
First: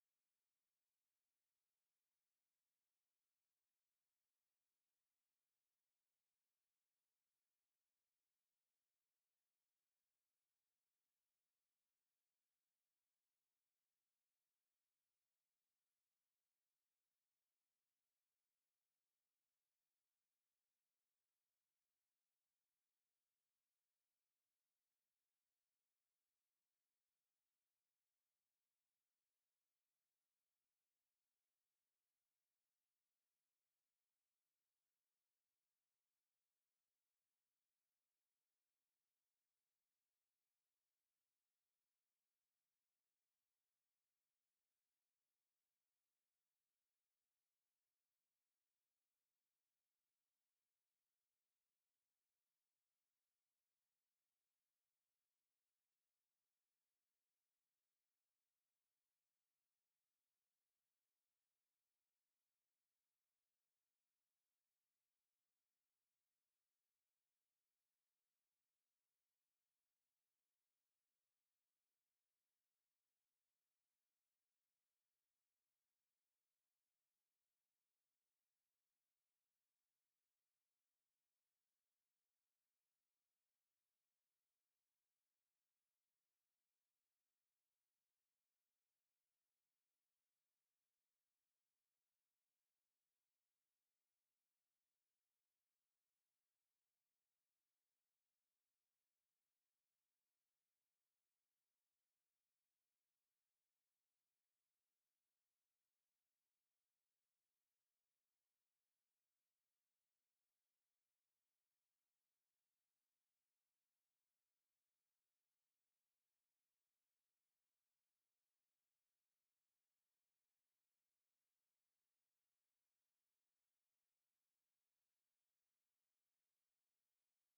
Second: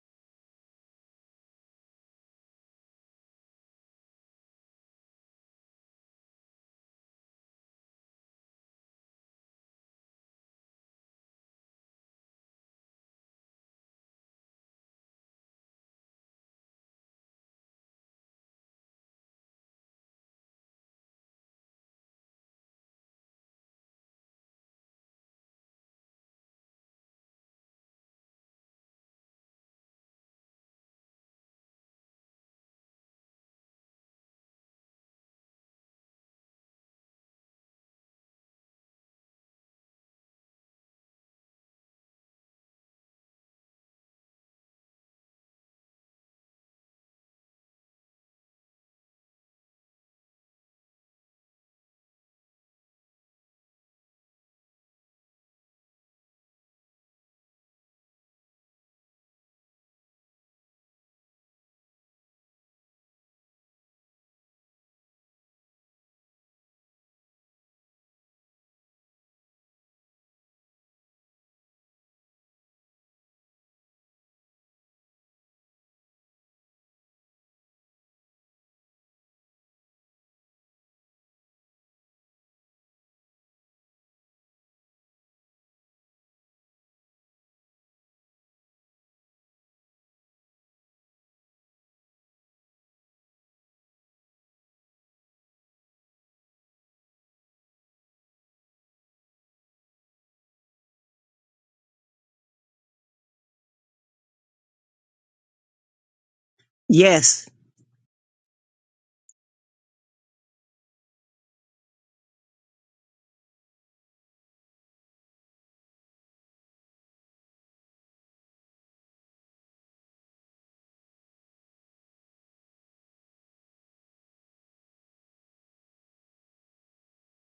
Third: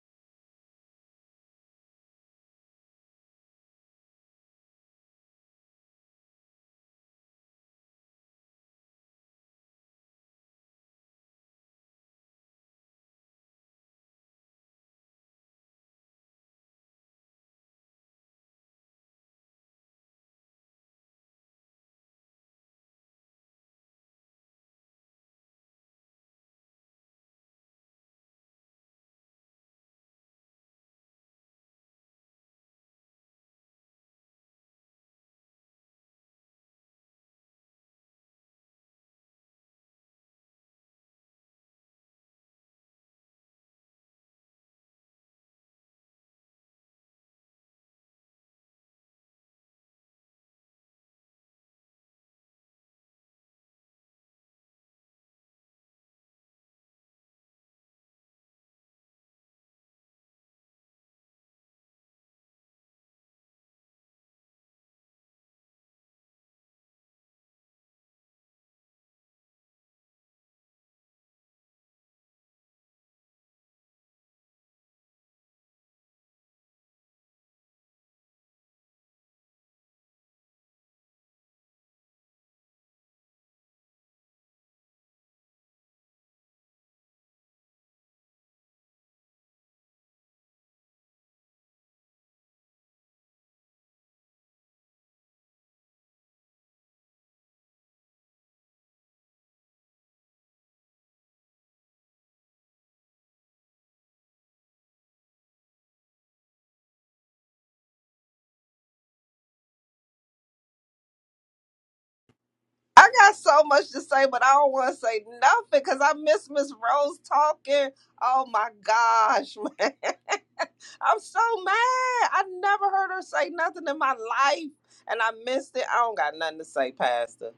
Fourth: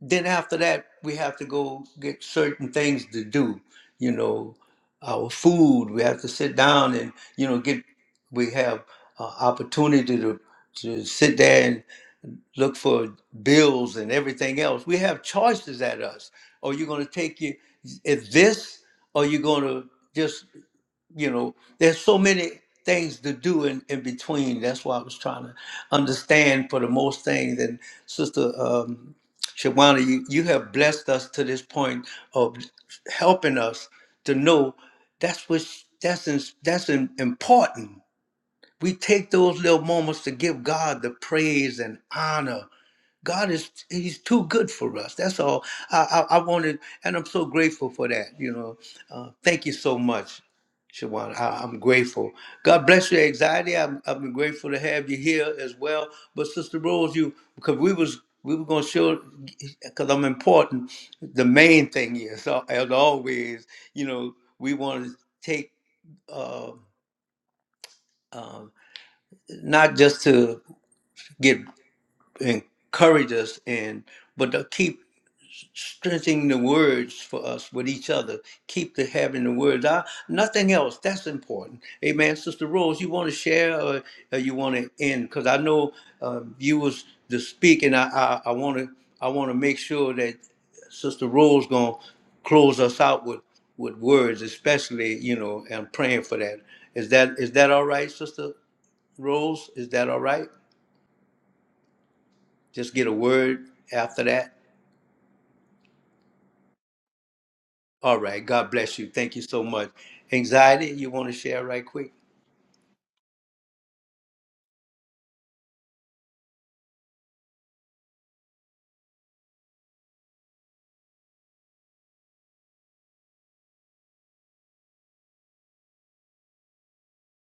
S1: then after that we have to go get certain things to do. You know, our food. We have to sit down and you know get. We have uh, opportunity to to sit there look for bills and everything else. We have choices at us. Are you going to take you if this? Or you going to just you know? There's so many things to do in, in between. That's why I was trying to understand for the most things. And Sister um, Shawana, you, you have blessed us to this point of helping us to know that's what that's in, that's in, important. We take those little moments to give God the praise and honor God is He's too good for us. That's all I, I, I wanted, and I'm so grateful for that. You know, uh, thank you so much, Shawan. I, I'm grateful. God bless your anxiety. I'm, I'm grateful to have you here as well. But Sister Rose, you because we was we were gonna show because I'm important. The main thing is, uh, as always, you know, we want to take uh, um, not just to get encourage us and but to keep strengthening the words for us with each other. Keep the having the words. I, nothing else. That's important. Amen. Sister Rose, you want to share or, or you want to end? Because I know uh, you was to speak, and I I want to I want to make sure that Sister Rose gonna close us out with with words, especially you know. And I'm praying for that. Is that is that all right, Sister Rose? Is that all right? Just get a word after that.
S3: Yes.
S1: All right. God bless you. Thank you so much. Anxiety, you want to share right quick?
S4: I got so much to say, but I don't want to say nothing because I miss Miss Rose talking. Oh my gosh, man. I'm so mad. I never heard her say nothing in my life and I missed it. I don't got nothing to say, Pastor.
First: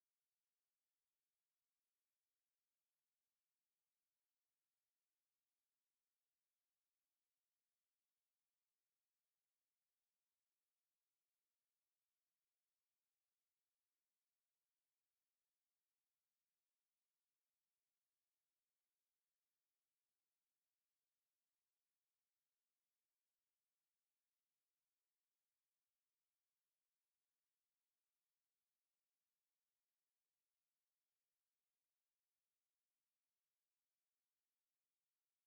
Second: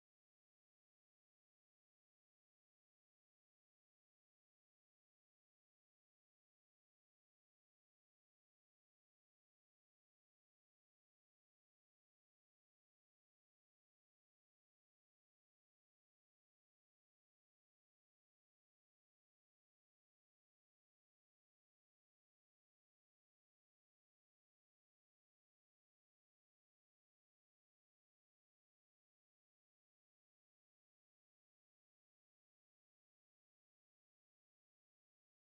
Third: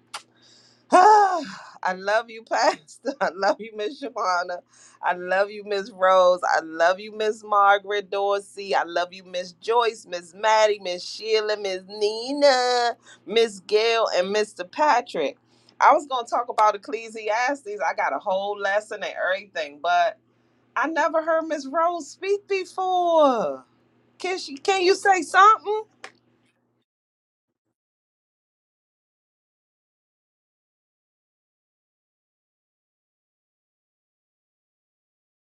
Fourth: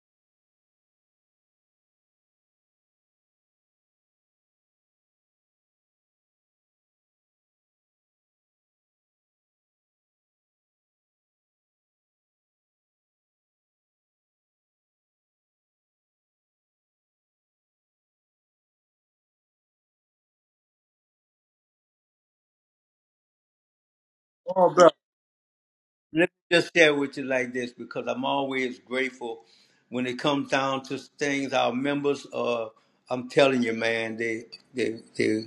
S4: I love you, Pastor. I love you, Miss Shawana. I love you, Miss Rose. I love you, Miss Margaret Dorsey. I love you, Miss Joyce, Miss Maddie, Miss Sheila, Miss Nina, Miss Gail, and Mr. Patrick. I was going to talk about Ecclesiastes. I got a whole lesson and everything, but I never heard Miss Rose speak before. Can she? Can you say something?
S1: Let me just share with you like this because I'm always grateful when it comes down to things. Our members, uh, I'm telling you, man, they they they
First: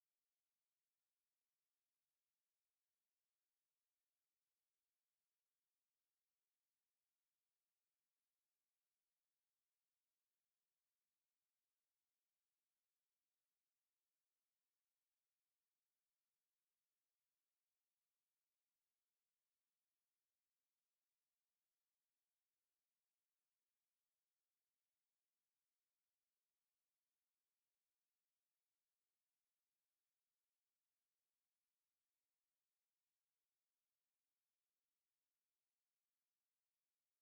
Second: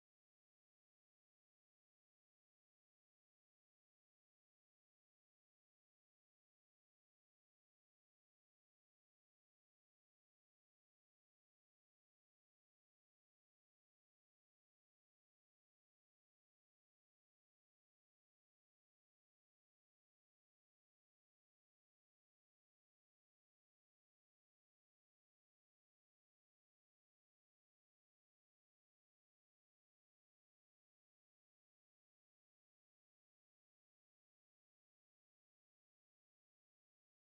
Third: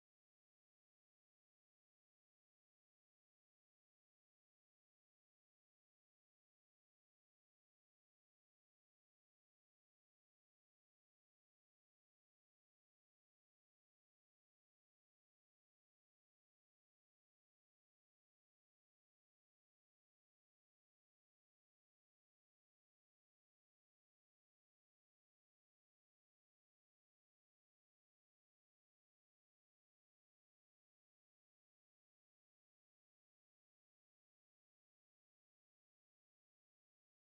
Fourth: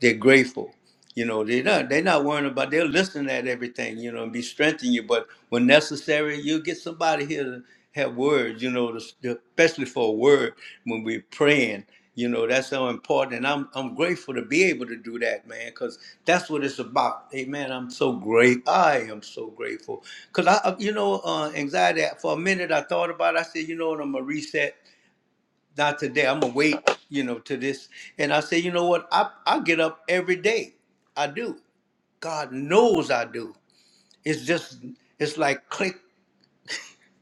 S1: they're grateful. You know, they're not they're not worrying about they'll listen at everything, you know, and be strengthening you. But when necessary, you get somebody here to have words, you know, to, especially for a word when we're praying. You know, that's so important. And I'm I'm grateful to be able to do that, man, because that's what it's about. Amen. I'm so great. I am so grateful. Cause I I- you know, uh anxiety for a minute I thought about it, I said, you know what, I'm gonna reset not today. I'm gonna wait, you know, to this. And I say, you know what? I I get up every day. I do. God knows I do. It's just it's like click,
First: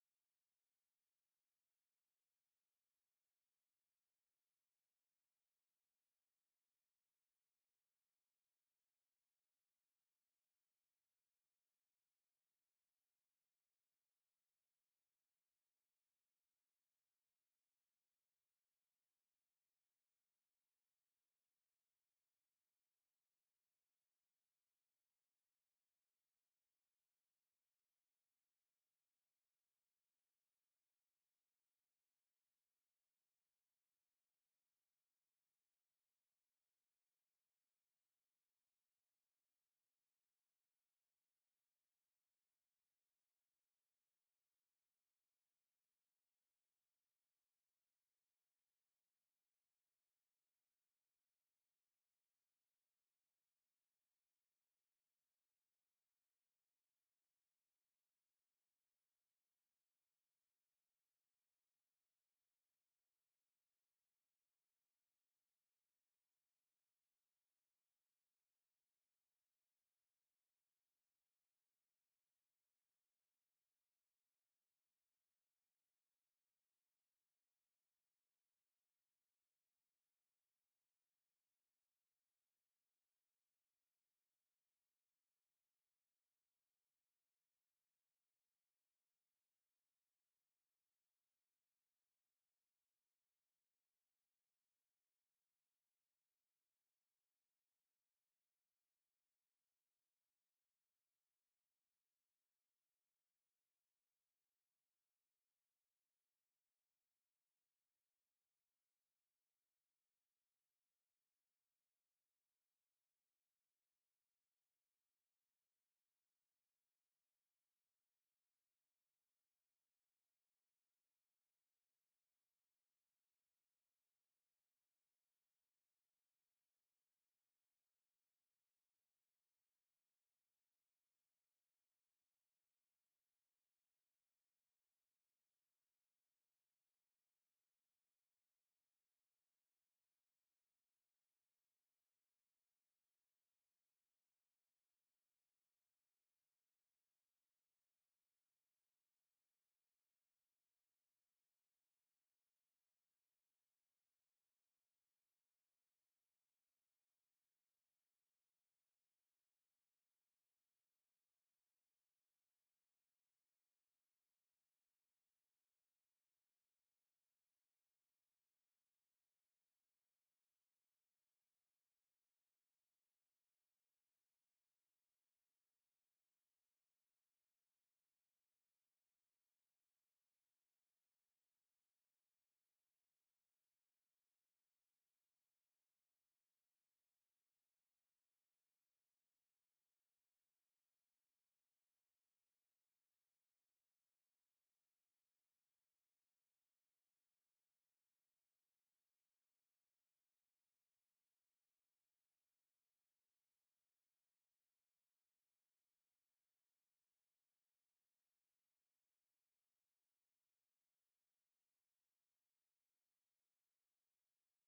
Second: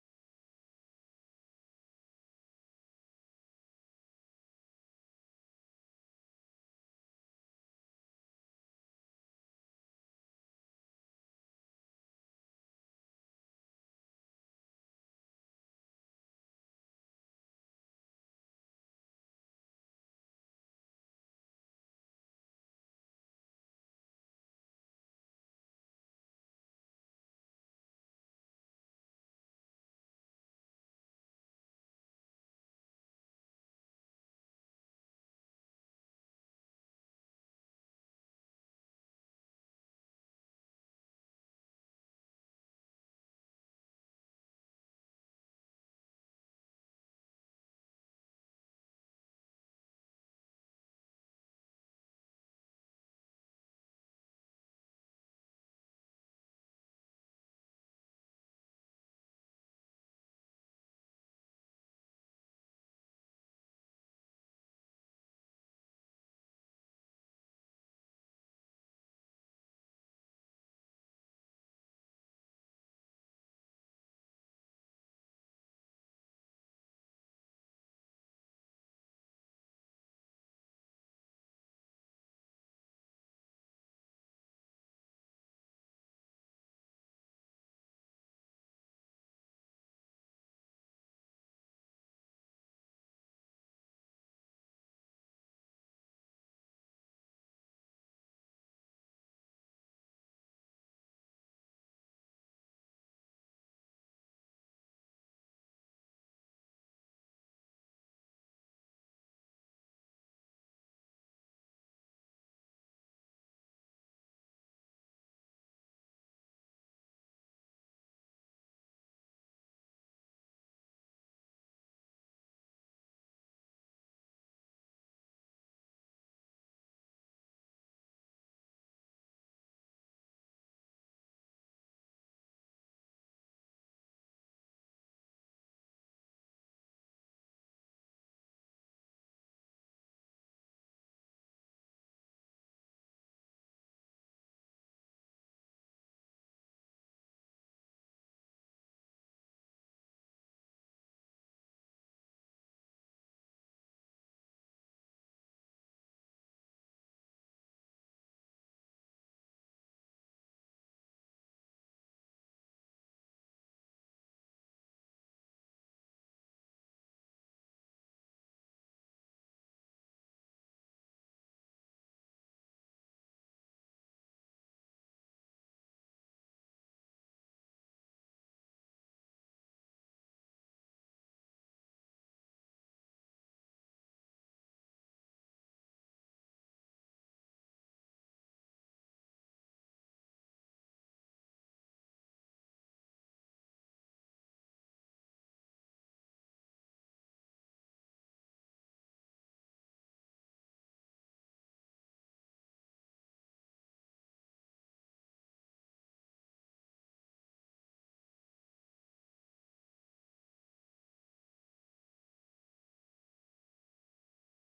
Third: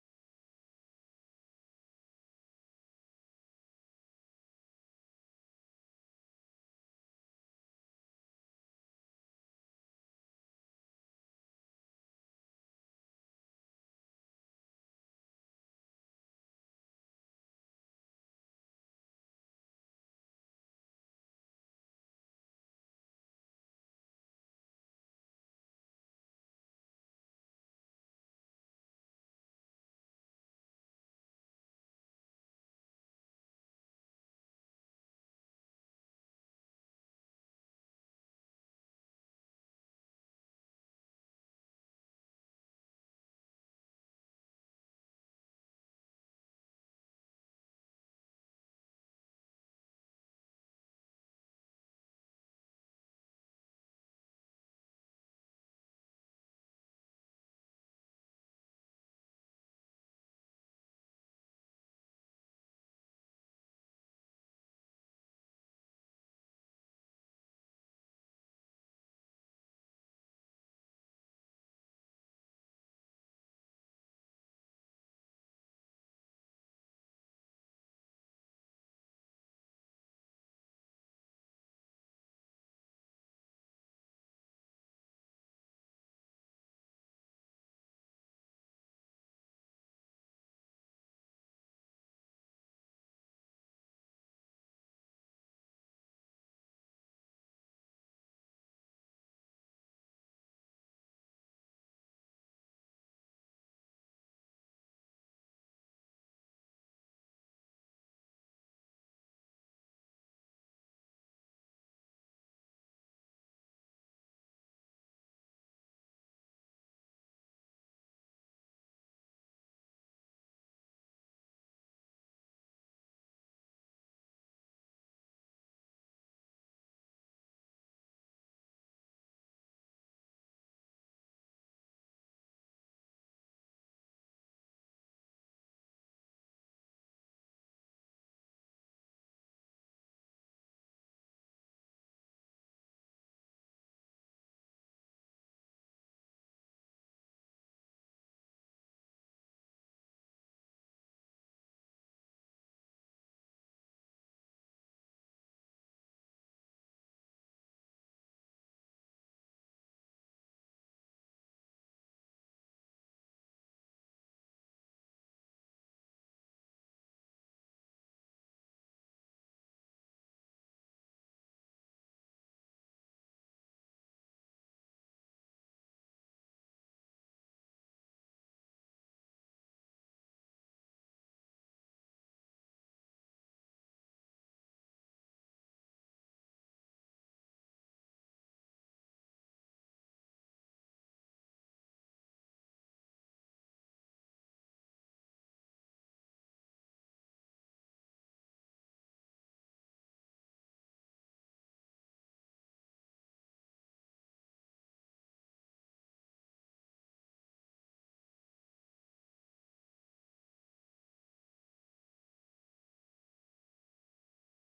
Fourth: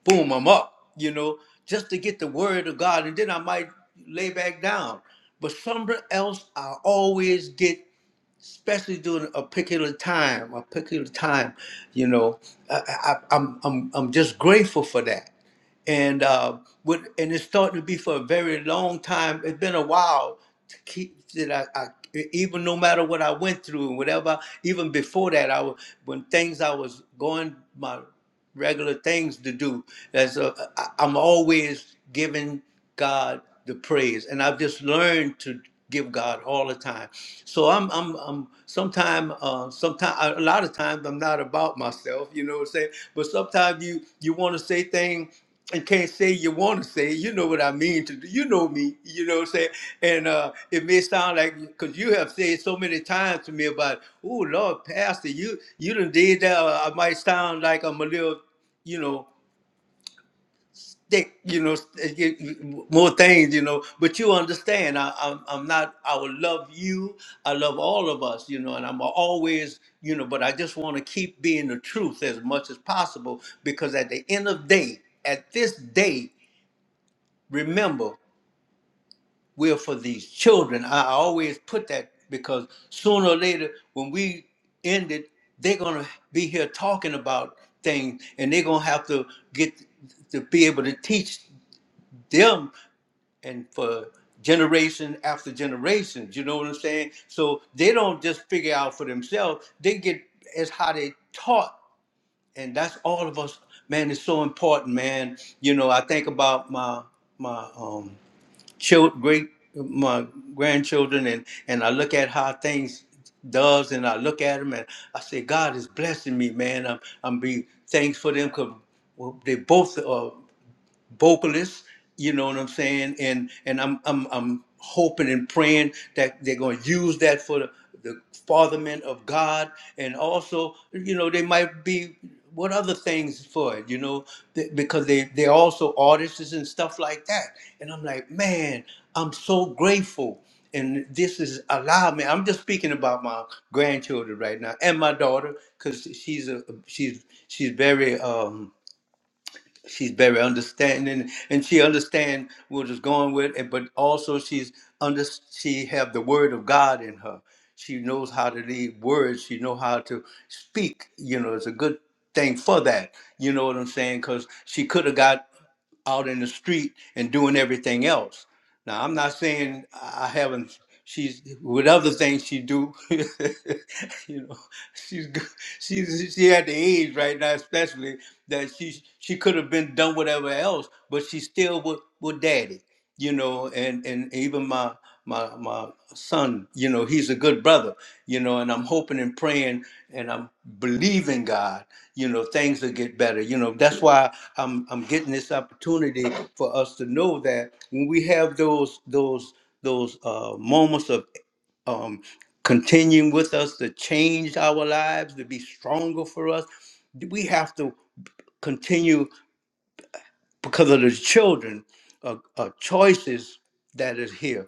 S1: boom, I'm up, you know, just to get the word of God, and then I might lay back down. But somewhere else, I always get, especially during a particular time, a particular time, you know, I, I, I'm I'm I'm just grateful for that and uh, with, and it's starting to be for a very long time. It's been a while to keep that I, I e, even no matter what I went through and whatever. Even before that, I was when things I was going my regular things to do. As a, I, I'm always giving. God the praise. And I've just learned to give God all the time. So I'm I'm I'm Sometimes, uh sometime a lot of times I'm not about myself, you know what I'm saying? But sometimes you you want to say things and can't say you want to say. You know what I mean to do. You know me. You know what I'm saying. And uh, it may sound like because you have said so many times to me about, oh Lord, Pastor, you you done did that. Or I might sound like I'm a little, you know they, you know, eh, get- more things, you know. But you understand, I, I'm, I'm not. I will love you. I love all of us, you know. And I'm always, you know. But I just want to keep being the truth as much as possible because at the end of the day, at this day, remember we're for these children. I I always put that because sooner or later, when we end it, they're gonna be here talking about things, and they're gonna have to get to be able to teach them and for generation after generations. You know what I'm saying? So they don't just figure out for themselves. They get as how they taught, and that's all of us. Man, it's so important, man. You know, I think about my my um child, great my grandchildren, and and I look at how things does, and I look at them, and I say, God is blessing me, man. I'm I'm be thanks for them because well, they both are vocalists. You know what I'm saying? And and I'm I'm I'm hoping and praying that they're going to use that for the, the fatherment of God, and also you know they might be what other things for it, you know, th- because they they're also artists and stuff like that. And I'm like, man, I'm so grateful. And this is allowed me. I'm just speaking about my grandchildren right now and my daughter, because she's a she's she's very um she's very understanding and she understand what is going with it but also she's under she have the word of god in her she knows how to lead words she know how to speak you know it's a good thing for that you know what i'm saying because she could have got out in the street and doing everything else. Now I'm not saying I haven't. She's with other things she do. you know, she's go- she's she at the age right now, especially that she she could have been done whatever else, but she's still with with daddy. You know, and and even my my my son you know he's a good brother you know and i'm hoping and praying and i'm believing god you know things will get better you know that's why i'm i'm getting this opportunity for us to know that when we have those those those uh moments of um continuing with us to change our lives to be stronger for us we have to continue because of the children uh, uh, choices that is here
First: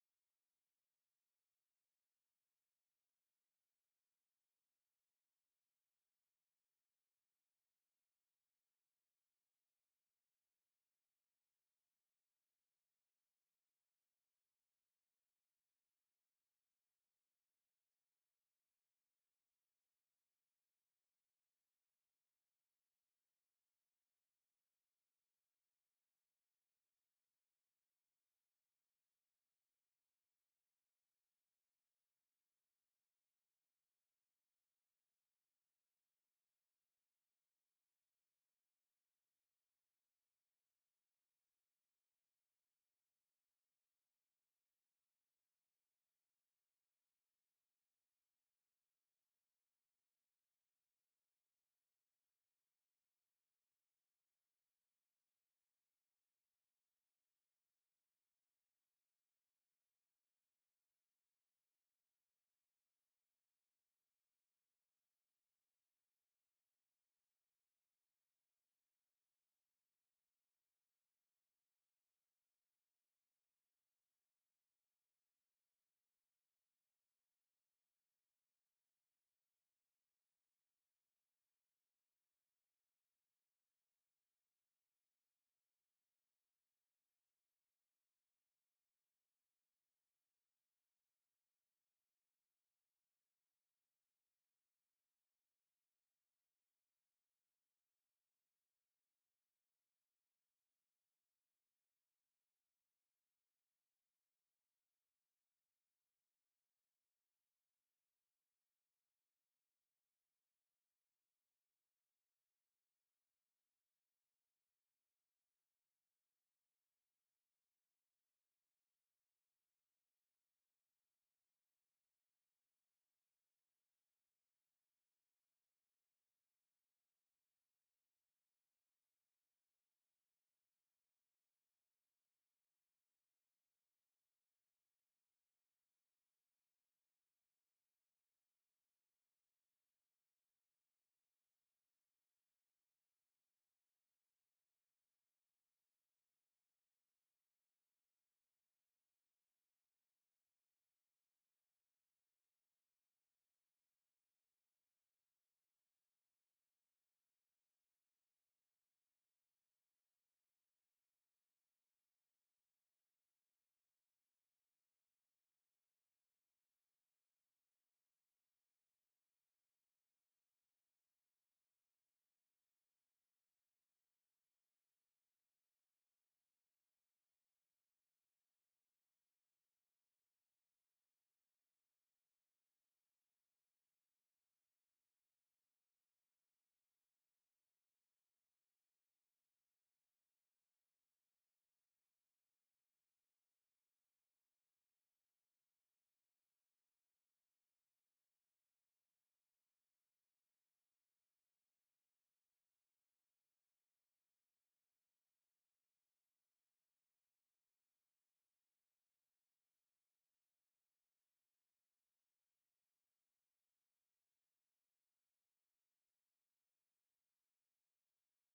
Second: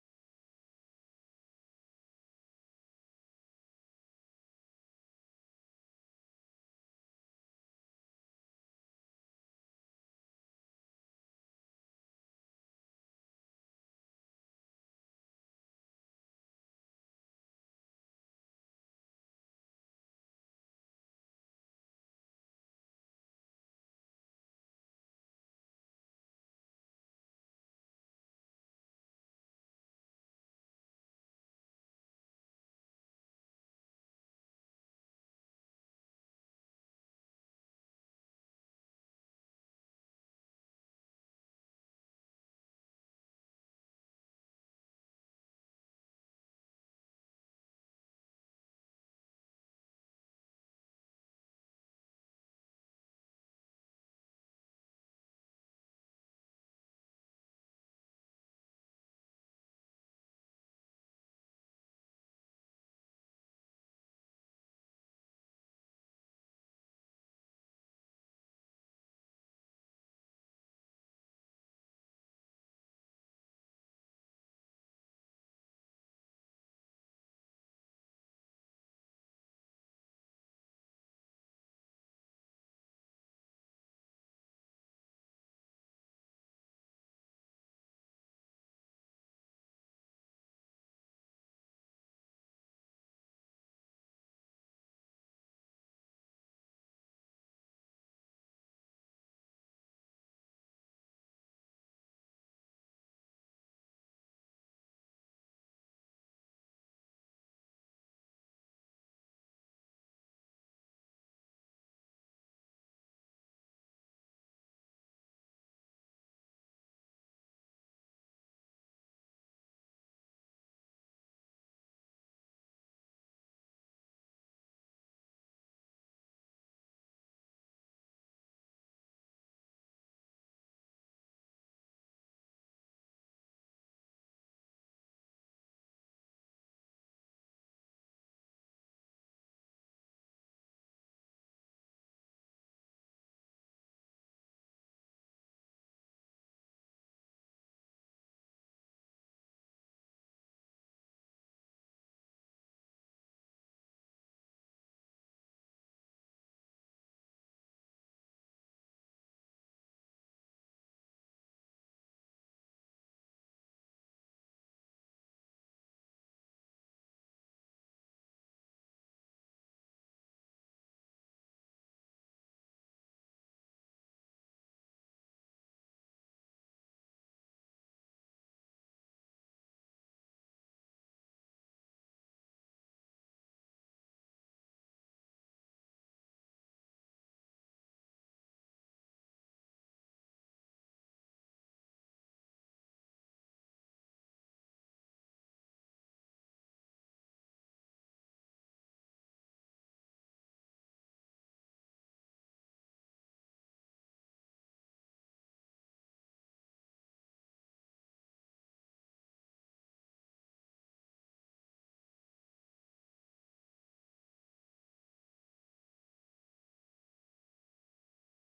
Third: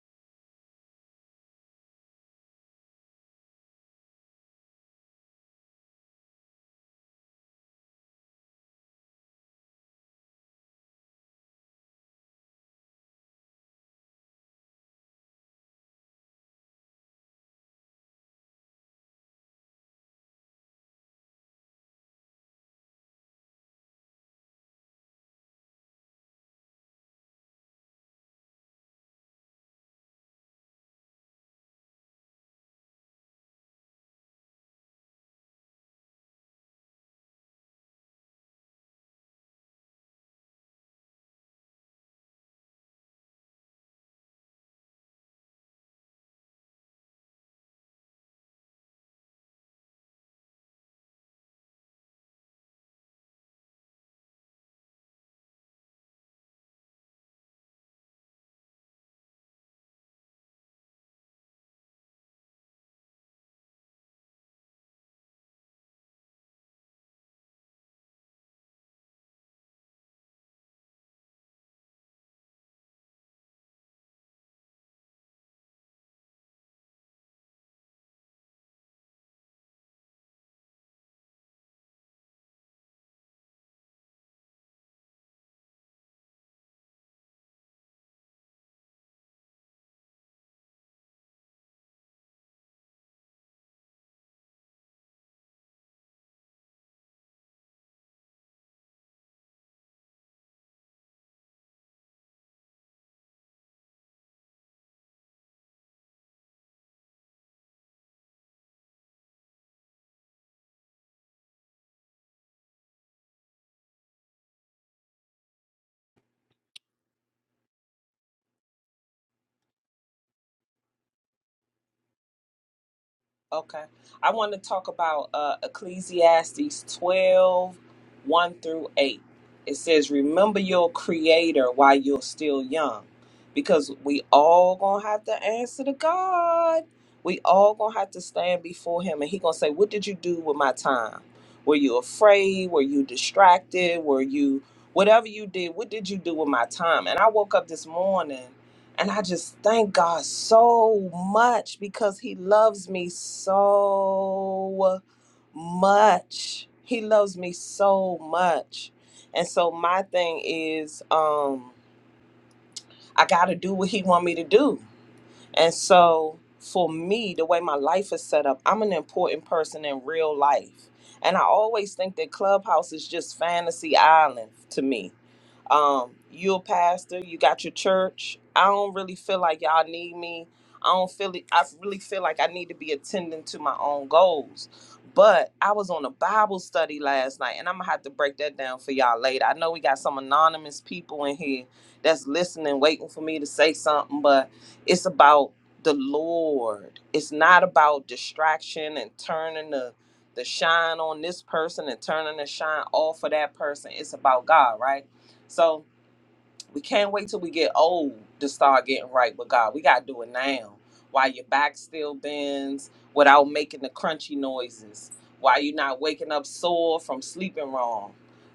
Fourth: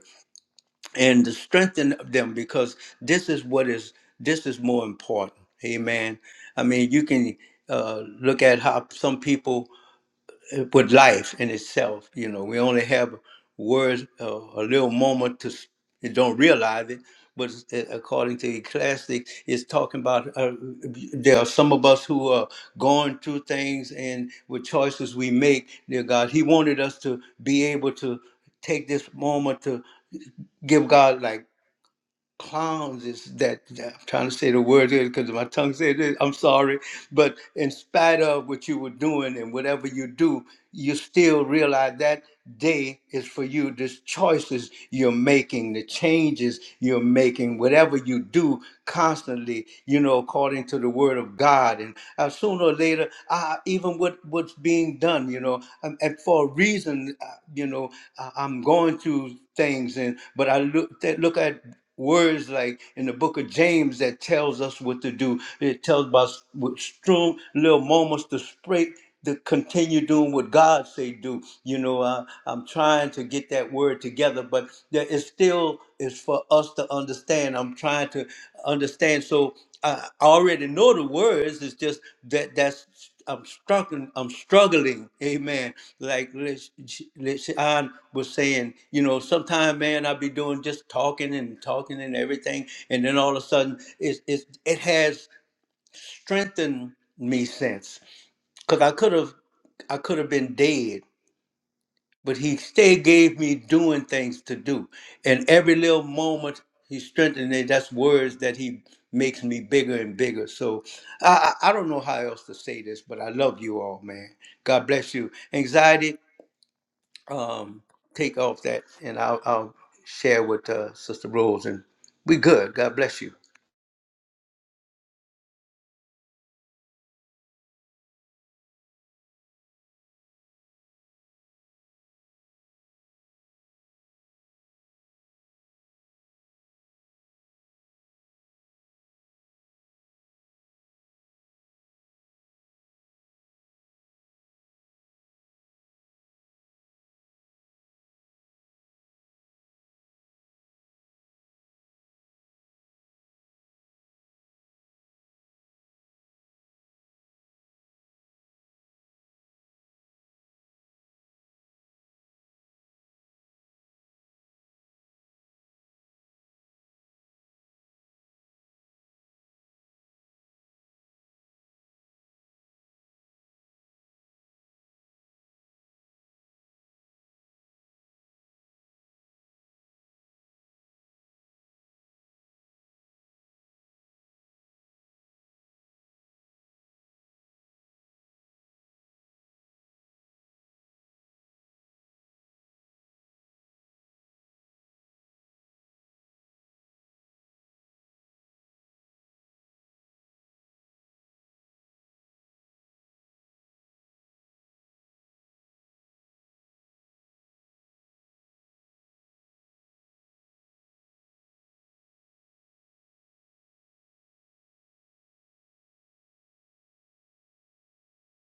S1: and to strengthen them because this is what is this is more important amen i mean you can uh, look at how some people uh, with life in itself you know we only have words uh, a little moment to s- you don't realize it but it's- uh, according to Ecclesiastes, it's talking about uh, there are some of us who are going through things and with choices we make, dear God, He wanted us to be able to take this moment to give God like clowns is that I'm trying to say the word here because my tongue said it. I'm sorry, but in spite of what you were doing and whatever you do, you still realize that day is for you. The choices you're making, the changes you're making, whatever you do constantly, you know, according to the word of God. And uh, sooner or later, uh, even what what's being done, you know, and, and for a reason, uh, you know, I, I'm going through things, and but I look that look at words like in the book of James that tells us what to do. It tells us with strong little moments to spray to continue doing what God say do. You know, uh, I'm trying to get that word together, but there is still is for us to understand. I'm trying to understand. So I I already know the words. It's just that that's I'm struggling. I'm struggling. Amen. Like Liz- Lishan was saying, you know, sometimes, man, i be doing just talking and talking and everything, and then all of a sudden, it it it has strengthened me since, because I could have, I could have been dead but he still gave me doing things to do. And every little moment he strengthened me. That's words that he makes me bigger and bigger. So I, I I don't know how else to say this, but I love you all, man. God bless you. Anxiety, um, take off that, and I'll, I'll share with uh, Sister Rose, and we good. God bless you.
S4: Okay. I want to talk about uh, Ecclesiastes twelve, one through 8. It says, Remember your creator while you're still young, because we all going to have to answer to God. We all going to have to stand before him, and he going to say, What did you do with my time? Were you afraid? Were you distracted? Were you, whatever you did, what did you do with my time? And I woke up this morning and I just thank God so much because He loves me so much. He loves me so much. And so my thing is, um, I gotta do what He want me to do. And so for me, the way my life is set up, I'm an important person in real life. And I always think that Clubhouse is just fantasy island to me um, you a pastor, you got your church. I don't really feel like y'all need me. I don't feel it. I really feel like I need to be attending to my own goals. But I was on a Bible study last night, and I'm gonna have to break that down for y'all later. I know we got some anonymous people in here that's listening, waiting for me to say something, but it's about the Lord. It's not about distraction and turning the the shine on this person and turning the shine off of that person. It's about God, right? So we can't wait till we get old to start getting right with God. We gotta do it now. While your back still bends, without making the crunchy noises, while you're not waking up sore from sleeping wrong.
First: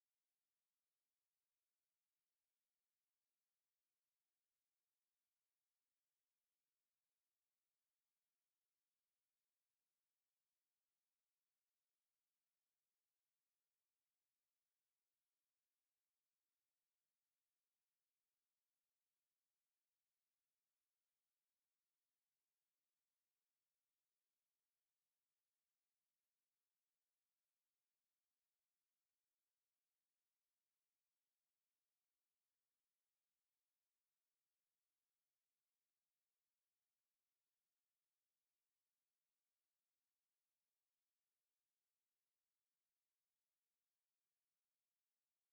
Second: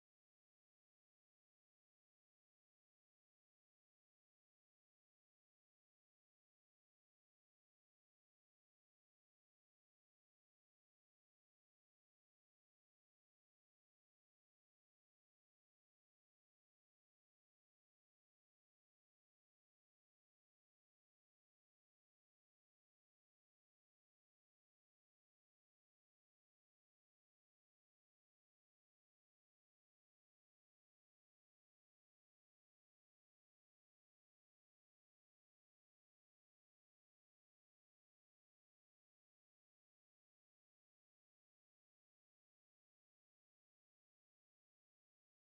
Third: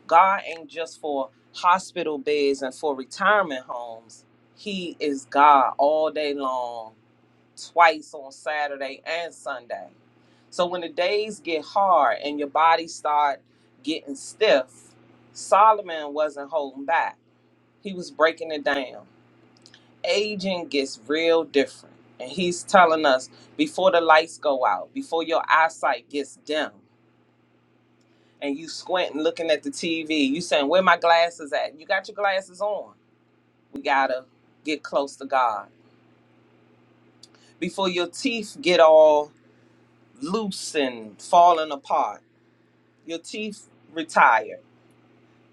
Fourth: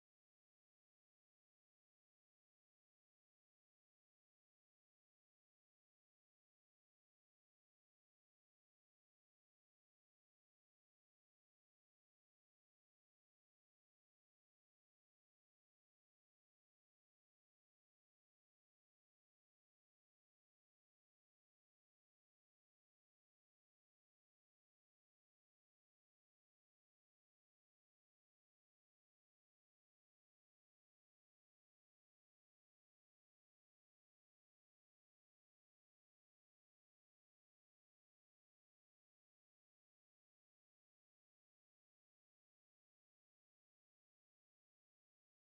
S4: God ain't just for hospital beds and for retirement homes. He is God all day long, twice on Saturday and Sunday. So when the days get hard and your body start getting stiff, Solomon wasn't holding back he was breaking it down. Aging gets real different. And he's telling us before the lights go out, before your eyesight gets dim, and you squinting looking at the TV, you saying, Where my glasses at? You got your glasses on. We gotta get close to God. Before your teeth get all loose and falling apart, your teeth retire.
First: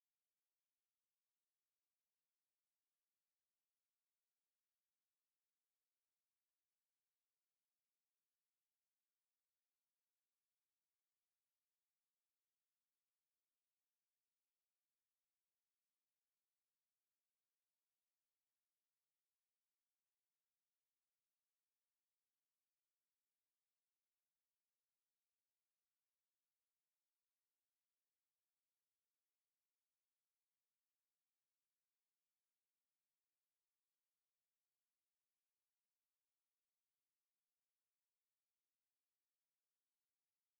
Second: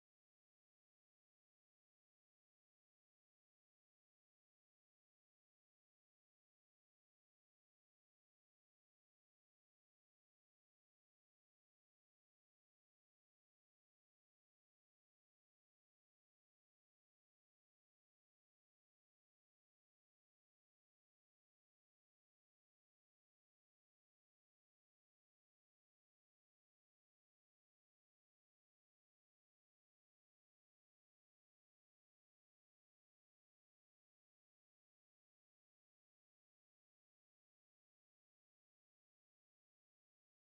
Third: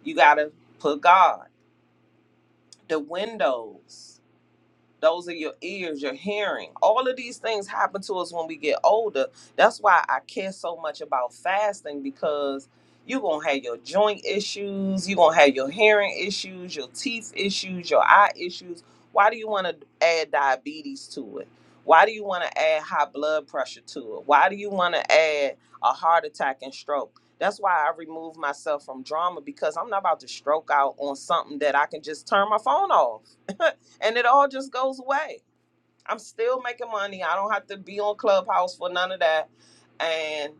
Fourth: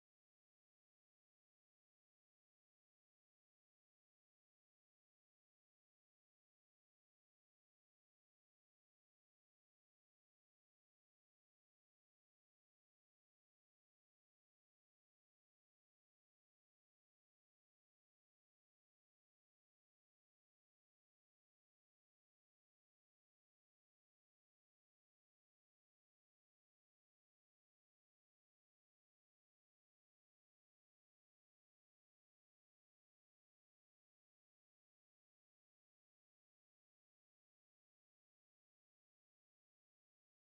S4: You gotta put God. The windows. those are your ears, your hearing. All of these things happen to us when we get older. That's why I care so much about fasting because you're going to have your joint issues, you're going to have your hearing issues, your teeth issues, your eye issues. Why do you want to add diabetes to it? Why do you want to add high blood pressure to it? Why do you want to add a heart attack and stroke? That's why I remove myself from drama because I'm not about to stroke out on something that I can just turn my phone off. and it all just goes away. I'm still making money. I don't have to be on Clubhouse for none of that. And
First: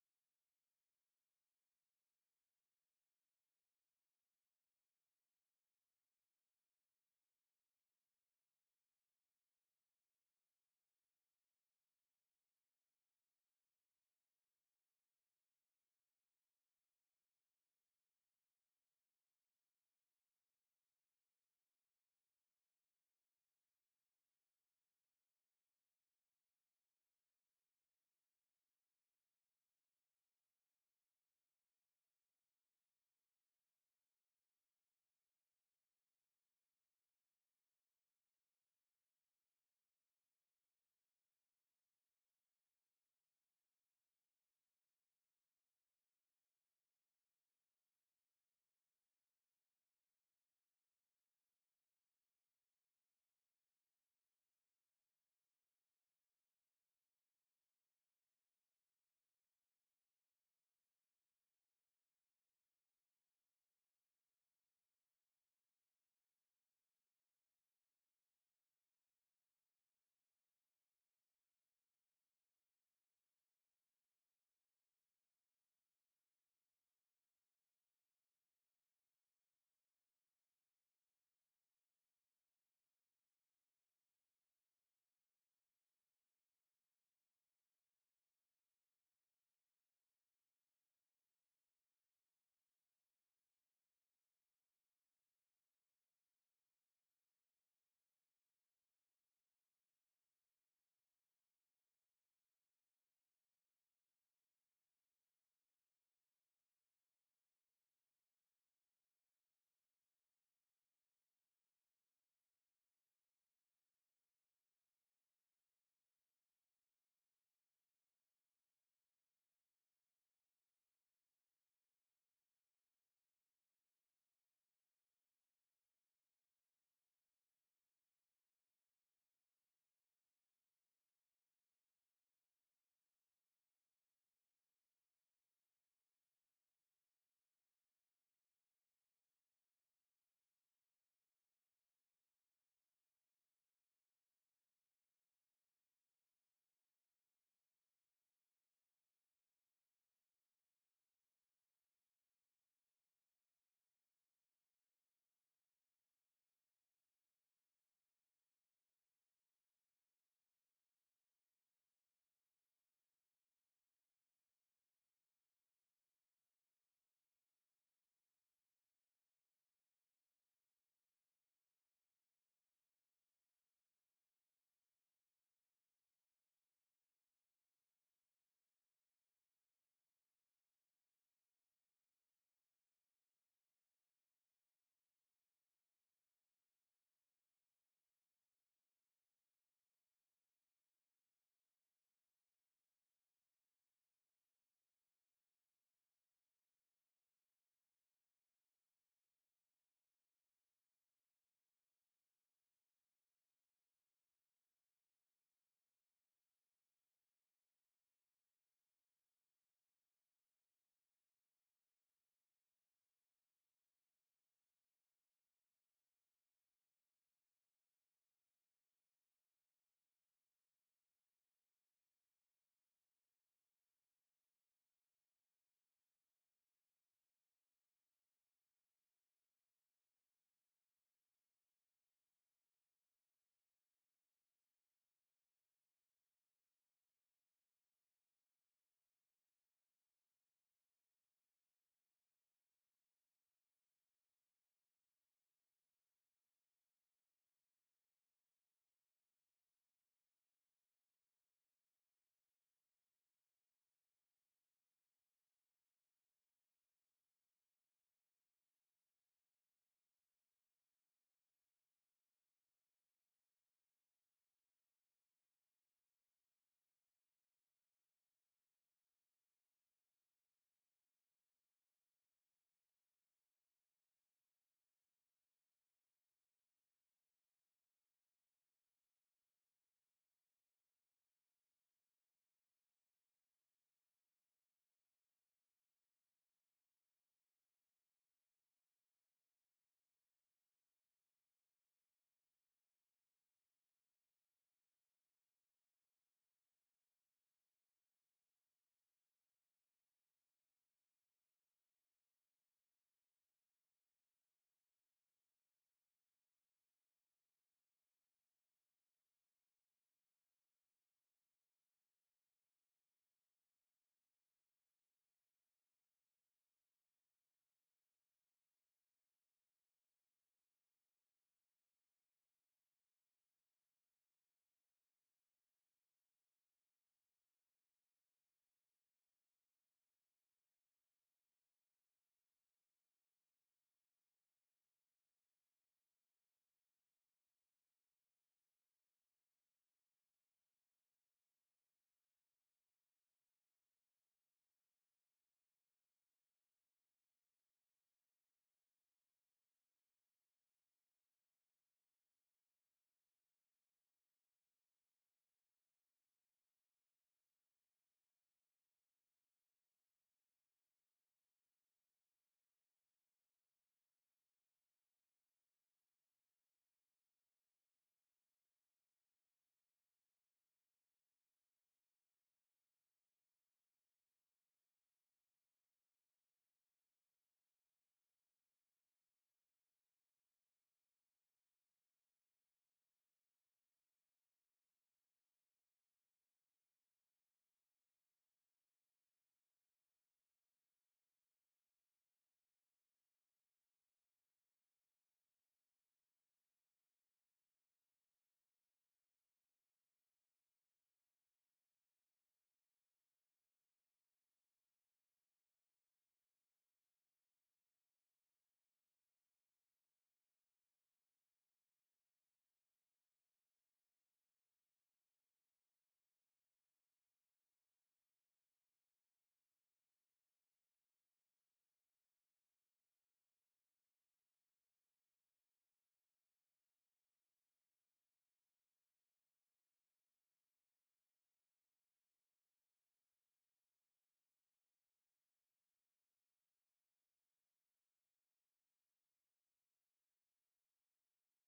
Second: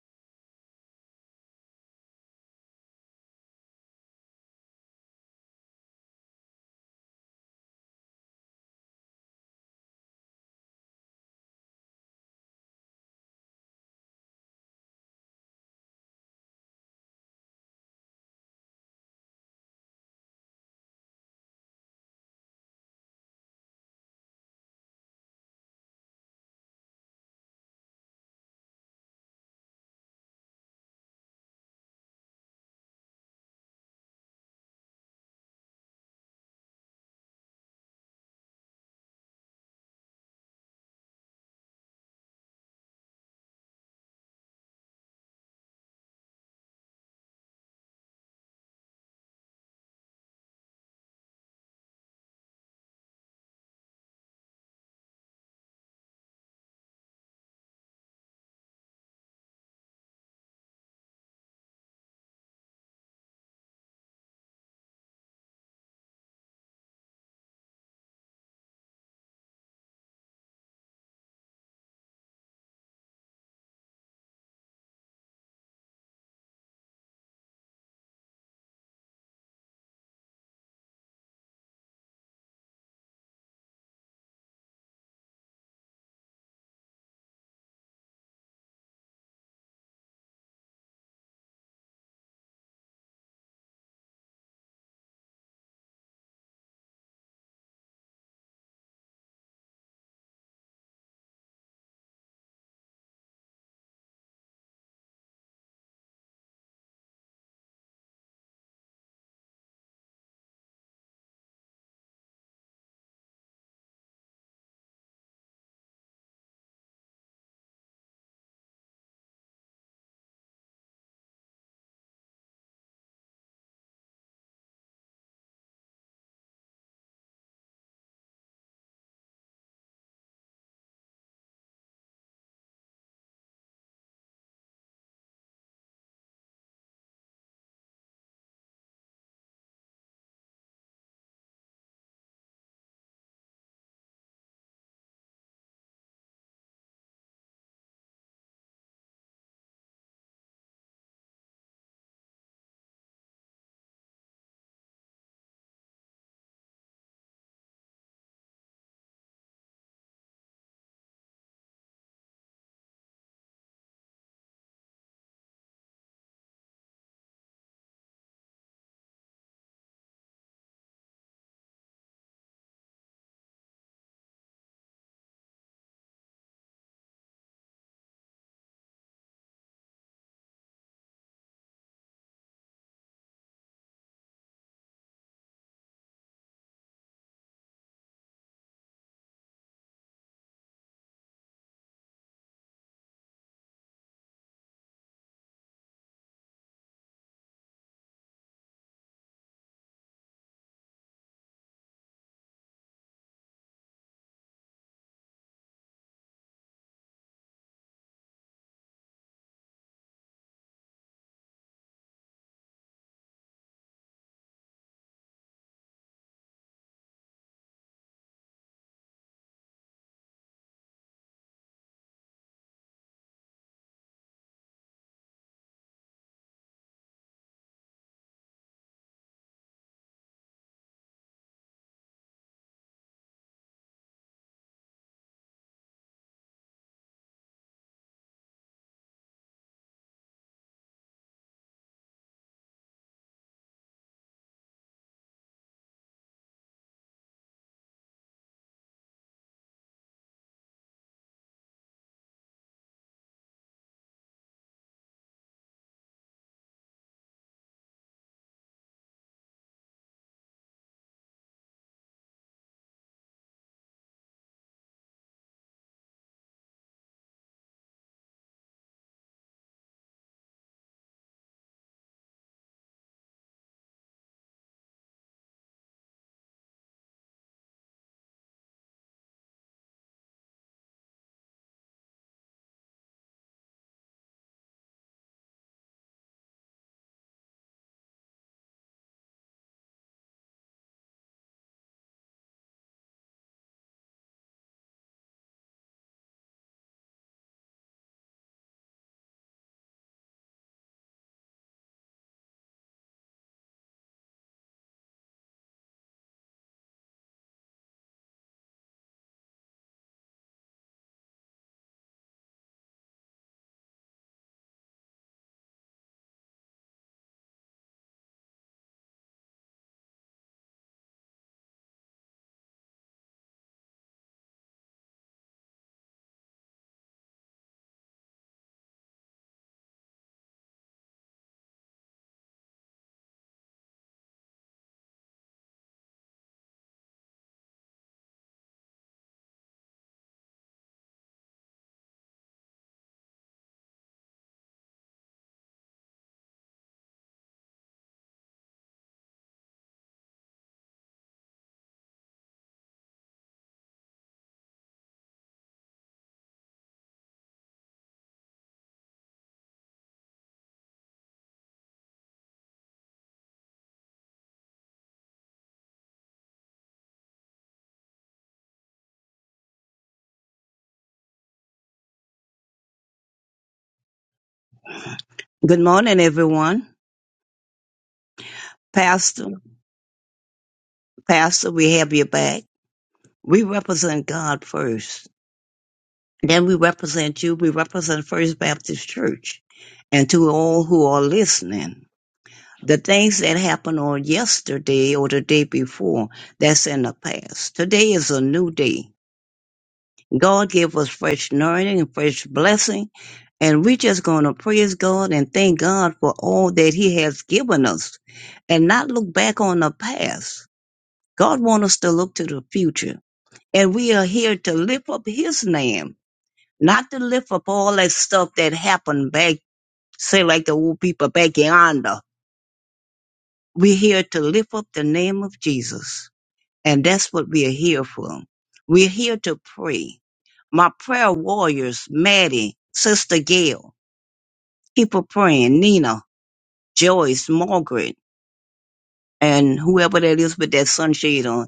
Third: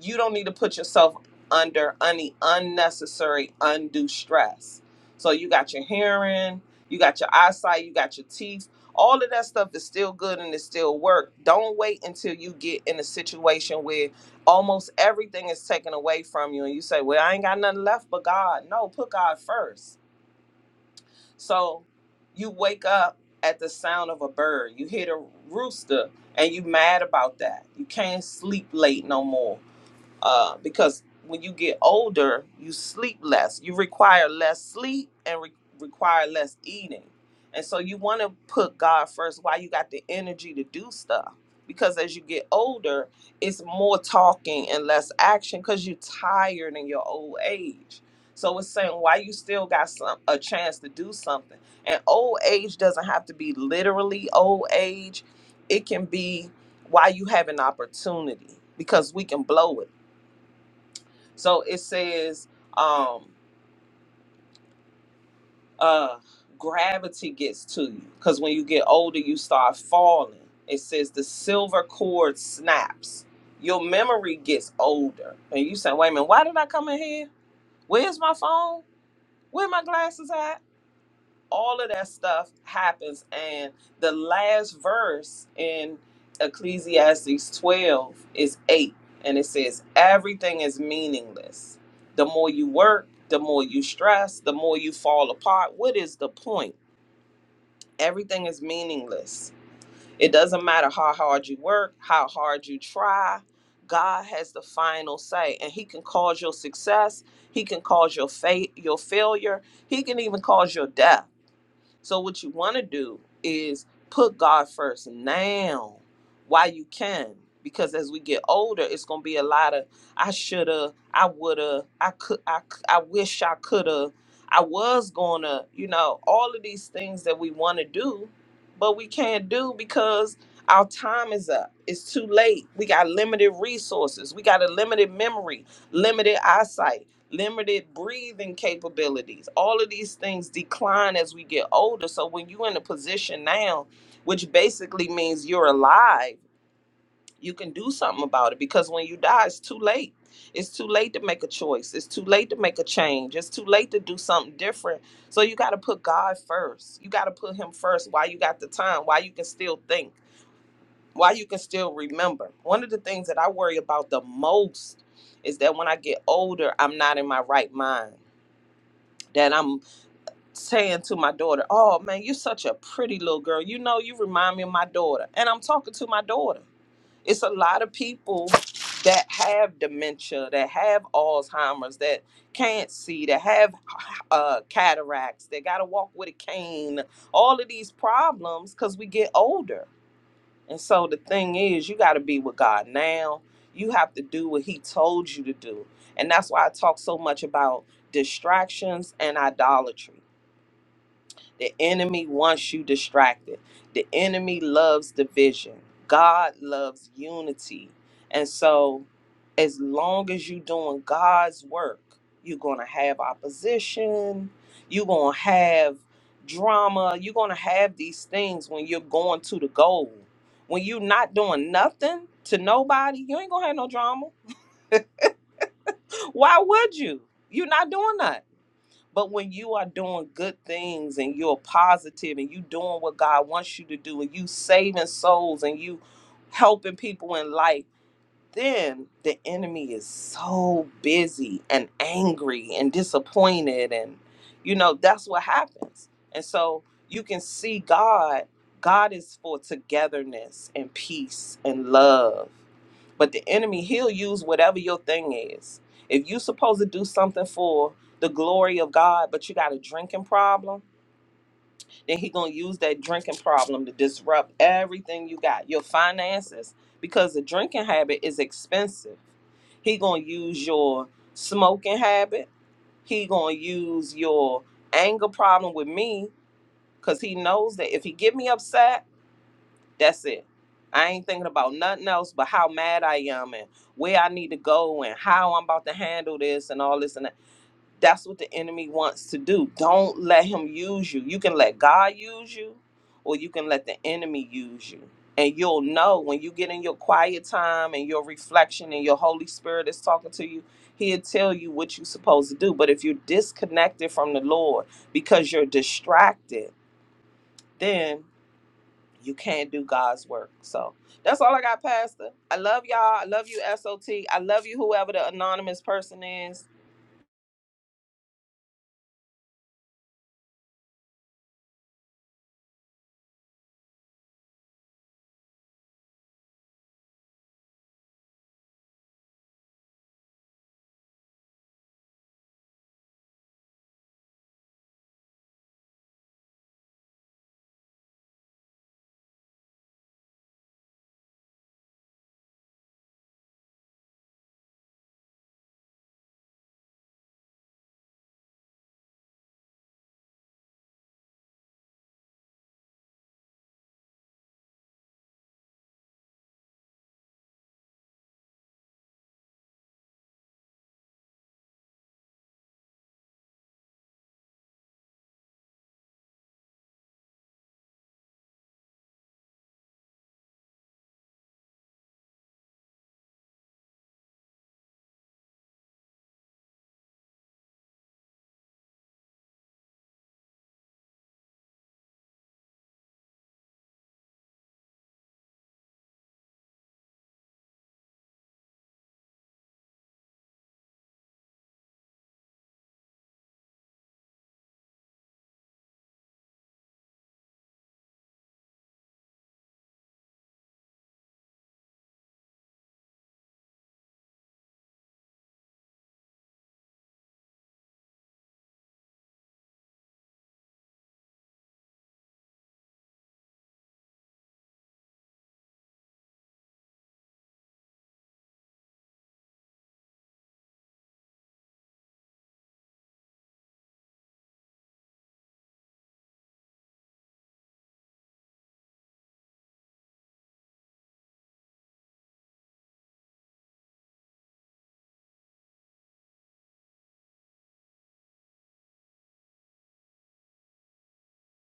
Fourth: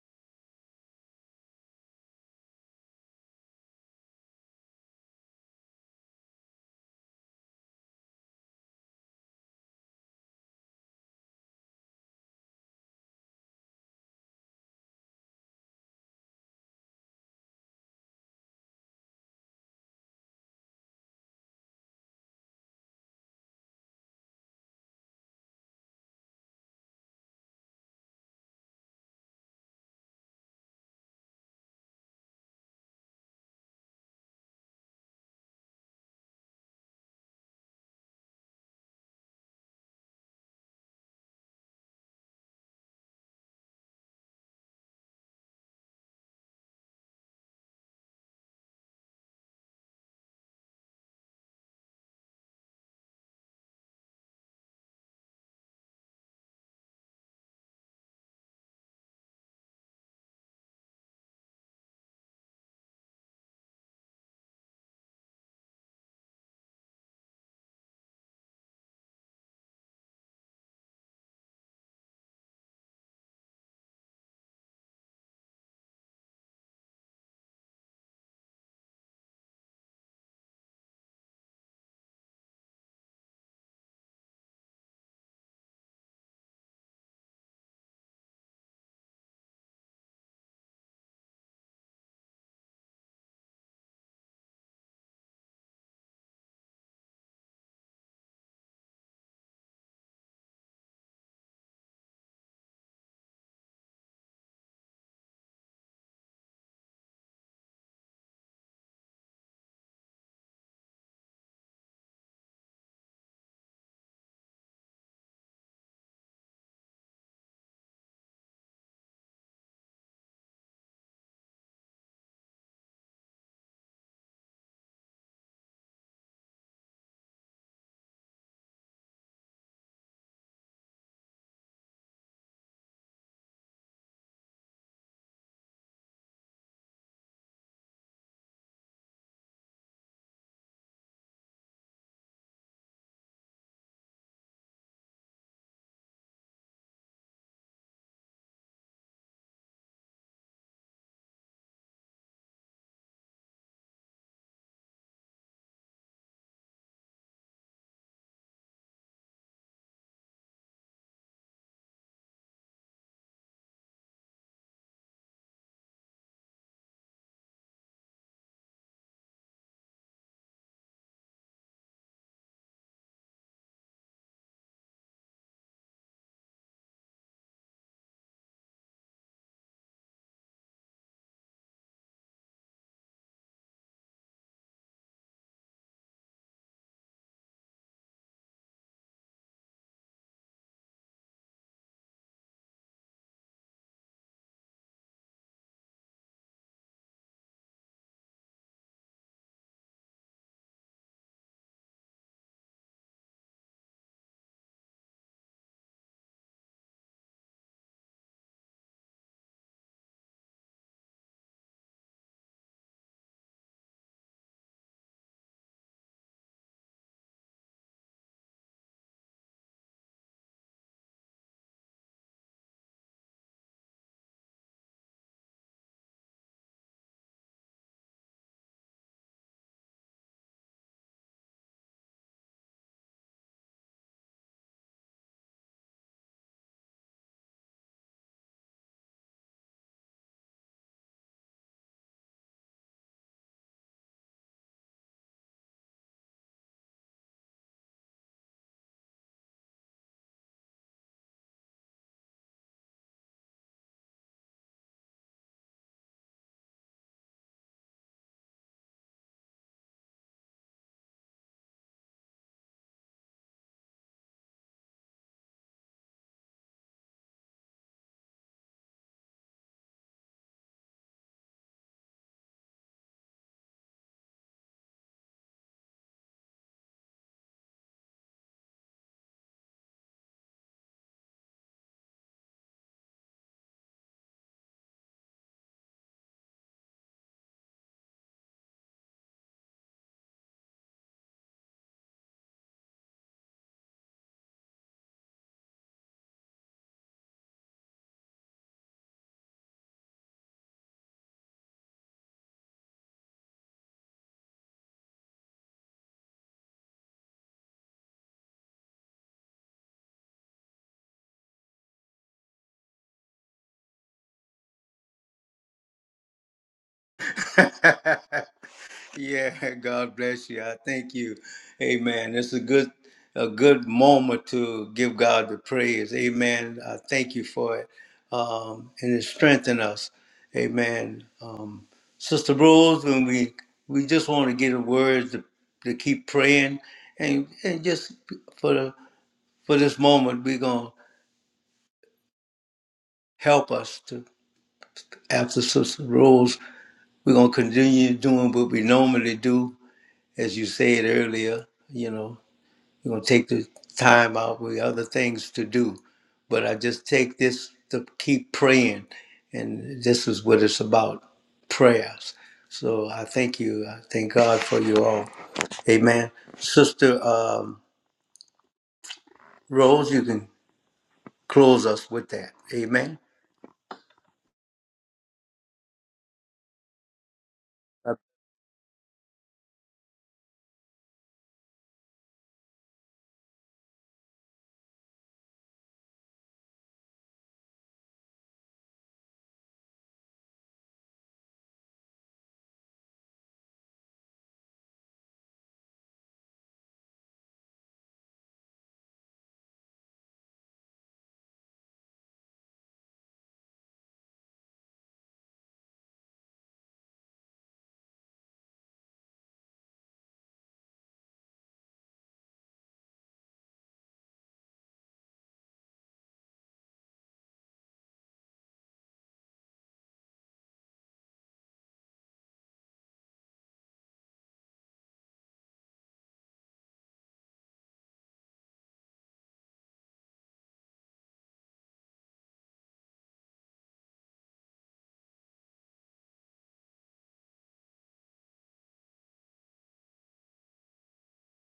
S4: you don't need to put yourself under any unnecessary undue stress. So you got your hearing, you got your eyesight, you got your teeth. All of that stuff is still good and it still work. Don't wait until you get in a situation where almost everything is taken away from you and you say, "Well, I ain't got nothing left but God." No, put God first so you wake up at the sound of a bird, you hear the rooster, and you mad about that. You can't sleep late no more uh, because when you get older, you sleep less. You require less sleep and re- require less eating. And so you want to put God first while you got the energy to do stuff. Because as you get older, it's more talking and less action because you're tired in your old age. So it's saying why you still got some a chance to do something. And old age doesn't have to be literally old age. It can be why you have an opportunity because we can blow it so it says, um, uh, gravity gets to you because when you get older, you start falling. It says the silver cord snaps. Your memory gets older, and you say, "Wait a minute, why did I come in here? Where's my phone? Where my glasses at?" all of that stuff happens and the last verse in ecclesiastes 12 is 8 and it says everything is meaningless the more you work the more you stress the more you fall apart what is the point everything is meaningless it doesn't matter how hard you work how hard you try god has the final say and he can cause your success he can cause your fate your failure he can even cause your death so what you want to do is put God first now while you can. Because as we get older, it's gonna be a lot of I shoulda, I woulda, I could, I, c- I wish I coulda, I was gonna, you know, all of these things that we want to do, but we can't do because our time is up. It's too late. We got limited resources. We got a limited memory, limited eyesight limited breathing capabilities. All of these things decline as we get older. So when you're in a position now, which basically means you're alive, you can do something about it because when you die, it's too late. It's too late to make a choice. It's too late to make a change. It's too late to do something different. So you got to put God first. You got to put Him first while you got the time, while you can still think, while you can still remember. One of the things that I worry about the most is that when I get older, I'm not in my right mind that I'm saying to my daughter, "Oh man, you're such a pretty little girl. You know, you remind me of my daughter." And I'm talking to my daughter. It's a lot of people that have dementia, that have Alzheimer's, that can't see, that have uh, cataracts, that got to walk with a cane. All of these problems because we get older. And so the thing is, you got to be with God now. You have to do what He told you to do. And that's why I talk so much about distractions and idolatry the enemy wants you distracted. The enemy loves division. God loves unity. And so, as long as you're doing God's work, you're going to have opposition. You're going to have drama. You're going to have these things when you're going to the goal. When you're not doing nothing to nobody, you ain't going to have no drama. Why would you? You're not doing nothing. But when you are doing good things and you're positive and you doing what God wants you to do and you saving souls and you helping people in life, then the enemy is so busy and angry and disappointed and you know that's what happens. And so you can see God, God is for togetherness and peace and love. But the enemy, he'll use whatever your thing is. If you supposed to do something for the glory of God, but you got a drinking problem, then he gonna use that drinking problem to disrupt everything you got, your finances, because the drinking habit is expensive. He gonna use your smoking habit. He gonna use your anger problem with me, cause he knows that if he get me upset that's it. I ain't thinking about nothing else but how mad I am and where I need to go and how I'm about to handle this and all this and that. That's what the enemy wants to do. Don't let him use you. You can let God use you or you can let the enemy use you. And you'll know when you get in your quiet time and your reflection and your Holy Spirit is talking to you, he'll tell you what you're supposed to do. But if you're disconnected from the Lord because you're distracted, then you can't do God's work. So that's all I got, Pastor. I love y'all. I love you, SOT. I love you, whoever the anonymous person is.
S1: Yeah, God bless you. I thank you. Amen. It's a good a good moment to give God the praise. Amen. I thank you for it. Um, and it strengthened us. Amen. Um, Sister Rose, when we we just want to get a word to, to keep praying and and just for the for this moment we're gonna help us to after Sister Rose, we're gonna continue doing what we normally do, as you said earlier, you know. You are gonna take the time out with other things to do. But I just take this to keep praying, and this is what it's about, prayers. So I thank you. I thank God for you all. Amen. Sister um, Rose, you can close us with that. Amen.
S3: Good morning, everyone. Pastor, Pastor, we have your back. We represent God first. Then we represent you. We represent First Baptist Church and to all who are listening. The things that happened on yesterday or the day before, that's in the past. Today is a new day. God gave us fresh learning and fresh blessing. And we're just going to praise God and thank God for all that He has given us and not look back on the past. God wants us to look to the future. And we are here to lift up his name, not to lift up all that stuff that happened back, say like the old people back yonder. We're here to lift up the name of Jesus. And that's what we are here for. We're here to pray. My prayer warriors, Maddie, Sister Gail, keep her praying, Nina, Joyce, Margaret, and whoever that is with that sunshade on.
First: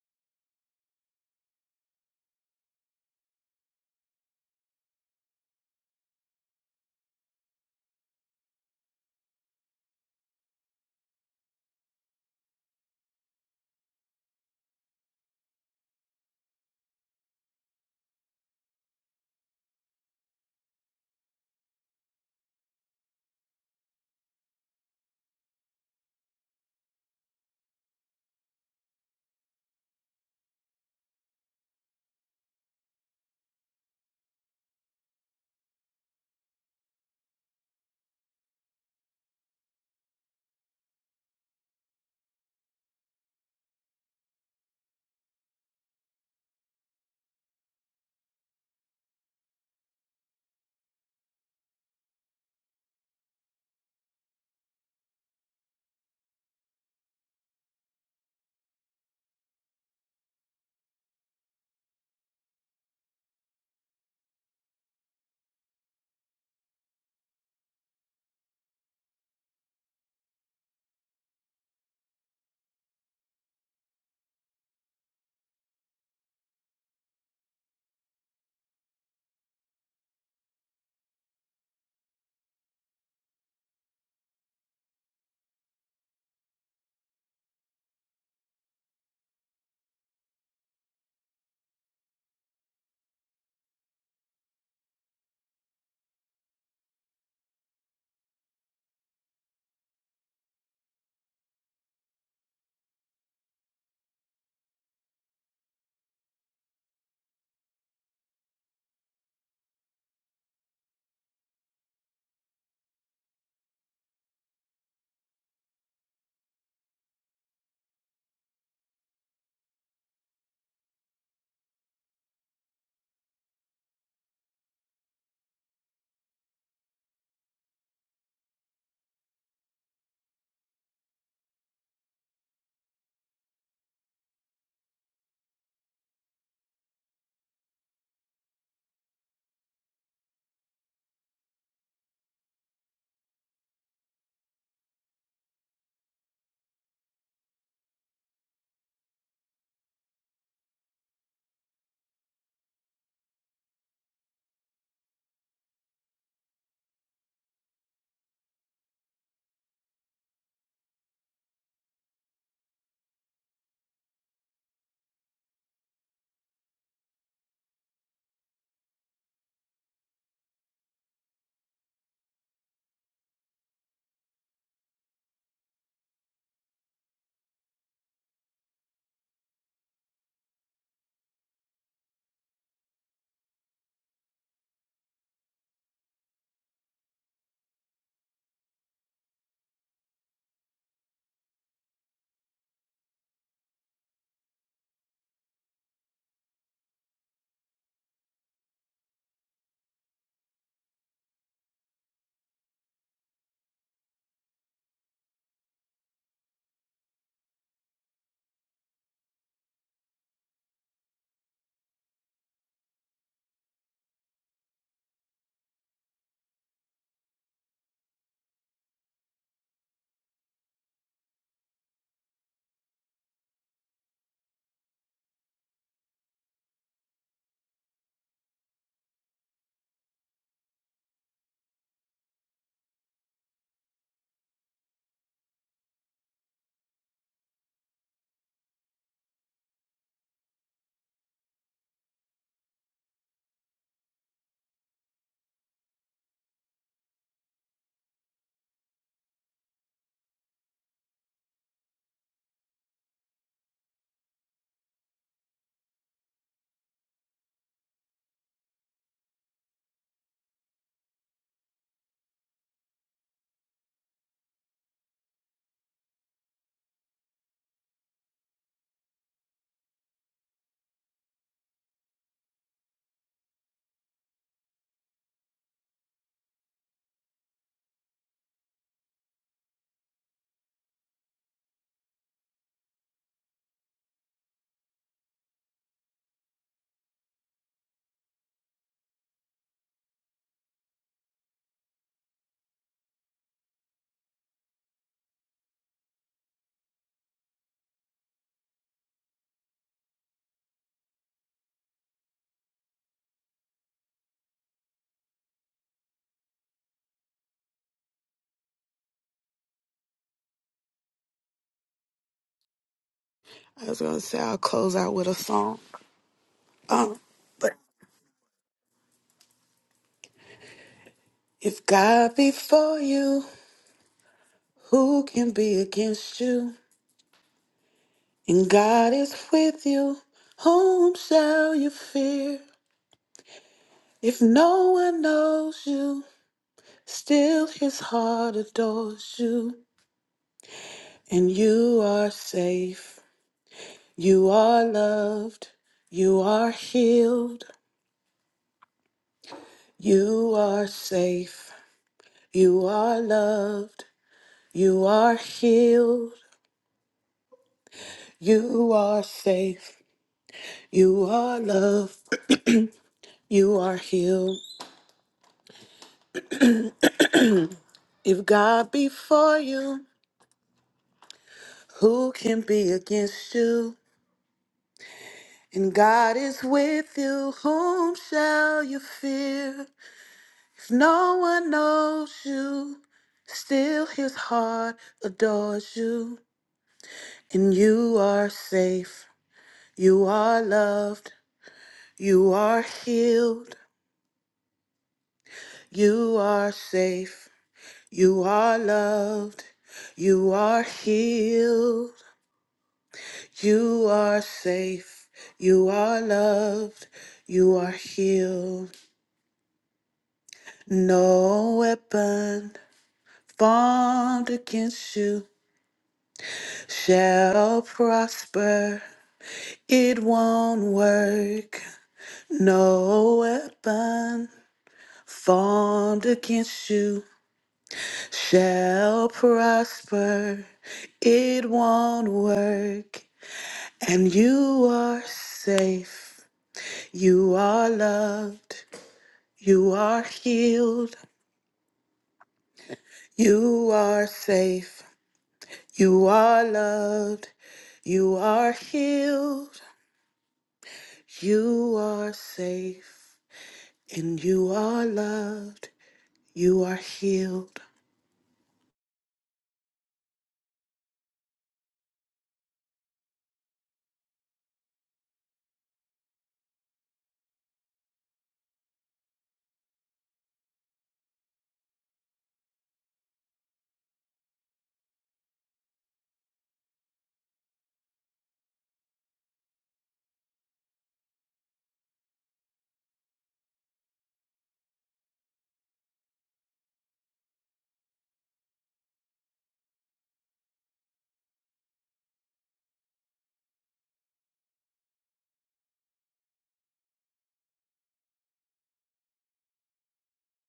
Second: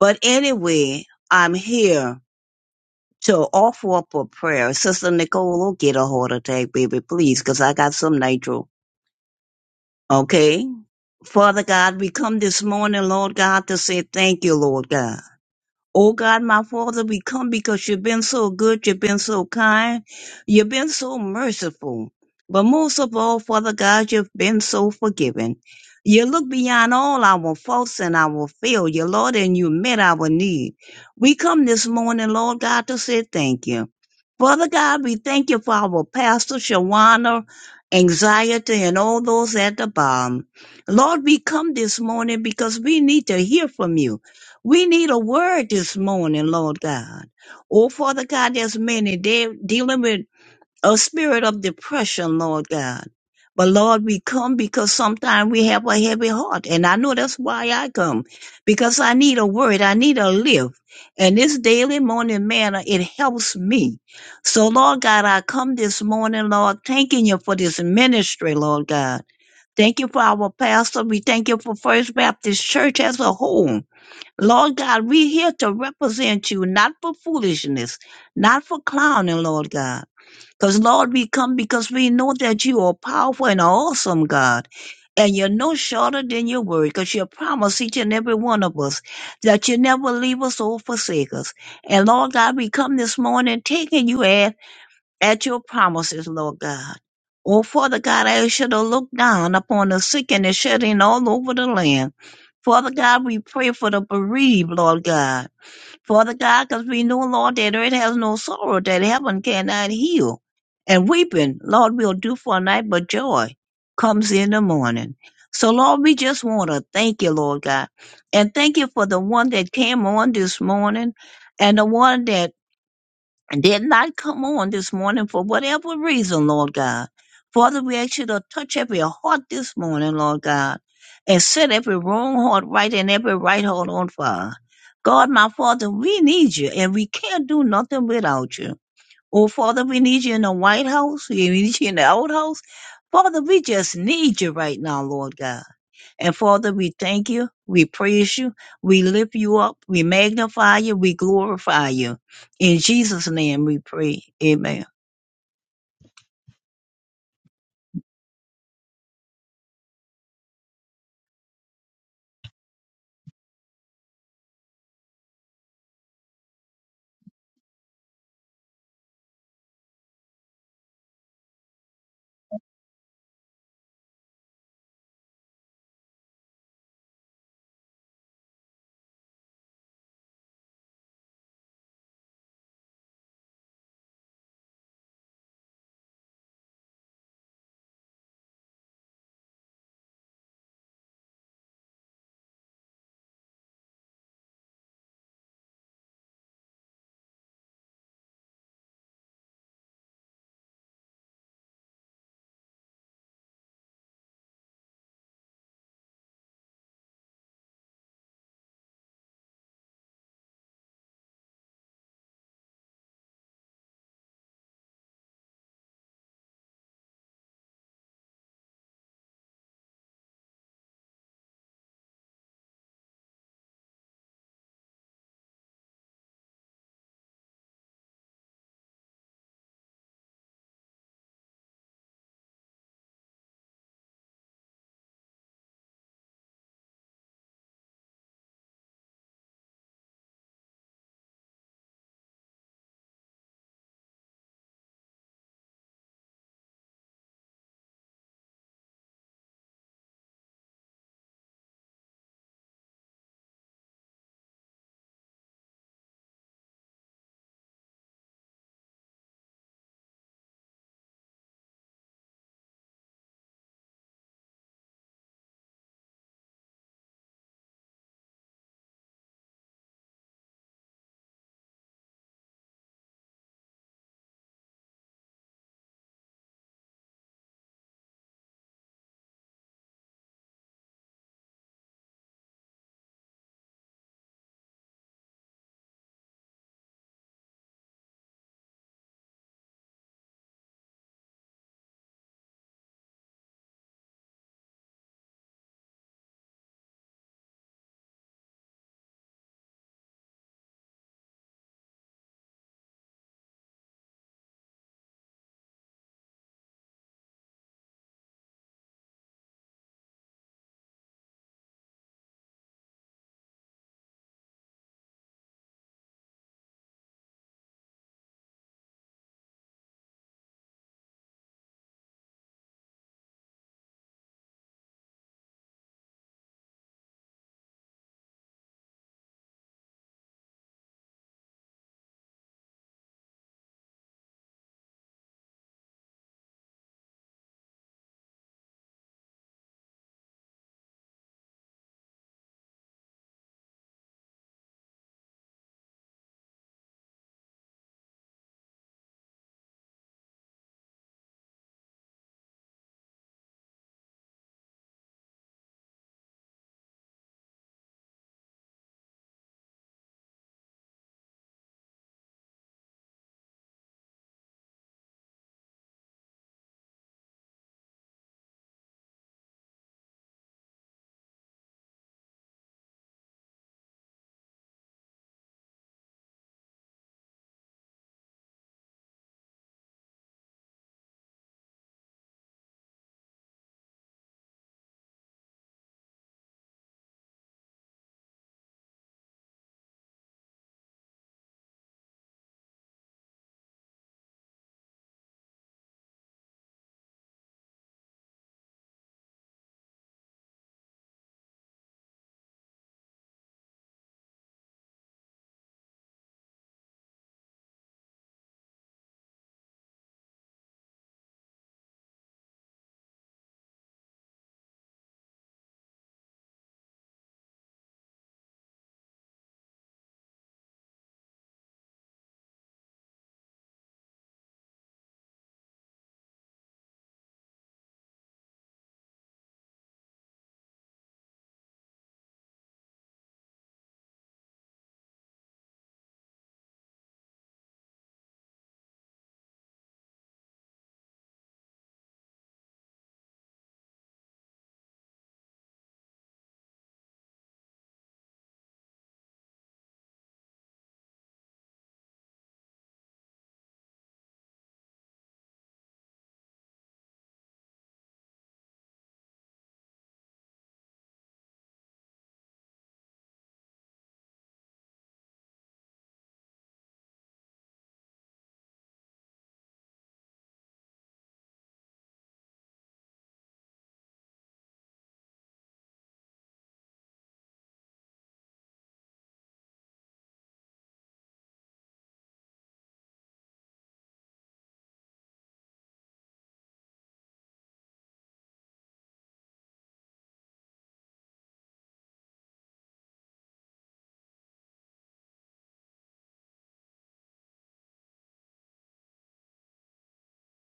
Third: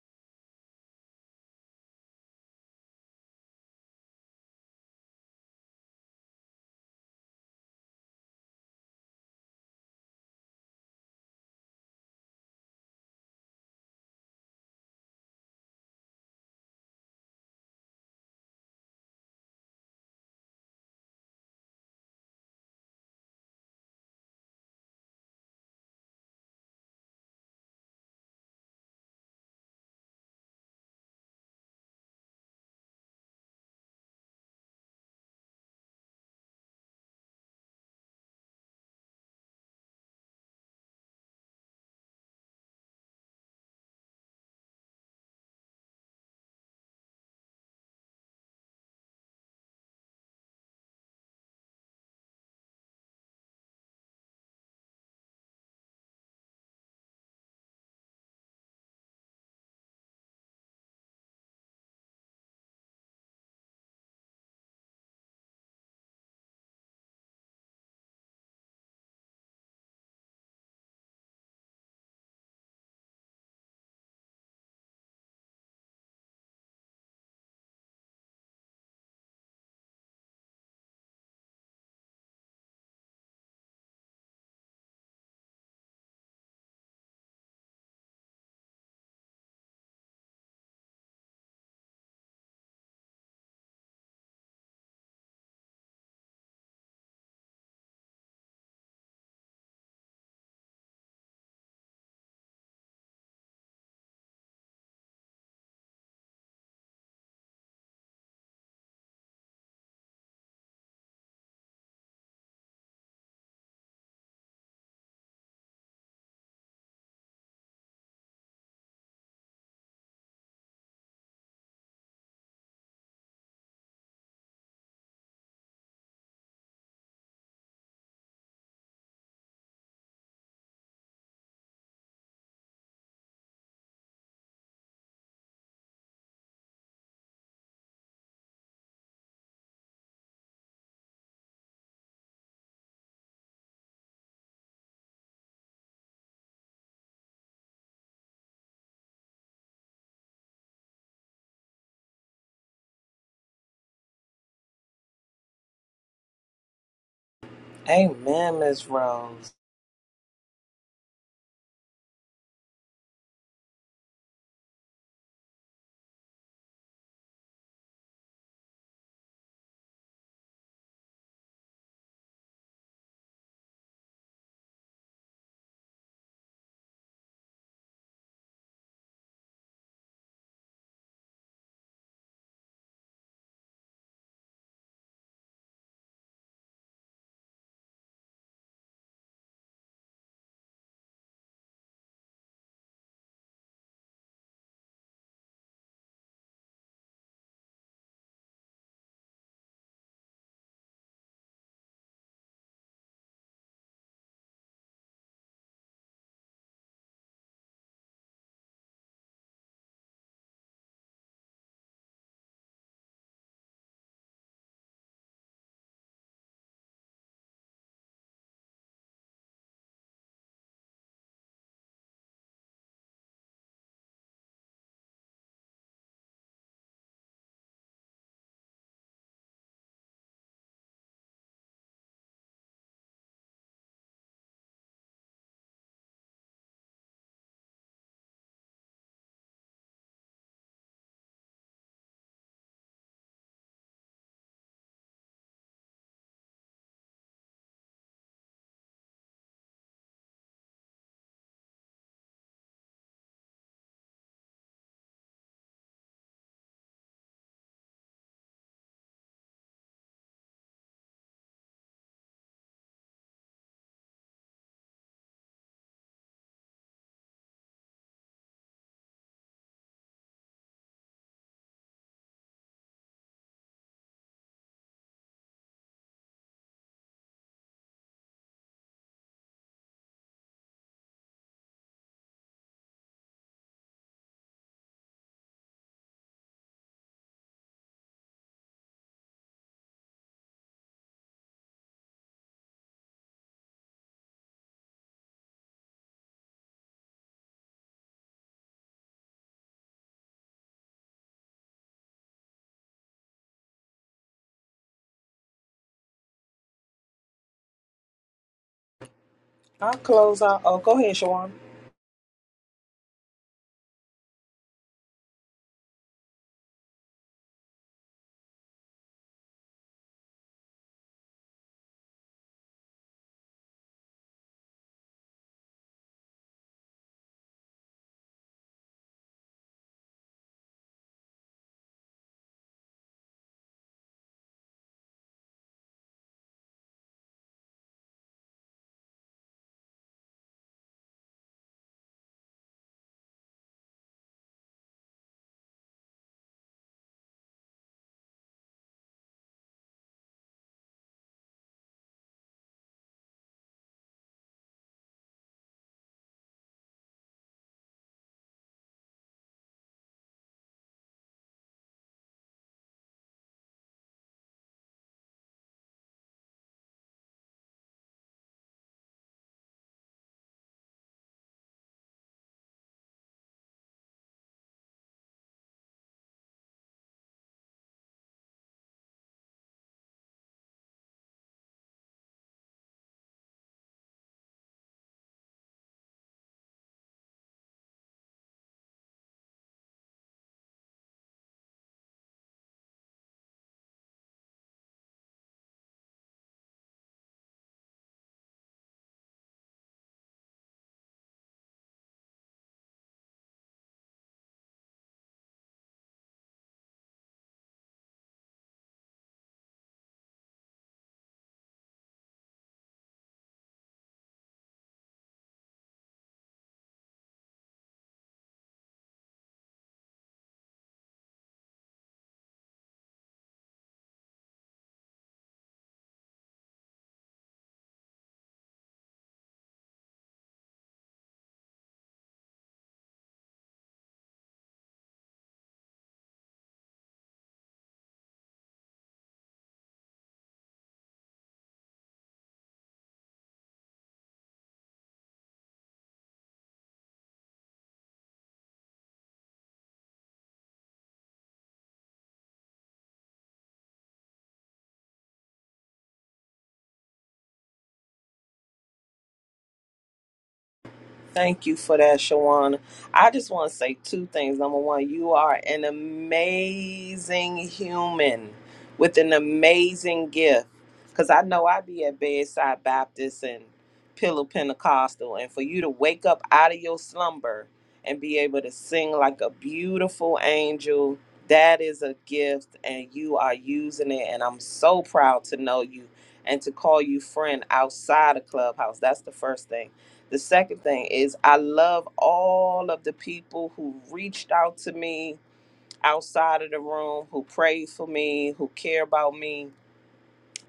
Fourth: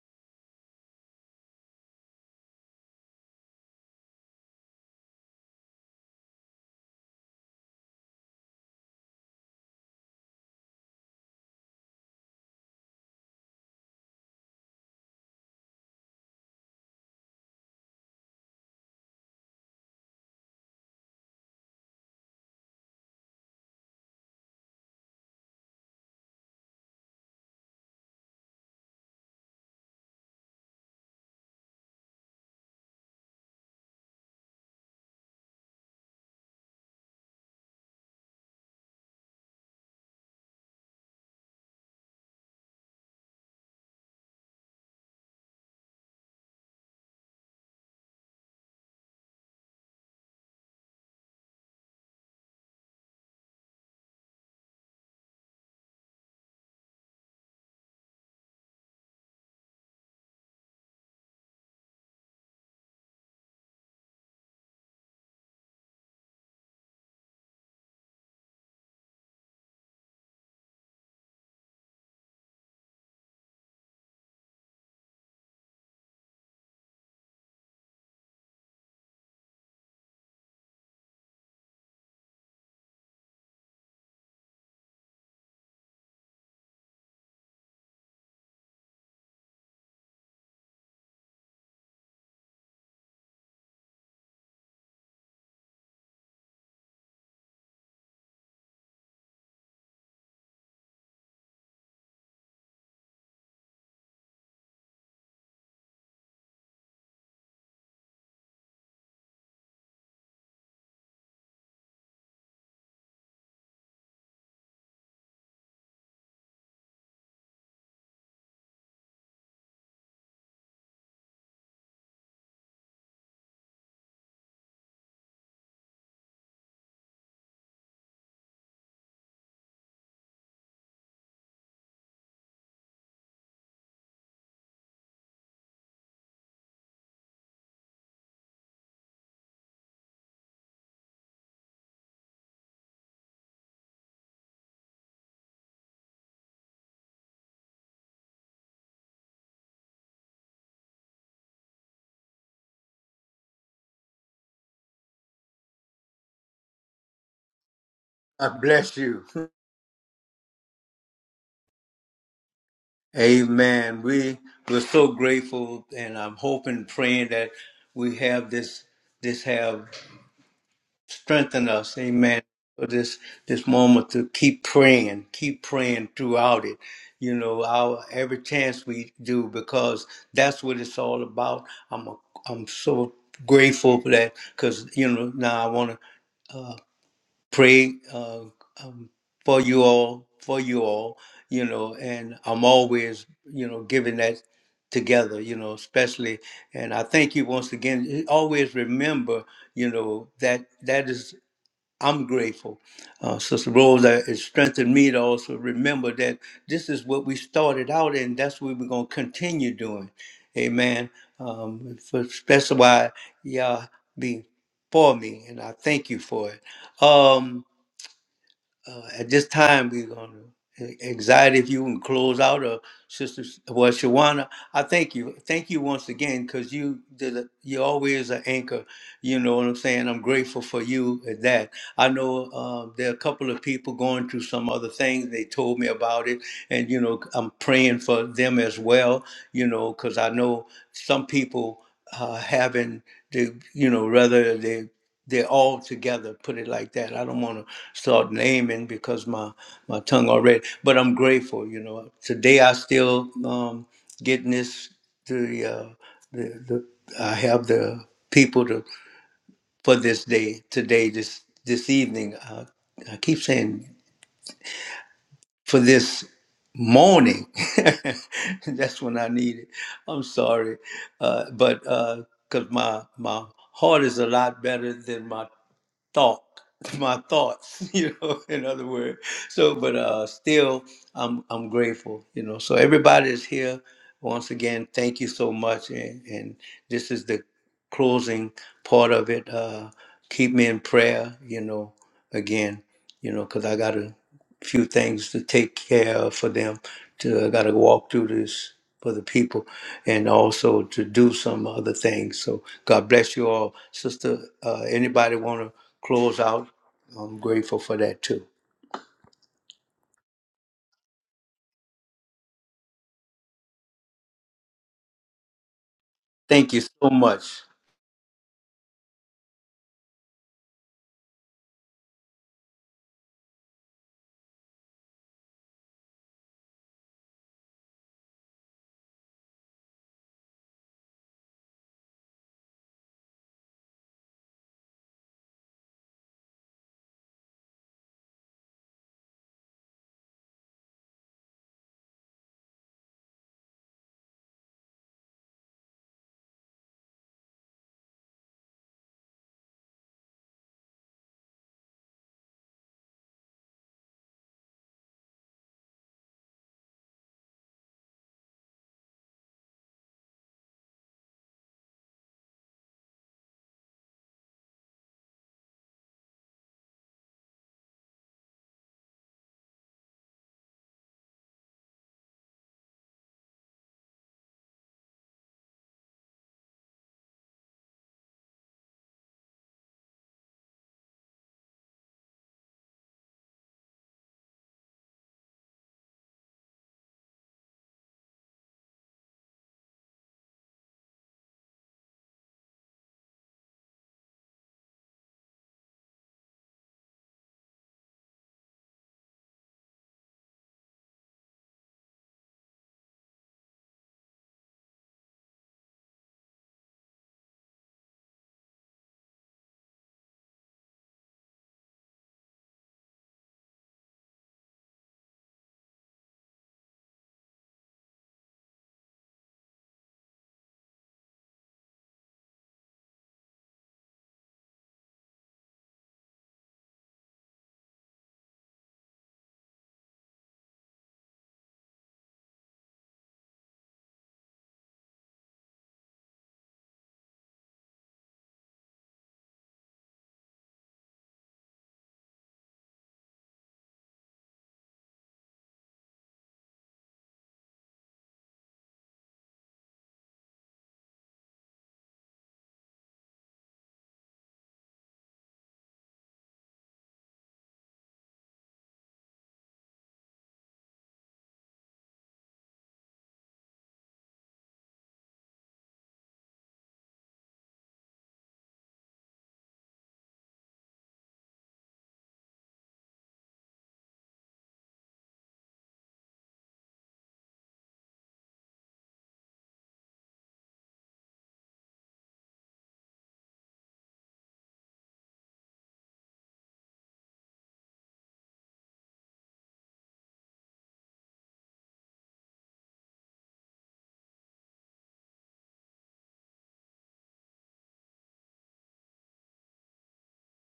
S3: But anyway, I'm here to offer up a prayer. Sister Nicole will get a heart attack, baby, please, because I got some nitro. Okay? Father God, we come this morning, Lord God, to say thank you, Lord God. Oh God, my Father, we come because you've been so good, you've been so kind, you've been so merciful. But most of all, Father God, you've been so forgiving. You look beyond all our faults and our failure, Lord, and you met our need. We come this morning, Lord God, to say thank you. Father God, we thank you for our pastor, Shawana, anxiety, and all those at the bottom. Lord, we come this morning because we need to hear from you. We need a word this morning, Lord God. Oh, Father God, there's many. They're dealing with a spirit of depression, Lord God. But Lord, we come because sometimes we have a heavy heart. And I know that's why I come, because I need a word. I need a lift. And this daily morning manner, it helps me. So, Lord God, I come this morning, Lord, thanking you for this ministry, Lord God. Thank you for our pastor. We thank you for First Baptist Church as a whole. Lord God, we here to represent you, not for foolishness, not for clowning, Lord God. Because, Lord, we come because we know that you are powerful and awesome, God, and you're no shorter than your word, because you promise each and every one of us that you never leave us or forsake us. And, Lord God, we come this morning taking you at at your promises, Lord God. Oh, Father God, I ask you to look down upon the sick and the shedding all over the land. Father God, we pray for the bereaved, Lord God. Father God, because we know, Lord, that it has no sorrow, that heaven cannot heal. And weeping, Lord, we'll do for a night, but joy comes in the morning. So, Lord, we just want to thank you, Lord God. And thank you for the one that came on this morning and the one that and did not come on this morning for whatever reason, Lord God. Father, we ask you to touch every heart this morning, Lord God, and set every wrong heart right and every right heart on fire. God, my Father, we need you, and we can't do nothing without you. Oh, Father, we need you in the White House. We need you in the Old House. Father, we just need you right now, Lord God. And Father, we thank you, we praise you, we lift you up, we magnify you, we glorify you. In Jesus' name we pray. Amen.
S1: I
S4: Amen, Miss
S1: bless you.
S4: Rose.
S1: Amen. We we're so grateful, and I'm hoping, praying that we have this. This have strengthen us, amen, for this this moment to keep praying, keep praying throughout it. You know, our every chance we do because that's what it's all about. I'm a, I'm so grateful for that because you know now I want to pray uh, um, for you all, for you all, you know, and I'm always you know giving that together, you know, especially. And I thank you once again. Always remember, you know, that that is I'm grateful. Uh, Sister Rose, uh, it strengthened me to also remember that this is what we started out in. That's what we're going to continue doing. Amen. Um, for specify, y'all be for me, and I thank you for it. Um, uh, at this time, we're going to anxiety. If you can close out, or Sister well, Shawana, I thank you, thank you once again, because you did. A, you always an anchor. You know what I'm saying. I'm grateful for you at that. I know um, there are a couple of people going through some other things. They told me about it, and you know I'm praying for them as well. You know, because I know some people uh, having the you know rather they they're all together put it like that i don't want to start naming because my my tongue already but i'm grateful you know today i still um getting this the uh the, the i have the people to for this day today this this evening i, I keep saying for this morning that's when i need it i'm sorry uh but uh because my my heart is a lot better than my thought my thoughts you know in other words so but uh still i'm i'm grateful you know so everybody is here once again thank you so much and and this is the closing part of it uh keep me in prayer you know again you know because i gotta few things to take care of for them. To I got to walk through this for the people, and also to do some other things. So God bless you all, sister. Uh, anybody want to close out? I'm grateful for that too.
S4: I'll close out. Oh, go ahead, Shawan.
S2: I was gonna say I'll close out with a song.
S1: Thank you so
S2: Um,
S1: much.
S2: but if God be for you, who can be against you? And God is with you, whom shall you fear? If no one knows you, still His heart adores you, and you are safe. You are loved. You are healed. You are safe. You are loved. You are healed. You are safe. You are loved. You are healed. If God be for you, who can be against you? And God is with you, whom shall you fear? If no one knows you, still his heart adores you. And you are safe. You are loved. You are healed. You are safe. You are loved. You are healed. You are safe. You are loved. You are healed. No weapon formed against you shall prosper. It won't work. No weapon formed against you shall prosper. It won't work, and you are safe. You are loved. You are healed. You are safe. You are loved. You are healed. You are safe. And you are loved. You are healed.
S4: Thank you for that, Shawana. I just want to say two things. Number one, you are an amazing human with an amazing gift. Because I know I be at Bedside Baptist and Pillow Pentecostal, and for you to wake up out of your slumber and be able to sing like a beautiful angel, that is a gift, and you are using it. And I'm so proud to know you and to call you friend outside of Clubhouse. That's the first thing. The second thing is I love all of the people who reached out to me outside of the room, who prayed for me, who care about me.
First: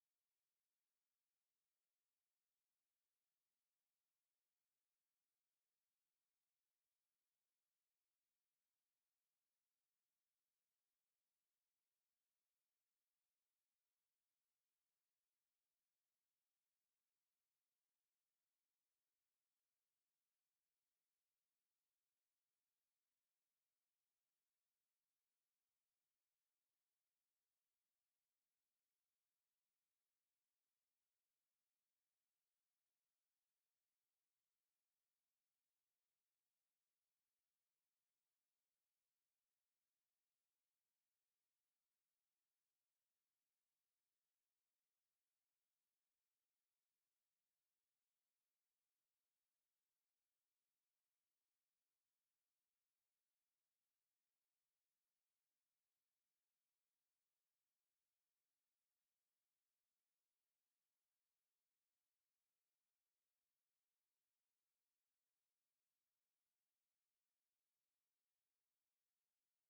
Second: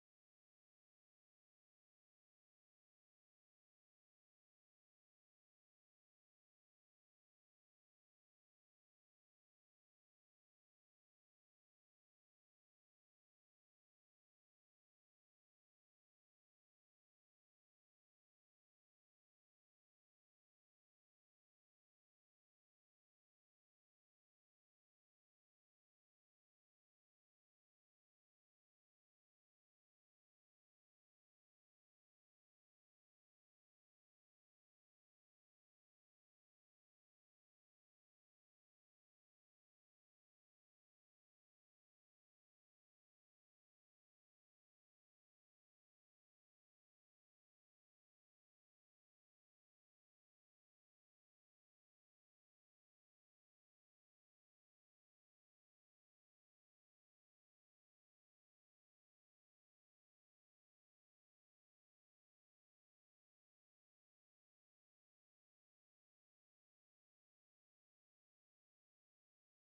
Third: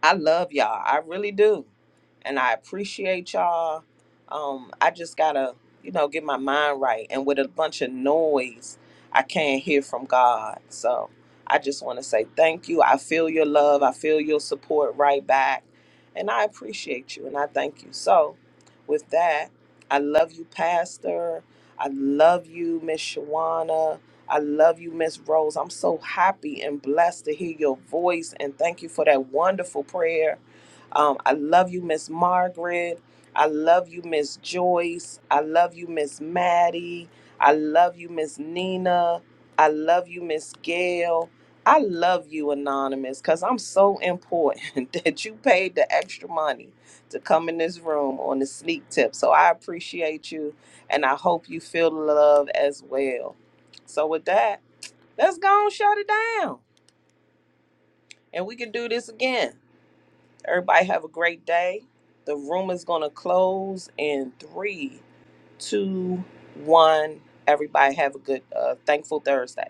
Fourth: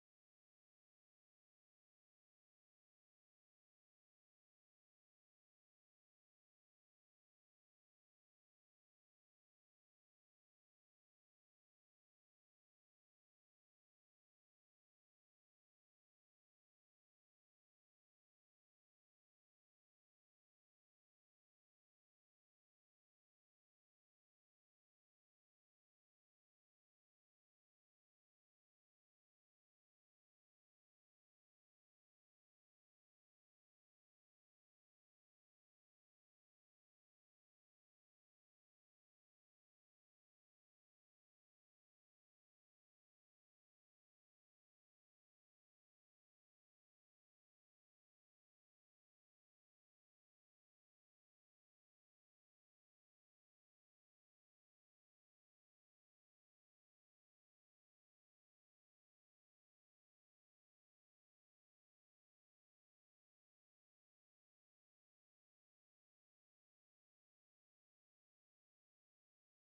S4: I love y'all. I really do. And I appreciate y'all. Um, I just gotta, you know, get my mind right. And with a bunch of noise, I can't hear from God. So I just wanna say thank you. I feel your love. I feel your support right back. And I appreciate you and I thank you. So with that, I love you, Pastor. I love you, Miss Shawana. I love you, Miss Rose. I'm so happy and blessed to hear your voice, and thank you for that wonderful prayer. Um, I love you, Miss Margaret. I love you, Miss Joyce. I love you, Miss Maddie. I love you, Miss Nina. I love you, Miss Gail. I love you, Anonymous, because I'm so important that you paid the extra money to come in this room on the sneak tip. So I appreciate you, and I hope you feel the love as well. So with that, let's go and shut it down. And we can do this again. Everybody have a great day. The room is gonna close in three, two, one. Everybody have a good uh thankful Thursday.